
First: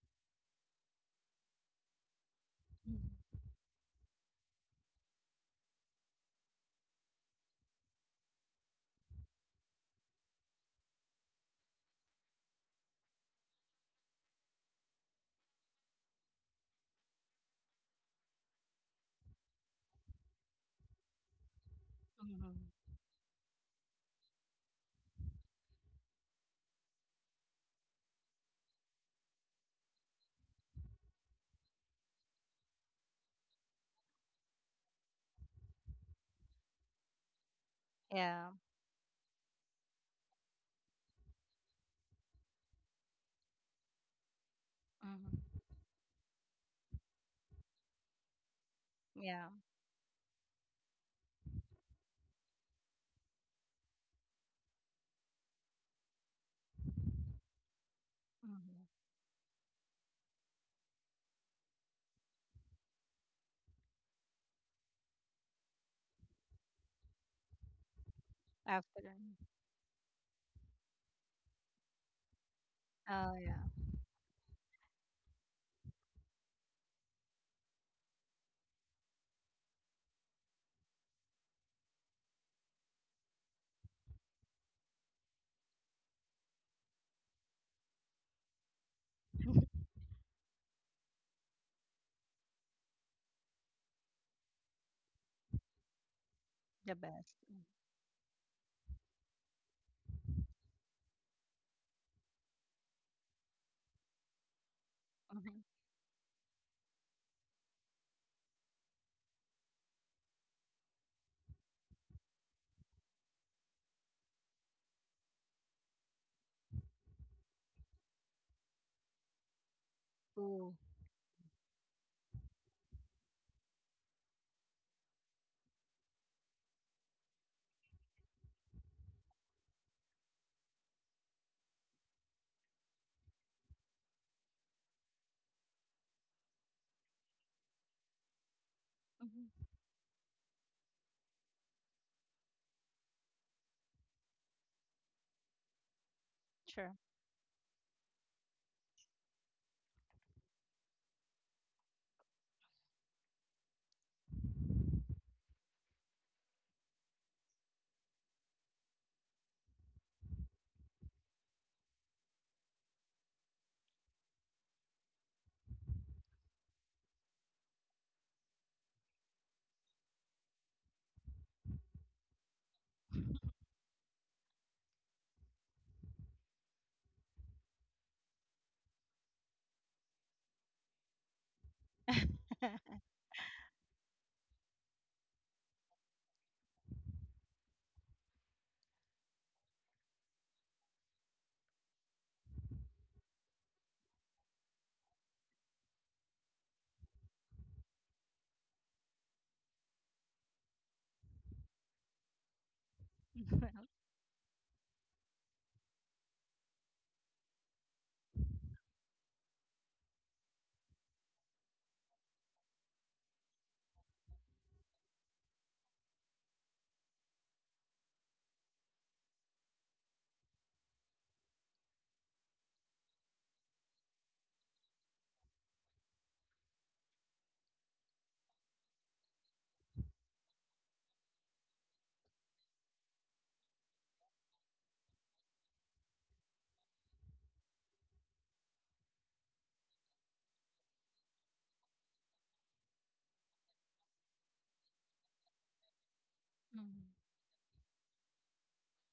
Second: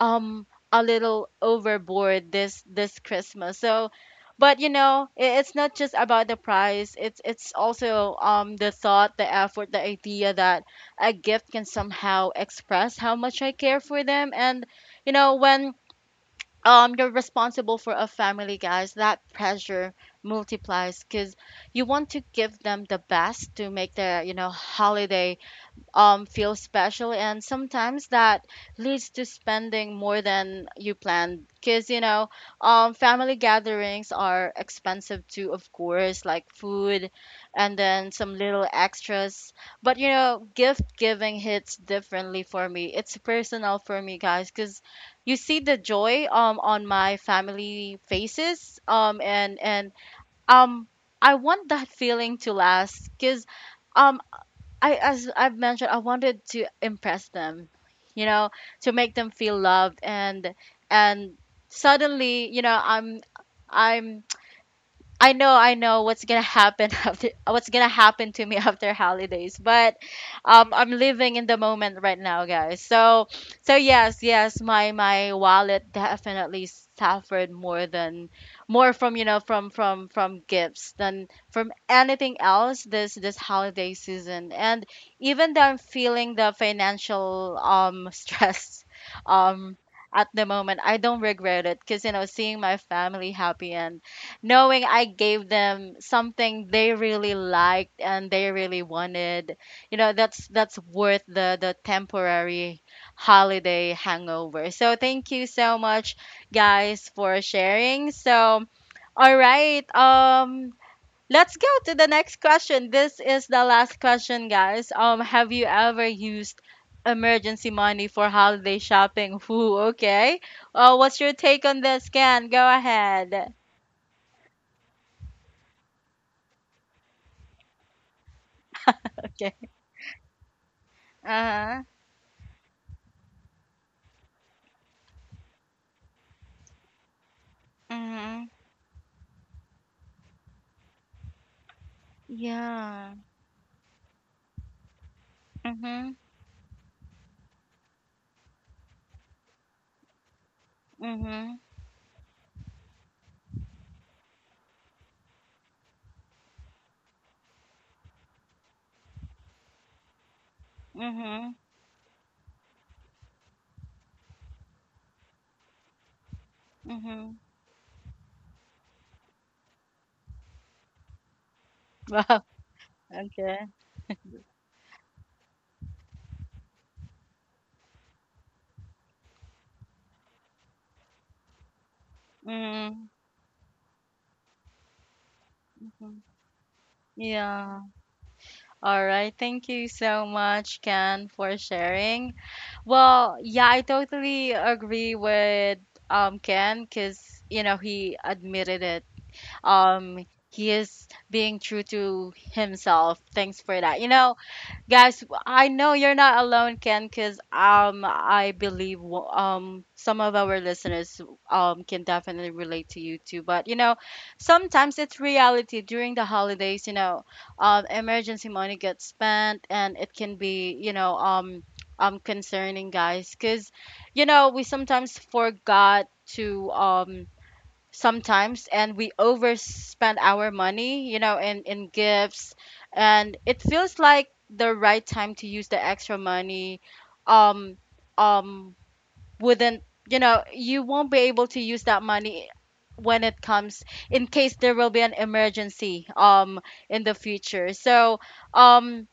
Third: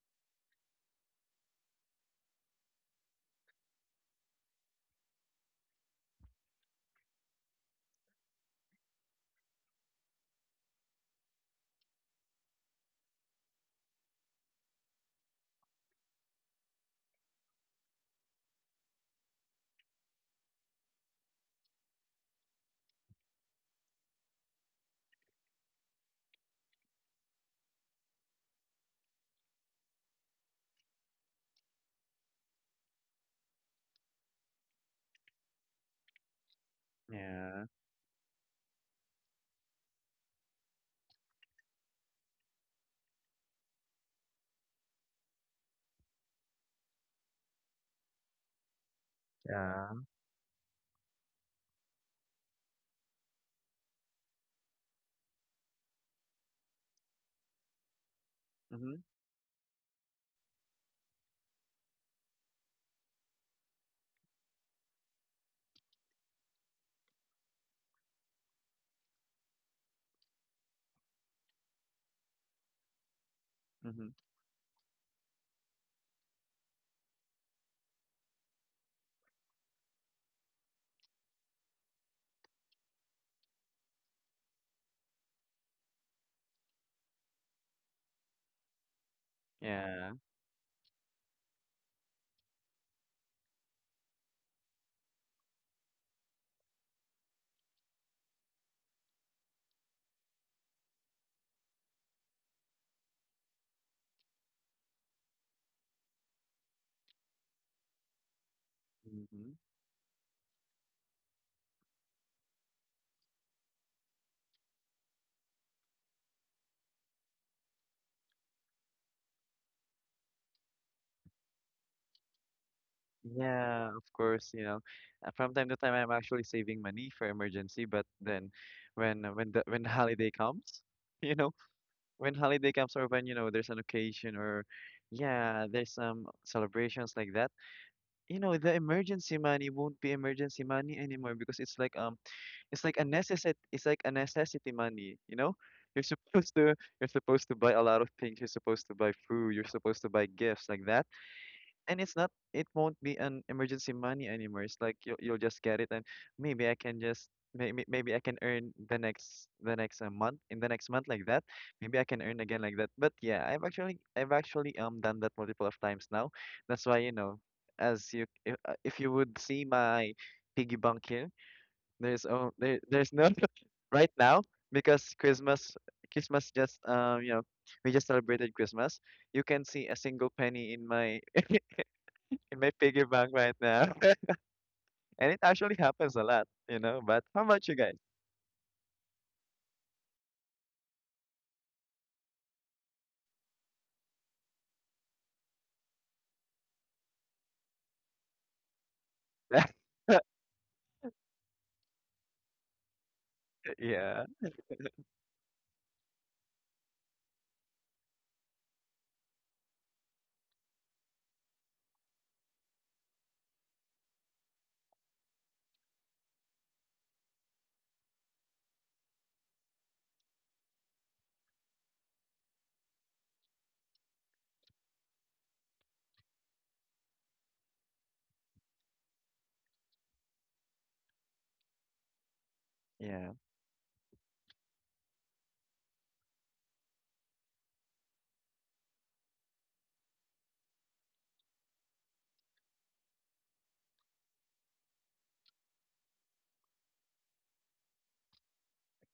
A: um a little overboard this this Christmas. So, but you know, i- it's not just about the price. It's it's also um the thought, the effort, the idea that a gift can somehow express how much I care for them. And you know, when um you're responsible for a family, guys, that pressure multiplies because you want to
C: Mm-hmm.
A: give them the best to make their, you know, holiday um, feel special. And sometimes that leads to spending more than you planned. Because, you know, um, family gatherings are expensive too, of course, like food
B: Yeah.
A: and then some
C: Yeah.
A: little extras. But, you know, gift giving hits differently for me. It's personal for me, guys, because you
C: Mm-hmm.
A: see the joy um, on my family faces, um,
C: Yeah.
A: and, and
B: Yeah.
A: um, I want that feeling to last, because um I, as I've mentioned, I wanted to impress them, you know,
C: Mm-hmm.
A: to
B: Mm-hmm.
A: make them feel loved and and suddenly, you know, I'm I'm I know, I know what's gonna happen after, what's gonna happen to me after
C: After.
A: holidays. But um, I'm living in the moment right now, guys. So,
C: Oh yeah,
A: so
B: Mm-hmm.
A: yes, yes, my my wallet definitely suffered more than more from, you know, from from from gifts than from anything else this this holiday season. And even though I'm feeling the financial um stress um
B: Yeah.
A: at the moment, I don't regret it, because you know seeing my family happy and knowing I gave them something they
C: the
A: really
C: best.
A: liked and they really wanted. You know, that's that's worth the the temporary holiday hangover. So thank you
C: Mm-hmm.
A: so much, guys, for sharing. So all
B: Mm-hmm.
A: right, um let's go to the next question. This is the last question, guys. Um have you ever used emergency money for holiday shopping? Whoo, okay.
C: Ooh.
A: Uh, what's your take on this, Ken? Go ahead.
B: Yeah, of course, you know, uh, from time to time I'm actually saving money for emergency, but then when uh, when
A: Okay.
B: the when the holiday comes, you know,
A: Uh-huh.
B: when holiday comes or when, you know, there's an occasion or yeah, there's some celebrations like that. You
A: Mhm.
B: know the emergency
C: Mm-hmm.
B: money won't be emergency money anymore because it's like um it's like a
A: Yeah.
B: necessity it's like a necessity money you know you're
A: Mhm.
B: supposed to
C: Sure.
B: you're supposed to buy a lot of things you're supposed to buy food you're supposed to buy gifts like that
A: Mhm.
B: and it's not it won't be an emergency money anymore it's like you, you'll just get it and maybe i can just maybe maybe I can earn the next the next uh, month in the next month like that.
A: Mhm.
B: Maybe I can earn again like that but yeah i've actually I've actually um done that multiple of times now. That's why you know
A: Mhm.
B: as you if, uh, if you would see my piggy bank here there's
A: Wow.
B: oh there, there's no
A: Okay.
B: right now because christmas christmas just um you know we just celebrated Christmas. You can see a single penny in my in my piggy
A: Mhm.
B: bank right now. And it actually happens a
A: Mhm.
B: lot, you know. But how about you
A: Yeah.
B: guys?
A: All right. Thank you so much, Ken, for sharing. Well, yeah, I totally agree with um Ken because you know he admitted it. Um, he is being true to himself. Thanks
C: Mhm.
A: for that. You
B: Yeah.
A: know, guys, I know you're not alone, Ken, because um, I believe w- um, some of our listeners um, can definitely relate to you too. But you know, sometimes it's reality during the holidays. You know, um, emergency money gets spent, and it can be, you know, um, um concerning, guys, because you know we sometimes forgot to um sometimes and we overspend our money, you know, in, in gifts.
B: Yeah.
A: And it feels like the right time to use the extra money. Um um wouldn't You know, you won't be able to use that money when it comes, in case there will be an emergency um in the future. So um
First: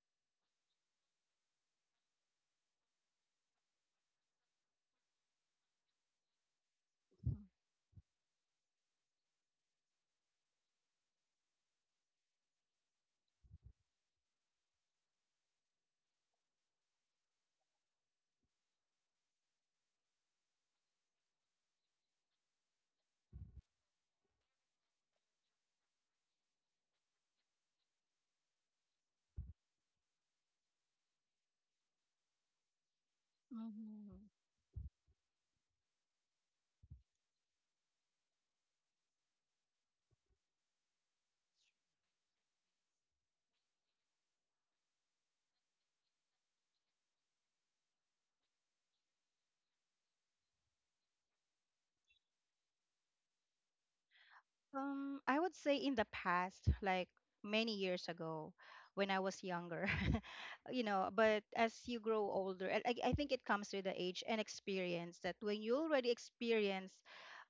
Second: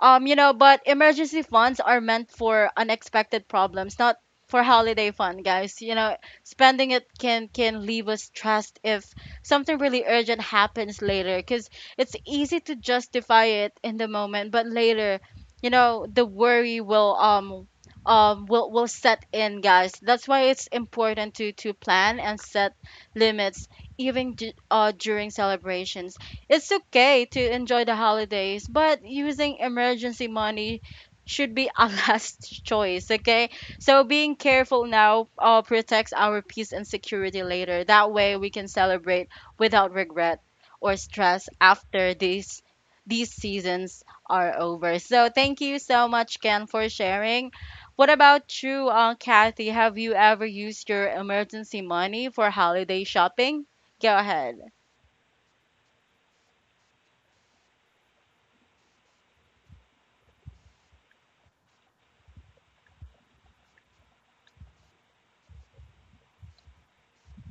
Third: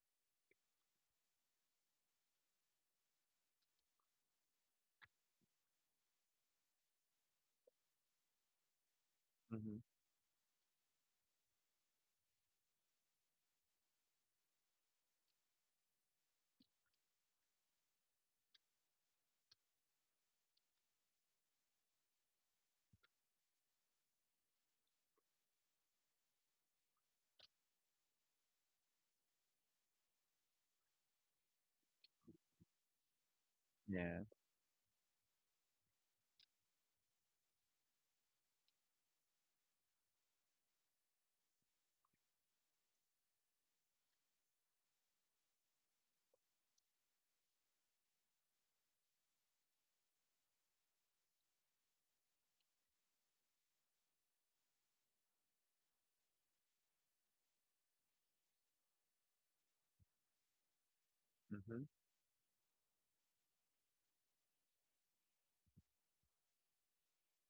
A: um, you know, but emergency funds are meant for unexpected problems, not for holiday fun, guys. You know, spending it can can leave us stressed if something
B: Hmm.
A: really urgent happens later, because it's easy to justify it in the moment, but later, you know, the worry will um um will will set in, guys. That's why it's important to to plan and set limits even d- uh during celebrations. It's okay to enjoy the holidays, but using emergency money should be a last choice, okay? So
B: Yeah.
C: Mhm.
A: being careful now uh, protects our peace and security later. That way we can celebrate without regret or stress after these these seasons are over. So thank you so much, Ken, for sharing. What about you, uh, Kathy? Have you ever used your emergency money for holiday shopping? Go ahead.
C: Um, I would say in the past, like many years ago, when I was younger, you know, but as
B: Hmm.
C: you grow older, and I, I think it comes with the age and experience that when you already experience,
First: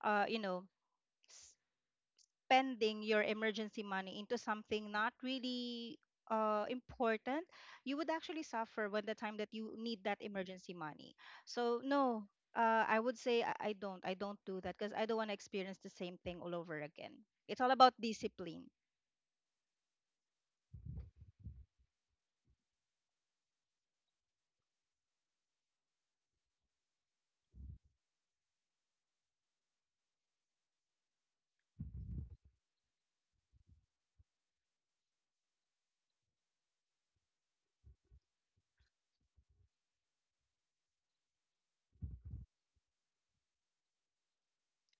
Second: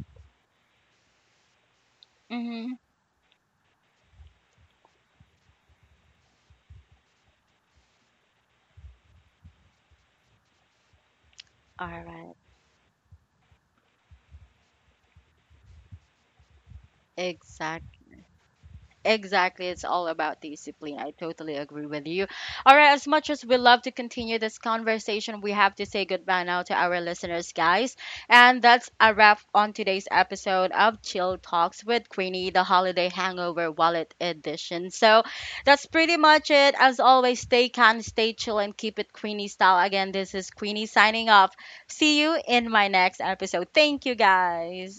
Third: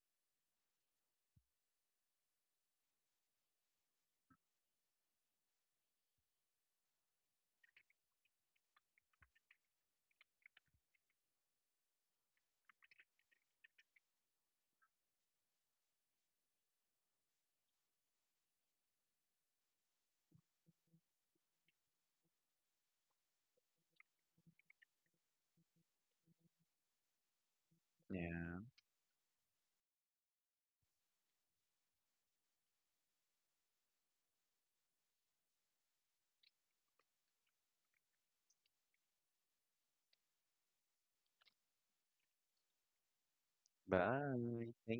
C: uh, you know, s-
A: Mhm.
C: spending your emergency money into something not really uh, important, you would actually suffer when the time that you need that emergency money. So
A: All
C: no,
A: right.
C: uh, I would say I, I don't. I don't do that because I don't want to experience the same thing all over again. It's all about
A: Exactly.
C: discipline.
A: Exactly. It's all about discipline. I totally agree with you. All right. As much as we love to continue this conversation, we have to say goodbye now to our listeners, guys. And
B: Yeah.
A: that's a wrap on today's episode of Chill Talks with Queenie, the Holiday Hangover Wallet Edition. So that's pretty much it. As always, stay calm, stay chill, and keep it Queenie style. Again, this is Queenie signing off. See you in my next episode. Thank you,
B: Bye.
A: guys.